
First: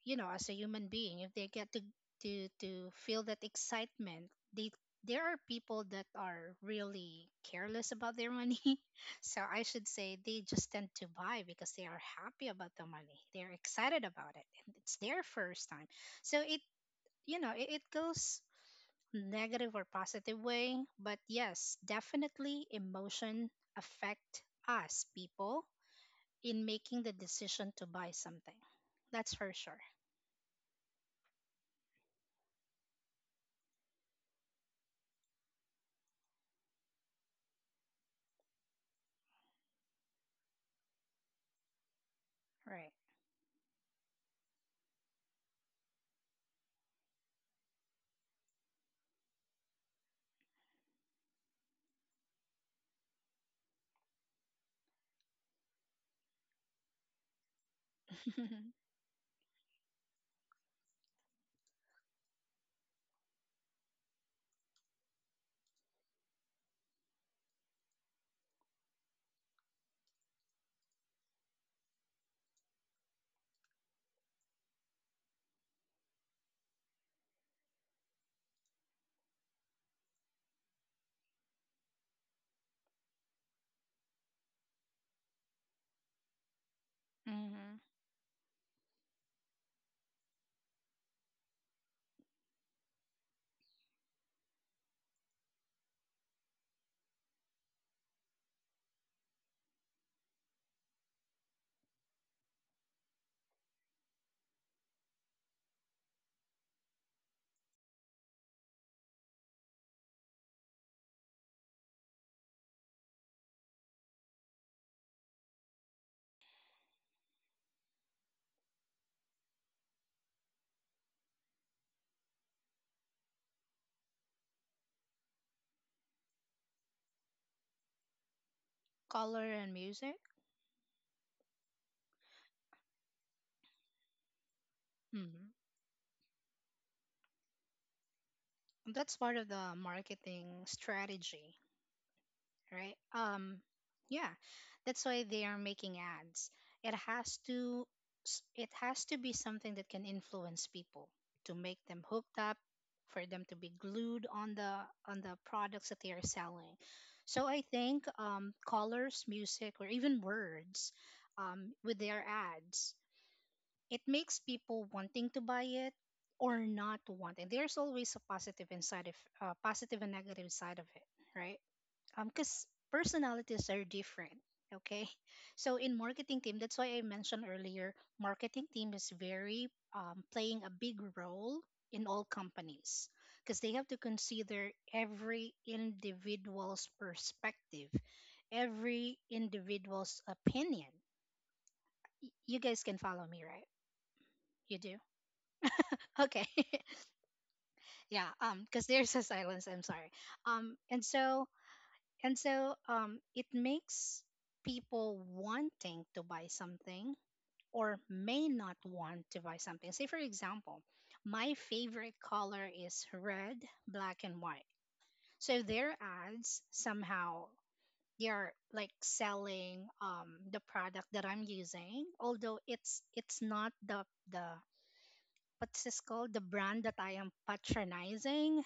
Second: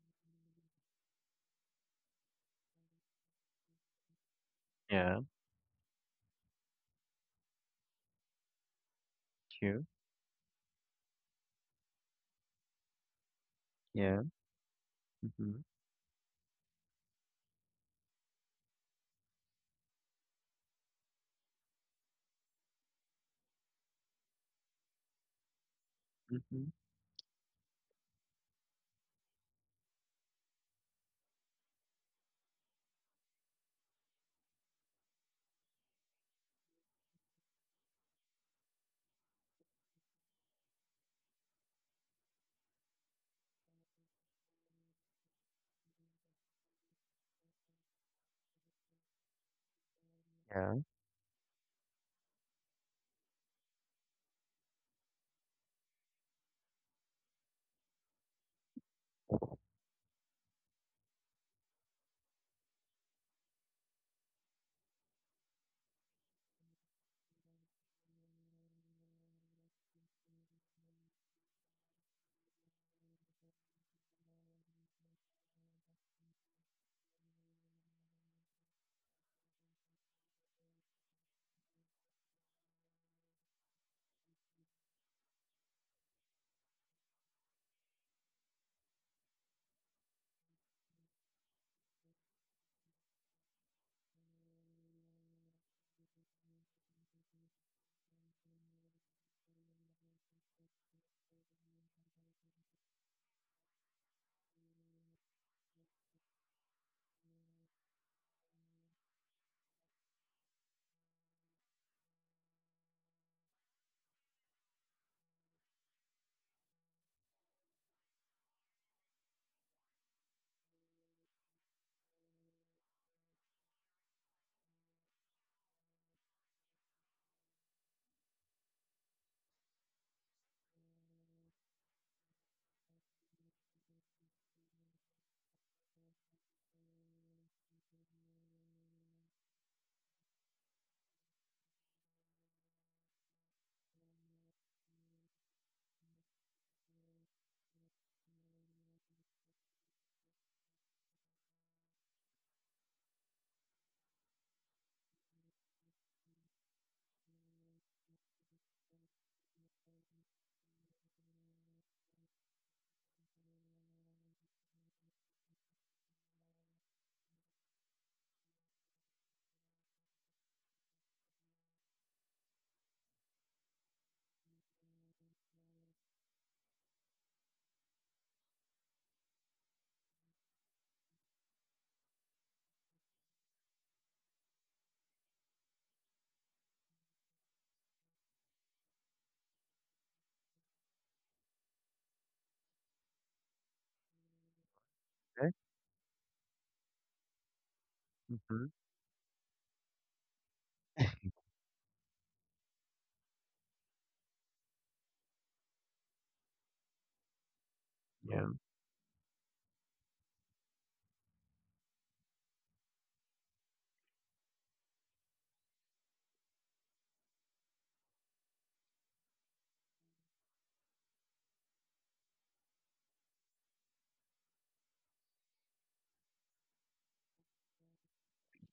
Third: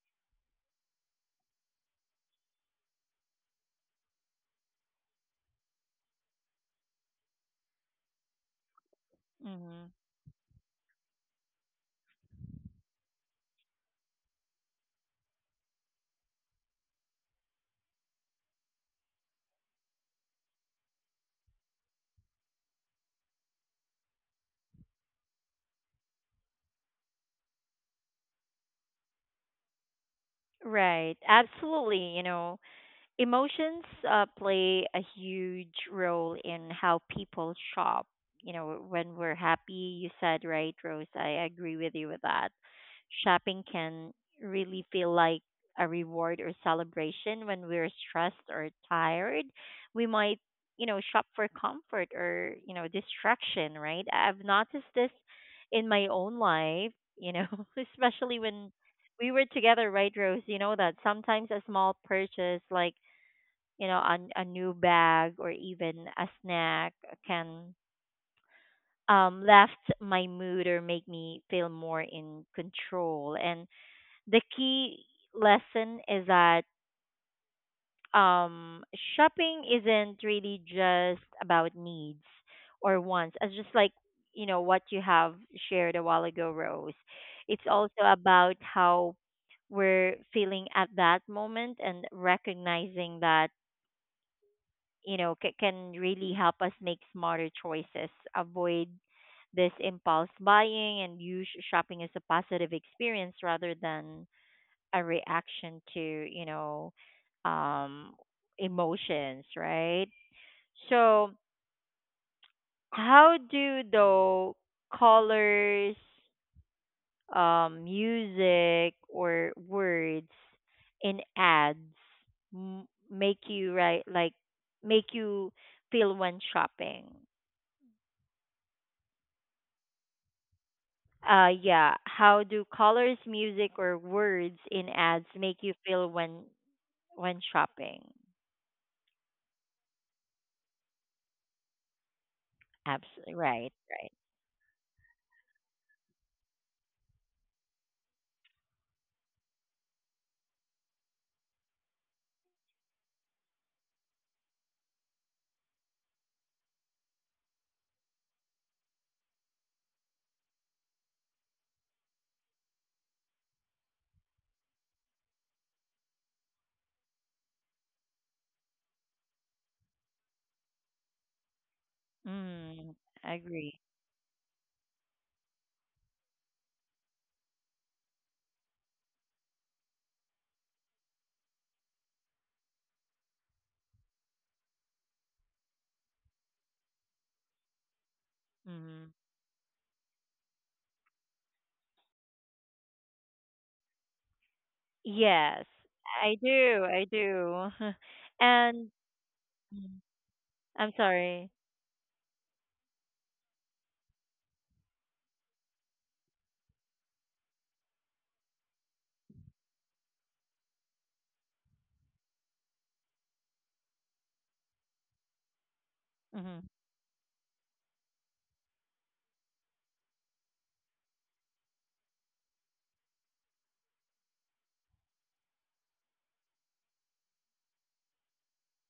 Speaker 3: you know, as a human being, if they get to to feel that excitement, they
Speaker 2: yeah.
Speaker 3: there are people that are really careless about their money. So I
Speaker 1: Mm-hmm.
Speaker 2: True.
Speaker 3: should say they just tend to buy because they are happy about the money, they're excited
Speaker 2: Yeah.
Speaker 3: about it, and it's their
Speaker 2: Mm-hmm.
Speaker 3: first time. So it, you know, it goes negative or positive way, but yes, definitely emotion affect us people in
Speaker 2: Mm-hmm.
Speaker 3: making the decision to buy something, that's for sure.
Speaker 1: Right. Absolutely, you know. Emotions play a huge role in how people shop. You know, when we're happy, you said, right, Rose? I agree with you with that.
Speaker 3: Right.
Speaker 1: Shopping can really feel like a reward or celebration when we're stressed or tired. We might, you
Speaker 2: Yeah.
Speaker 1: know, shop for comfort or, distraction, right? I've noticed this in my own life, you know, especially when we were together, right, Rose? You know that sometimes a small purchase, like a new bag or even a snack, can lift my mood or make me feel more in control. And the key lesson is that um, shopping isn't really just about needs or wants. It's just like what you have shared a while ago, Rose. It's
Speaker 3: Hmm.
Speaker 1: also about how we're feeling at that moment, and recognizing that can really help us make smarter choices, avoid this impulse buying, and use shopping as a positive experience rather than a reaction to um emotions, right? So how do though colors, music, or words in ads m- make you right like make you feel when shopping?
Speaker 3: Color and music.
Speaker 1: Yeah. How do colors, music, or words in ads make
Speaker 3: Hmm.
Speaker 1: you feel when shopping?
Speaker 3: That's part of the marketing strategy, right?
Speaker 1: Absolutely right, right.
Speaker 3: Yeah, that's why they are making ads. It has to it has to be something that can influence people to make them hooked up, for them to be glued on the products that they are selling. So I think colors, music, or even words with their ads, it makes people wanting to buy it or not wanting. There's always a positive and side of positive and negative side of it, right? Because
Speaker 1: Mm, agree.
Speaker 3: personalities are different, okay. So in marketing team, that's why I mentioned earlier, marketing team is very playing a big role in all companies because they have to consider every individual's perspective,
Speaker 1: Mm.
Speaker 3: every individual's opinion. Y- you guys can follow me, right? You do?
Speaker 1: Yes,
Speaker 2: Okay.
Speaker 1: I
Speaker 3: Okay.
Speaker 1: do. I do.
Speaker 3: Yeah,
Speaker 2: Mm-hmm.
Speaker 1: And
Speaker 3: because there's a silence,
Speaker 1: mm.
Speaker 3: I'm sorry. um
Speaker 1: I'm
Speaker 3: and
Speaker 1: sorry.
Speaker 3: so And so it makes people wanting to buy something or may
Speaker 2: Yeah.
Speaker 3: not want to buy something. Say, for example, my favorite color is red, black, and white. So their
Speaker 1: Mhm.
Speaker 3: ads somehow they are like selling the product that I'm using, although it's not the what's this called, the brand that I am patronizing.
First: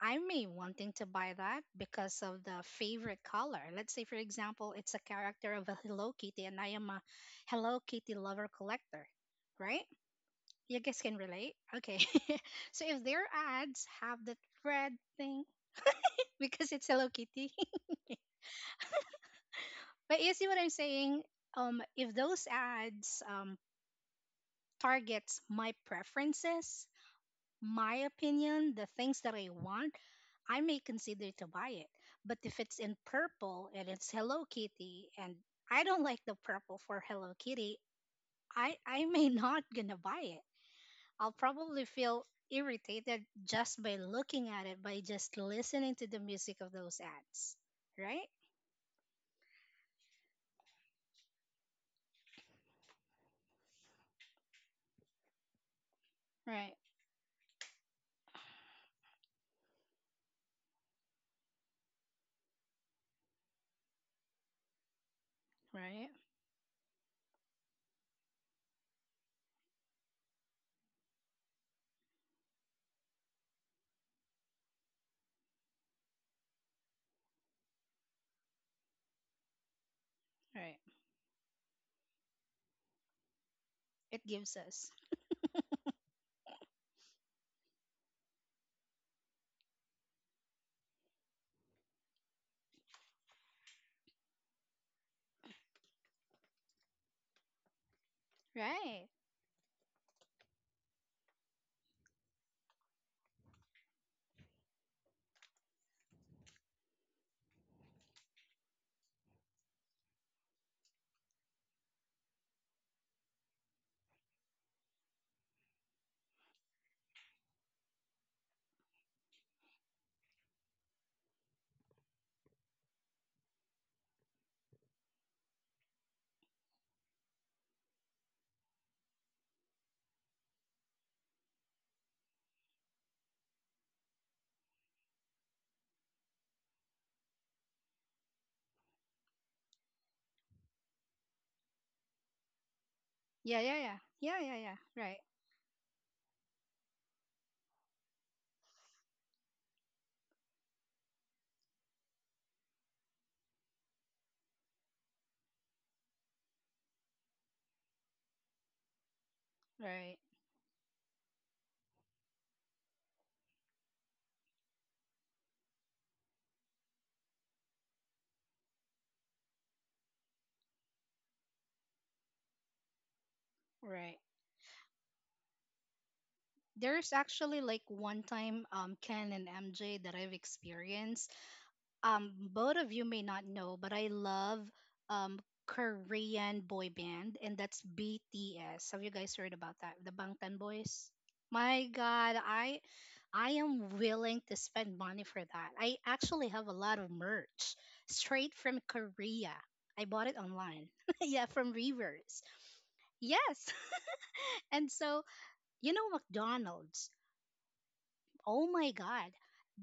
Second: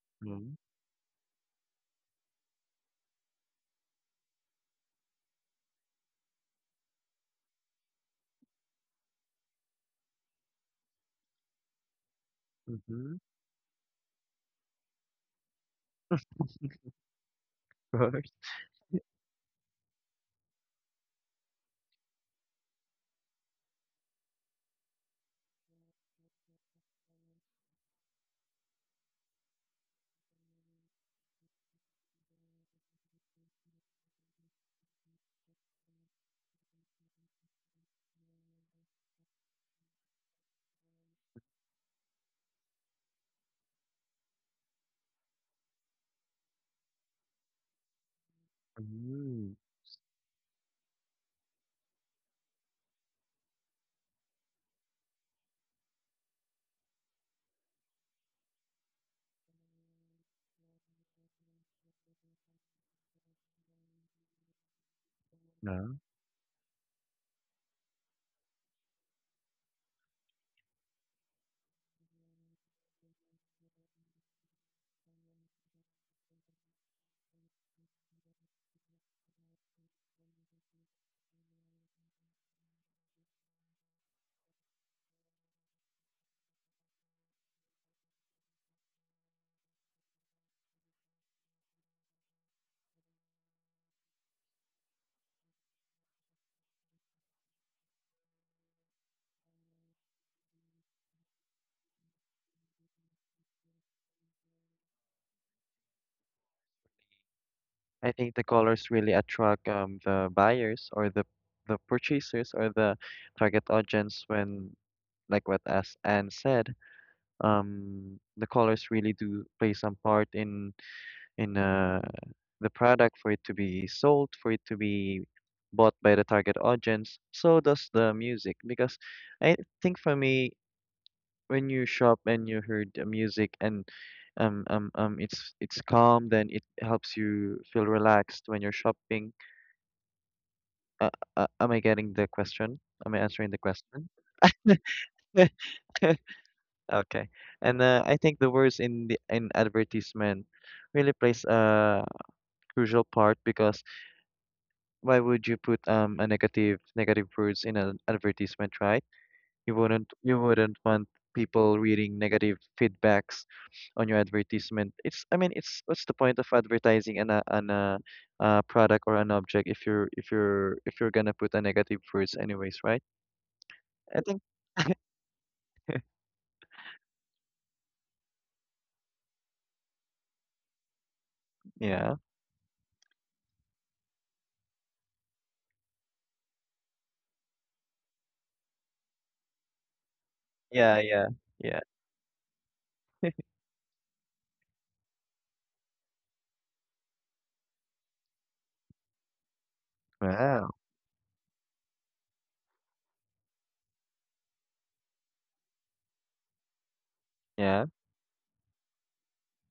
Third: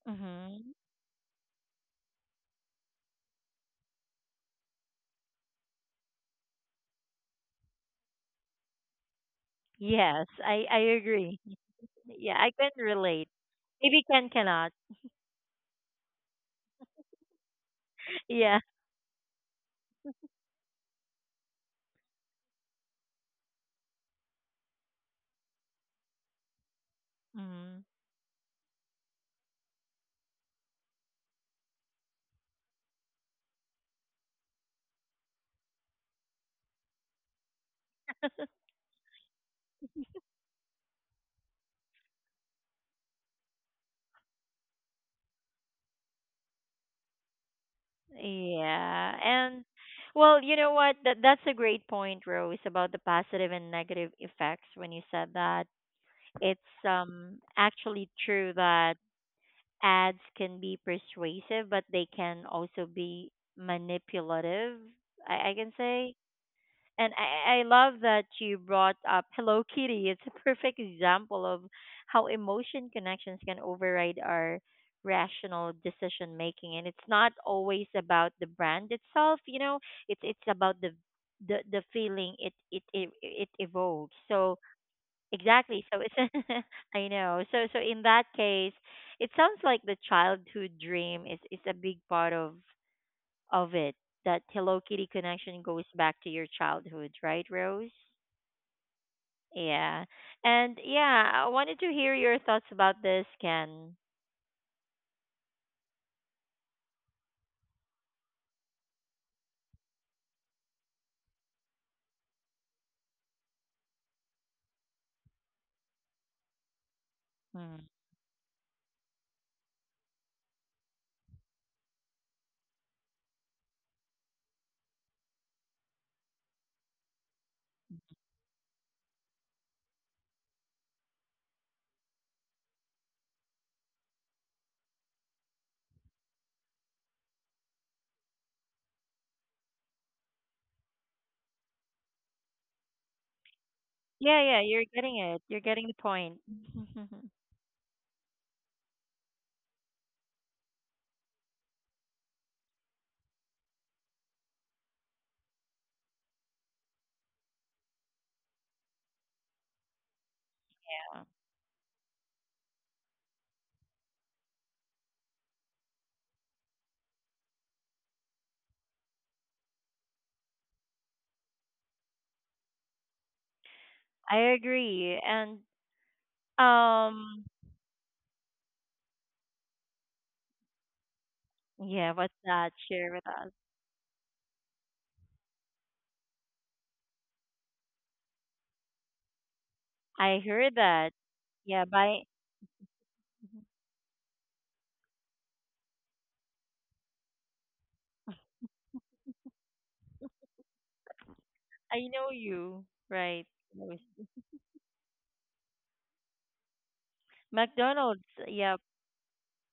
Speaker 3: I may
Speaker 2: Mhm,
Speaker 1: Mhm.
Speaker 3: wanting to buy that because of the favorite color. Let's say, for example, it's a character of a Hello Kitty, and I am a Hello Kitty lover collector, right?
Speaker 1: Yes, I
Speaker 3: You
Speaker 1: I
Speaker 3: guys can
Speaker 1: agree.
Speaker 3: relate, okay?
Speaker 1: Yeah, I can
Speaker 3: So if
Speaker 2: mhm,
Speaker 3: their
Speaker 1: relate.
Speaker 3: ads
Speaker 1: Maybe
Speaker 3: have
Speaker 1: Ken
Speaker 3: that
Speaker 1: cannot.
Speaker 3: red thing because it's Hello Kitty,
Speaker 2: of course.
Speaker 1: Yeah.
Speaker 3: but you see what I'm saying? If those ads targets my preferences,
Speaker 1: Mhm.
Speaker 3: my opinion, the things that I want, I may consider to buy it. But if it's in purple and it's Hello Kitty and I don't like the purple for Hello Kitty, I may not gonna buy it. I'll probably feel irritated just by looking at it, by just listening to the music of those ads. Right?
Speaker 1: Yeah.
Speaker 2: Mm,
Speaker 1: And well, you know what? That's a great point, Rose, about the positive and negative effects when you said that.
Speaker 3: Right.
Speaker 1: It's actually true that ads can be persuasive, but they can also be manipulative, I can
Speaker 2: no.
Speaker 3: Right.
Speaker 1: say. And I love that you brought up Hello Kitty. It's a perfect example of how emotion connections can override our rational decision making. And it's not always about the brand itself, it's about
Speaker 3: Right.
Speaker 1: the feeling it evokes.
Speaker 3: It gives
Speaker 1: So
Speaker 3: us.
Speaker 1: exactly. So it's I know. So in that case, it sounds like the childhood dream is a big part of it. That Hello Kitty connection goes back to your childhood, right, Rose?
Speaker 3: Right.
Speaker 1: Yeah. And yeah, I wanted to hear your thoughts about this, Ken.
Speaker 2: I think the colors really attract the buyers or the purchasers or the target audience, when, like what as Anne said,
Speaker 1: Mm.
Speaker 2: the colors really do play some part in in uh the product, for it to be sold, for it to be bought by the target audience. So does the music, because I think for me, when you shop and you heard the music and it's calm, then it helps you feel relaxed when you're shopping. Uh, am I getting the question? Am I answering
Speaker 3: Yeah,
Speaker 2: the
Speaker 3: yeah, yeah.
Speaker 2: question?
Speaker 3: Yeah,
Speaker 1: Yeah,
Speaker 3: yeah,
Speaker 1: yeah,
Speaker 3: yeah.
Speaker 1: you're
Speaker 3: Right.
Speaker 1: getting it. You're getting the point.
Speaker 2: Okay. And I think the words in the in advertisement really plays a crucial part, because why would you put a negative words in an advertisement, right? You wouldn't,
Speaker 3: Right.
Speaker 2: want
Speaker 1: Yeah,
Speaker 2: people reading negative feedbacks on your advertisement. It's, I mean, it's what's the point of advertising product or an object, if you're if you're if you're gonna put a negative words anyways, right?
Speaker 3: Right.
Speaker 2: I
Speaker 1: I
Speaker 2: think
Speaker 1: agree. And
Speaker 3: There's
Speaker 1: um
Speaker 3: actually like one time Ken and MJ that I've experienced.
Speaker 1: yeah,
Speaker 2: yeah.
Speaker 1: what's
Speaker 3: Both
Speaker 1: that?
Speaker 3: of you
Speaker 1: Share
Speaker 3: may
Speaker 1: with
Speaker 3: not
Speaker 1: us.
Speaker 3: know, but I love um Korean boy band and that's BTS. Have you guys heard about that? The
Speaker 1: I
Speaker 3: Bangtan
Speaker 1: heard
Speaker 2: Yeah,
Speaker 3: Boys?
Speaker 1: that.
Speaker 2: yeah.
Speaker 3: My
Speaker 2: Yeah.
Speaker 1: Yeah, by
Speaker 3: god, I am willing to spend money for that. I actually have a lot of merch straight from Korea. I bought it
Speaker 2: Wow.
Speaker 3: online. Yeah, from
Speaker 1: I know
Speaker 3: Reverse.
Speaker 1: you, right?
Speaker 3: Yes.
Speaker 1: Rose.
Speaker 3: And so, you know McDonald's.
Speaker 2: Yeah.
Speaker 1: McDonald's.
Speaker 3: Oh my
Speaker 1: Yep.
Speaker 3: God,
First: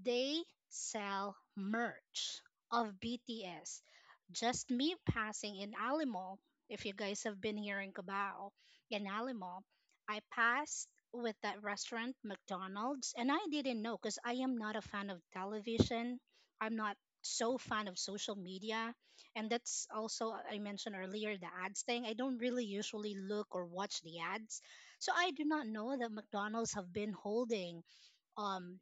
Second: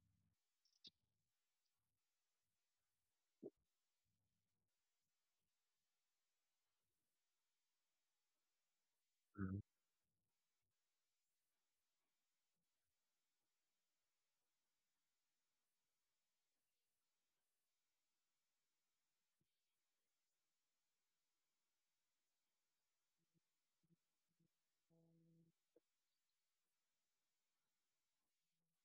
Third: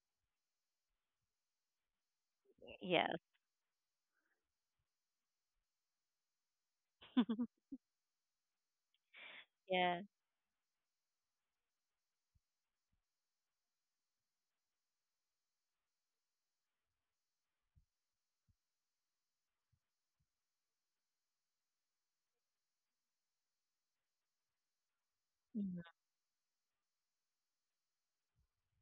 Speaker 3: they sell merch of
Speaker 1: Yes.
Speaker 3: BTS. Just me passing in Alamo, if you guys have been here in Cabao, in
Speaker 2: Mhm.
Speaker 3: Alamo,
Speaker 1: Yeah.
Speaker 3: I passed with that restaurant, McDonald's, and I didn't know because I am not a fan of television. I'm not so fan of social media. And that's also, I mentioned earlier, the ads thing. I don't really usually look or watch the ads. So I do not
Speaker 1: Mhm.
Speaker 3: know that McDonald's have been holding um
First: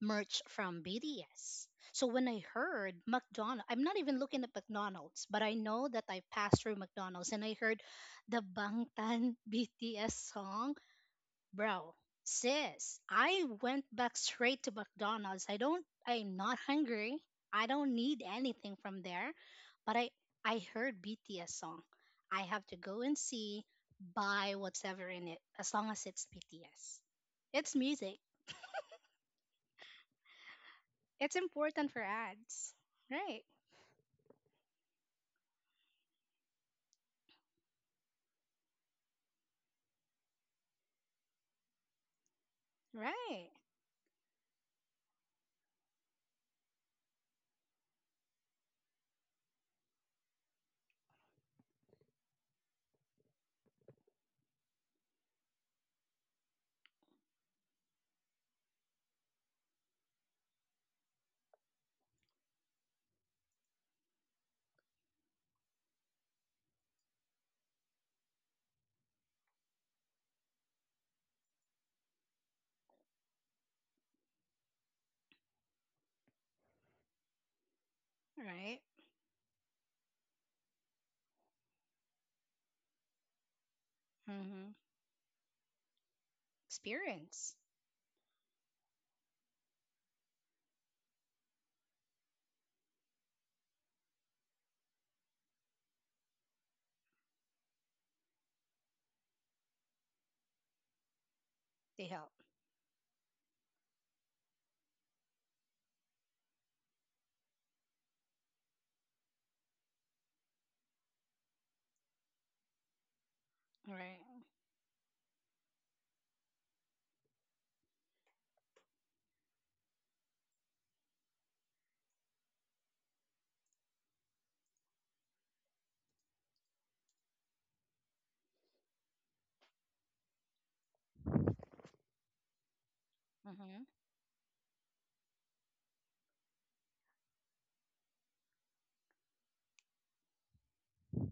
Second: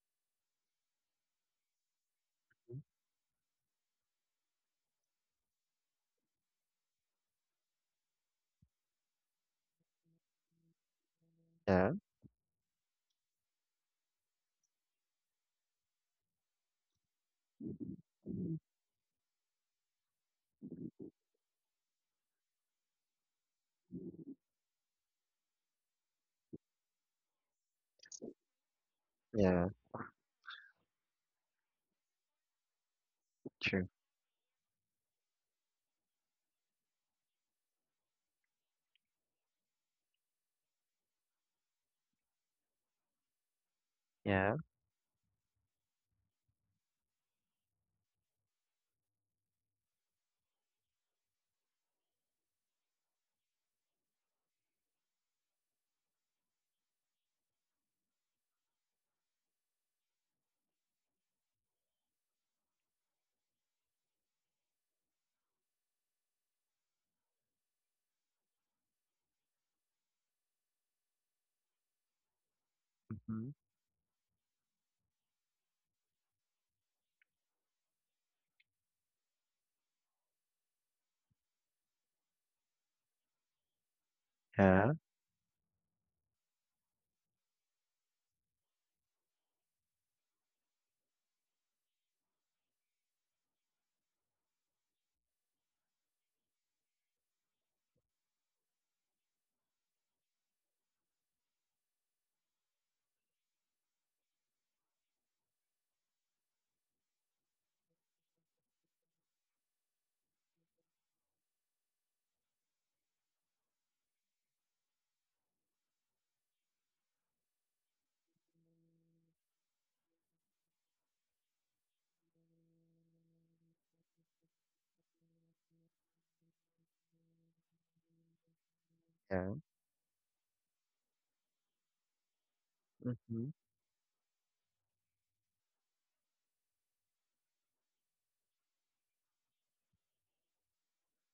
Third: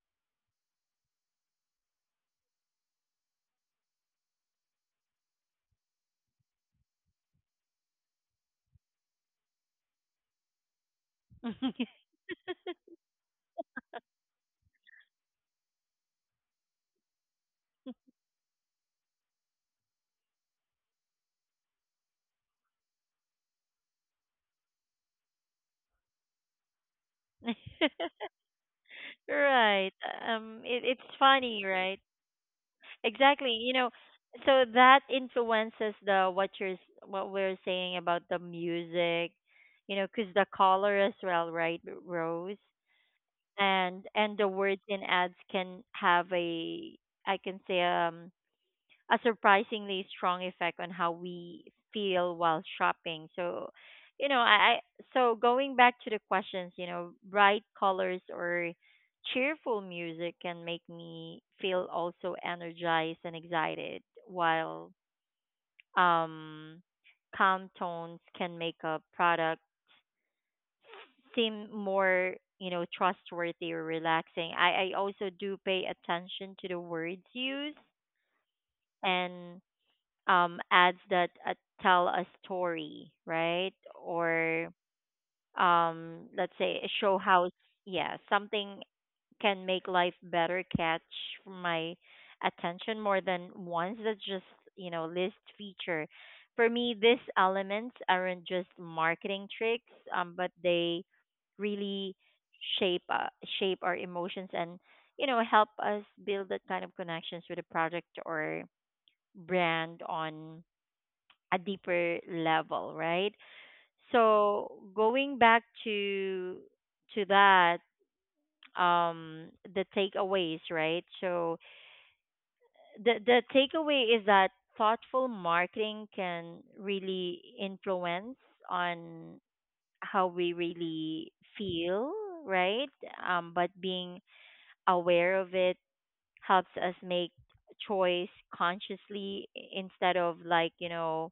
Speaker 3: merch from BTS. So when I heard McDonald's, I'm not even looking at McDonald's, but I know that I passed through McDonald's and I heard the Bangtan BTS song.
Speaker 2: Yeah.
Speaker 3: Bro, sis, I went back straight to McDonald's. I'm not hungry. I don't need anything from there, but I, I heard BTS song. I have to go and see, buy whatever in it, as long as it's BTS. It's music.
Speaker 2: Yeah.
Speaker 1: Right. It's
Speaker 3: It's
Speaker 1: funny,
Speaker 3: important for
Speaker 1: right?
Speaker 3: ads. Right.
Speaker 1: Exactly. You
Speaker 2: True.
Speaker 1: know, so that influences the what you're s- what we're saying about the music, because the color as well, right, Rose?
Speaker 3: Right.
Speaker 1: And the
Speaker 2: Yeah.
Speaker 1: words in ads can have a, I can say, a surprisingly strong effect on how we feel while shopping. So, you know, I I- so going back to the questions, you know, bright colors or cheerful music can make me feel also energized and excited, while um calm tones can make a product seem more,
Speaker 2: Mm-hmm.
Speaker 1: trustworthy or relaxing. I also do pay attention to the words used,
Speaker 3: Right.
Speaker 1: and ads that tell a story, right? Or
Speaker 3: Mm-hmm.
Speaker 2: Yeah.
Speaker 1: let's say, show how,
Speaker 3: Experience.
Speaker 1: yeah, something can make life better catch my attention more than once that just list feature. For me, these elements aren't just marketing tricks, but they
Speaker 3: They
Speaker 1: really
Speaker 3: help.
Speaker 1: shape uh, shape our emotions and help us build that kind of connections with a product or brand on a deeper level, right?
Speaker 3: Right.
Speaker 1: So going back to that, um, the takeaways, right? So the takeaway is that thoughtful marketing can really influence on
Speaker 2: Yeah.
Speaker 1: how we really feel, right?
Speaker 2: Mm-hmm.
Speaker 1: But
Speaker 3: Mm-hmm.
Speaker 1: being aware of it helps us make choice consciously, instead of, like,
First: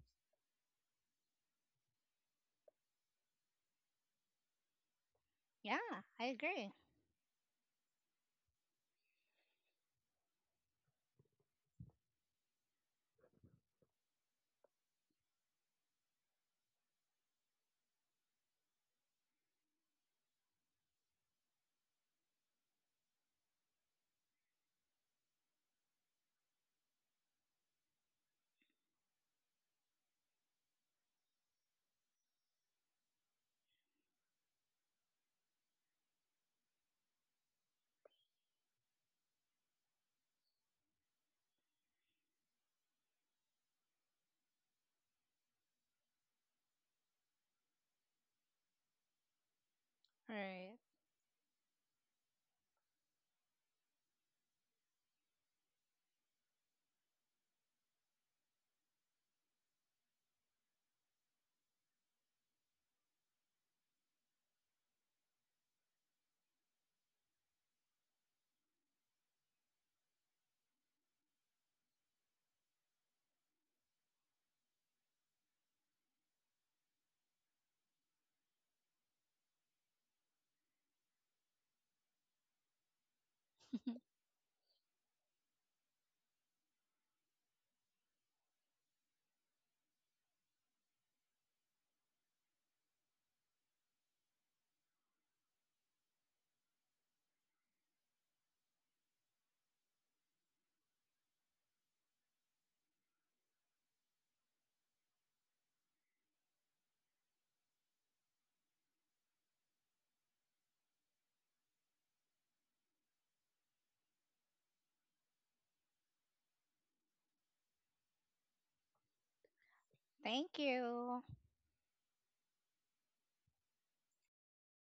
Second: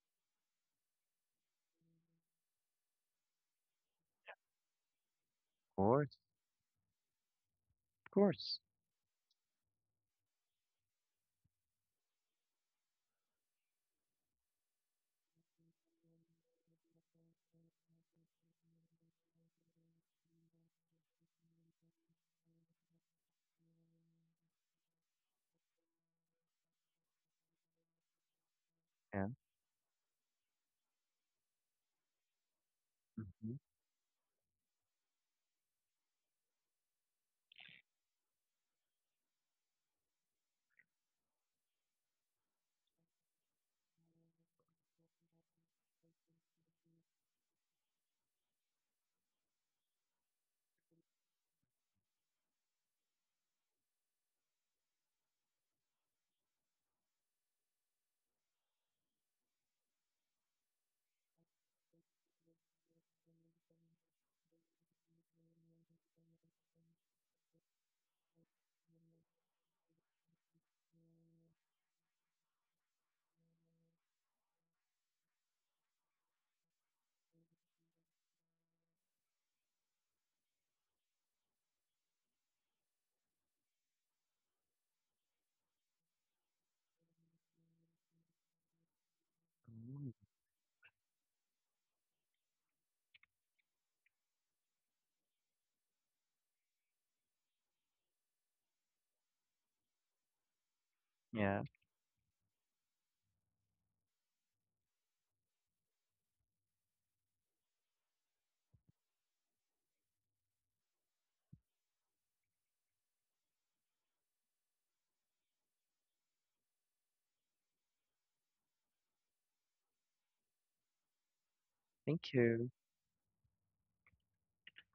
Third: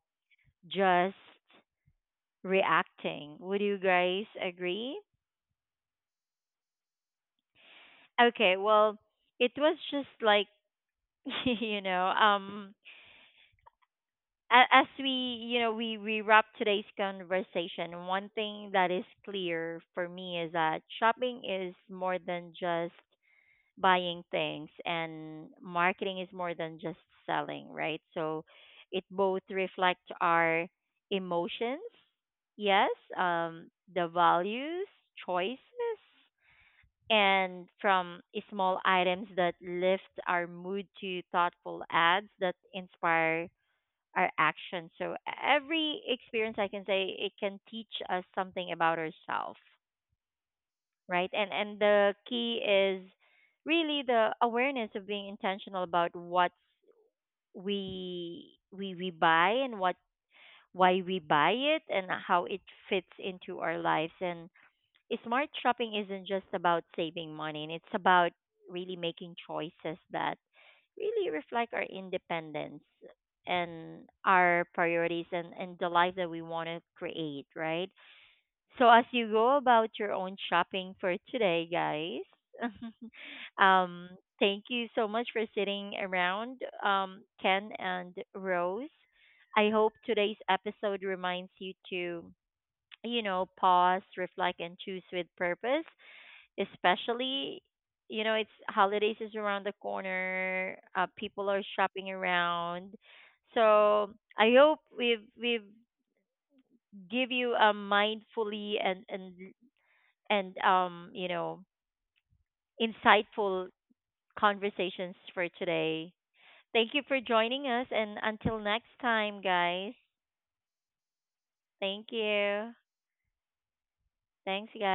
Speaker 1: just reacting. Would you guys agree?
Speaker 2: Of
Speaker 3: Yeah,
Speaker 2: course.
Speaker 3: I agree.
Speaker 2: Of
Speaker 1: Okay,
Speaker 2: course.
Speaker 1: well, it was just like you know, um as we, you know, we wrap today's conversation, one thing that is clear for me is that shopping is more than just buying things, and marketing is more than just selling, right? So it
Speaker 2: Yeah.
Speaker 1: both reflect our emotions, yes,
Speaker 2: Mm-hmm.
Speaker 1: um the values, choices, and from small items that lift our mood to thoughtful ads that inspire our action. So every experience, I can say, it can teach us something about ourselves,
Speaker 3: Right.
Speaker 1: right? And the key is really the awareness of being intentional about what we buy, and what why we buy it, and how it fits into our lives. And smart shopping isn't just about saving money, and it's about really making choices that really reflect our independence and our priorities and the life that we want to create, right? So as you go about your own shopping for today, guys, um, thank you so much for sitting around, Ken and Rose. I hope
Speaker 2: Mm-hmm.
Speaker 1: today's episode reminds you to, pause, reflect, and choose with purpose. Especially, it's holidays is around the corner. People are
Speaker 2: Yeah.
Speaker 1: shopping around, so I hope we've give you a mindfully and insightful conversations for today. Thank you for joining us, and until next time, guys.
Speaker 3: Thank you.
Speaker 1: Thank
Speaker 2: Thank you.
Speaker 1: you. Thanks,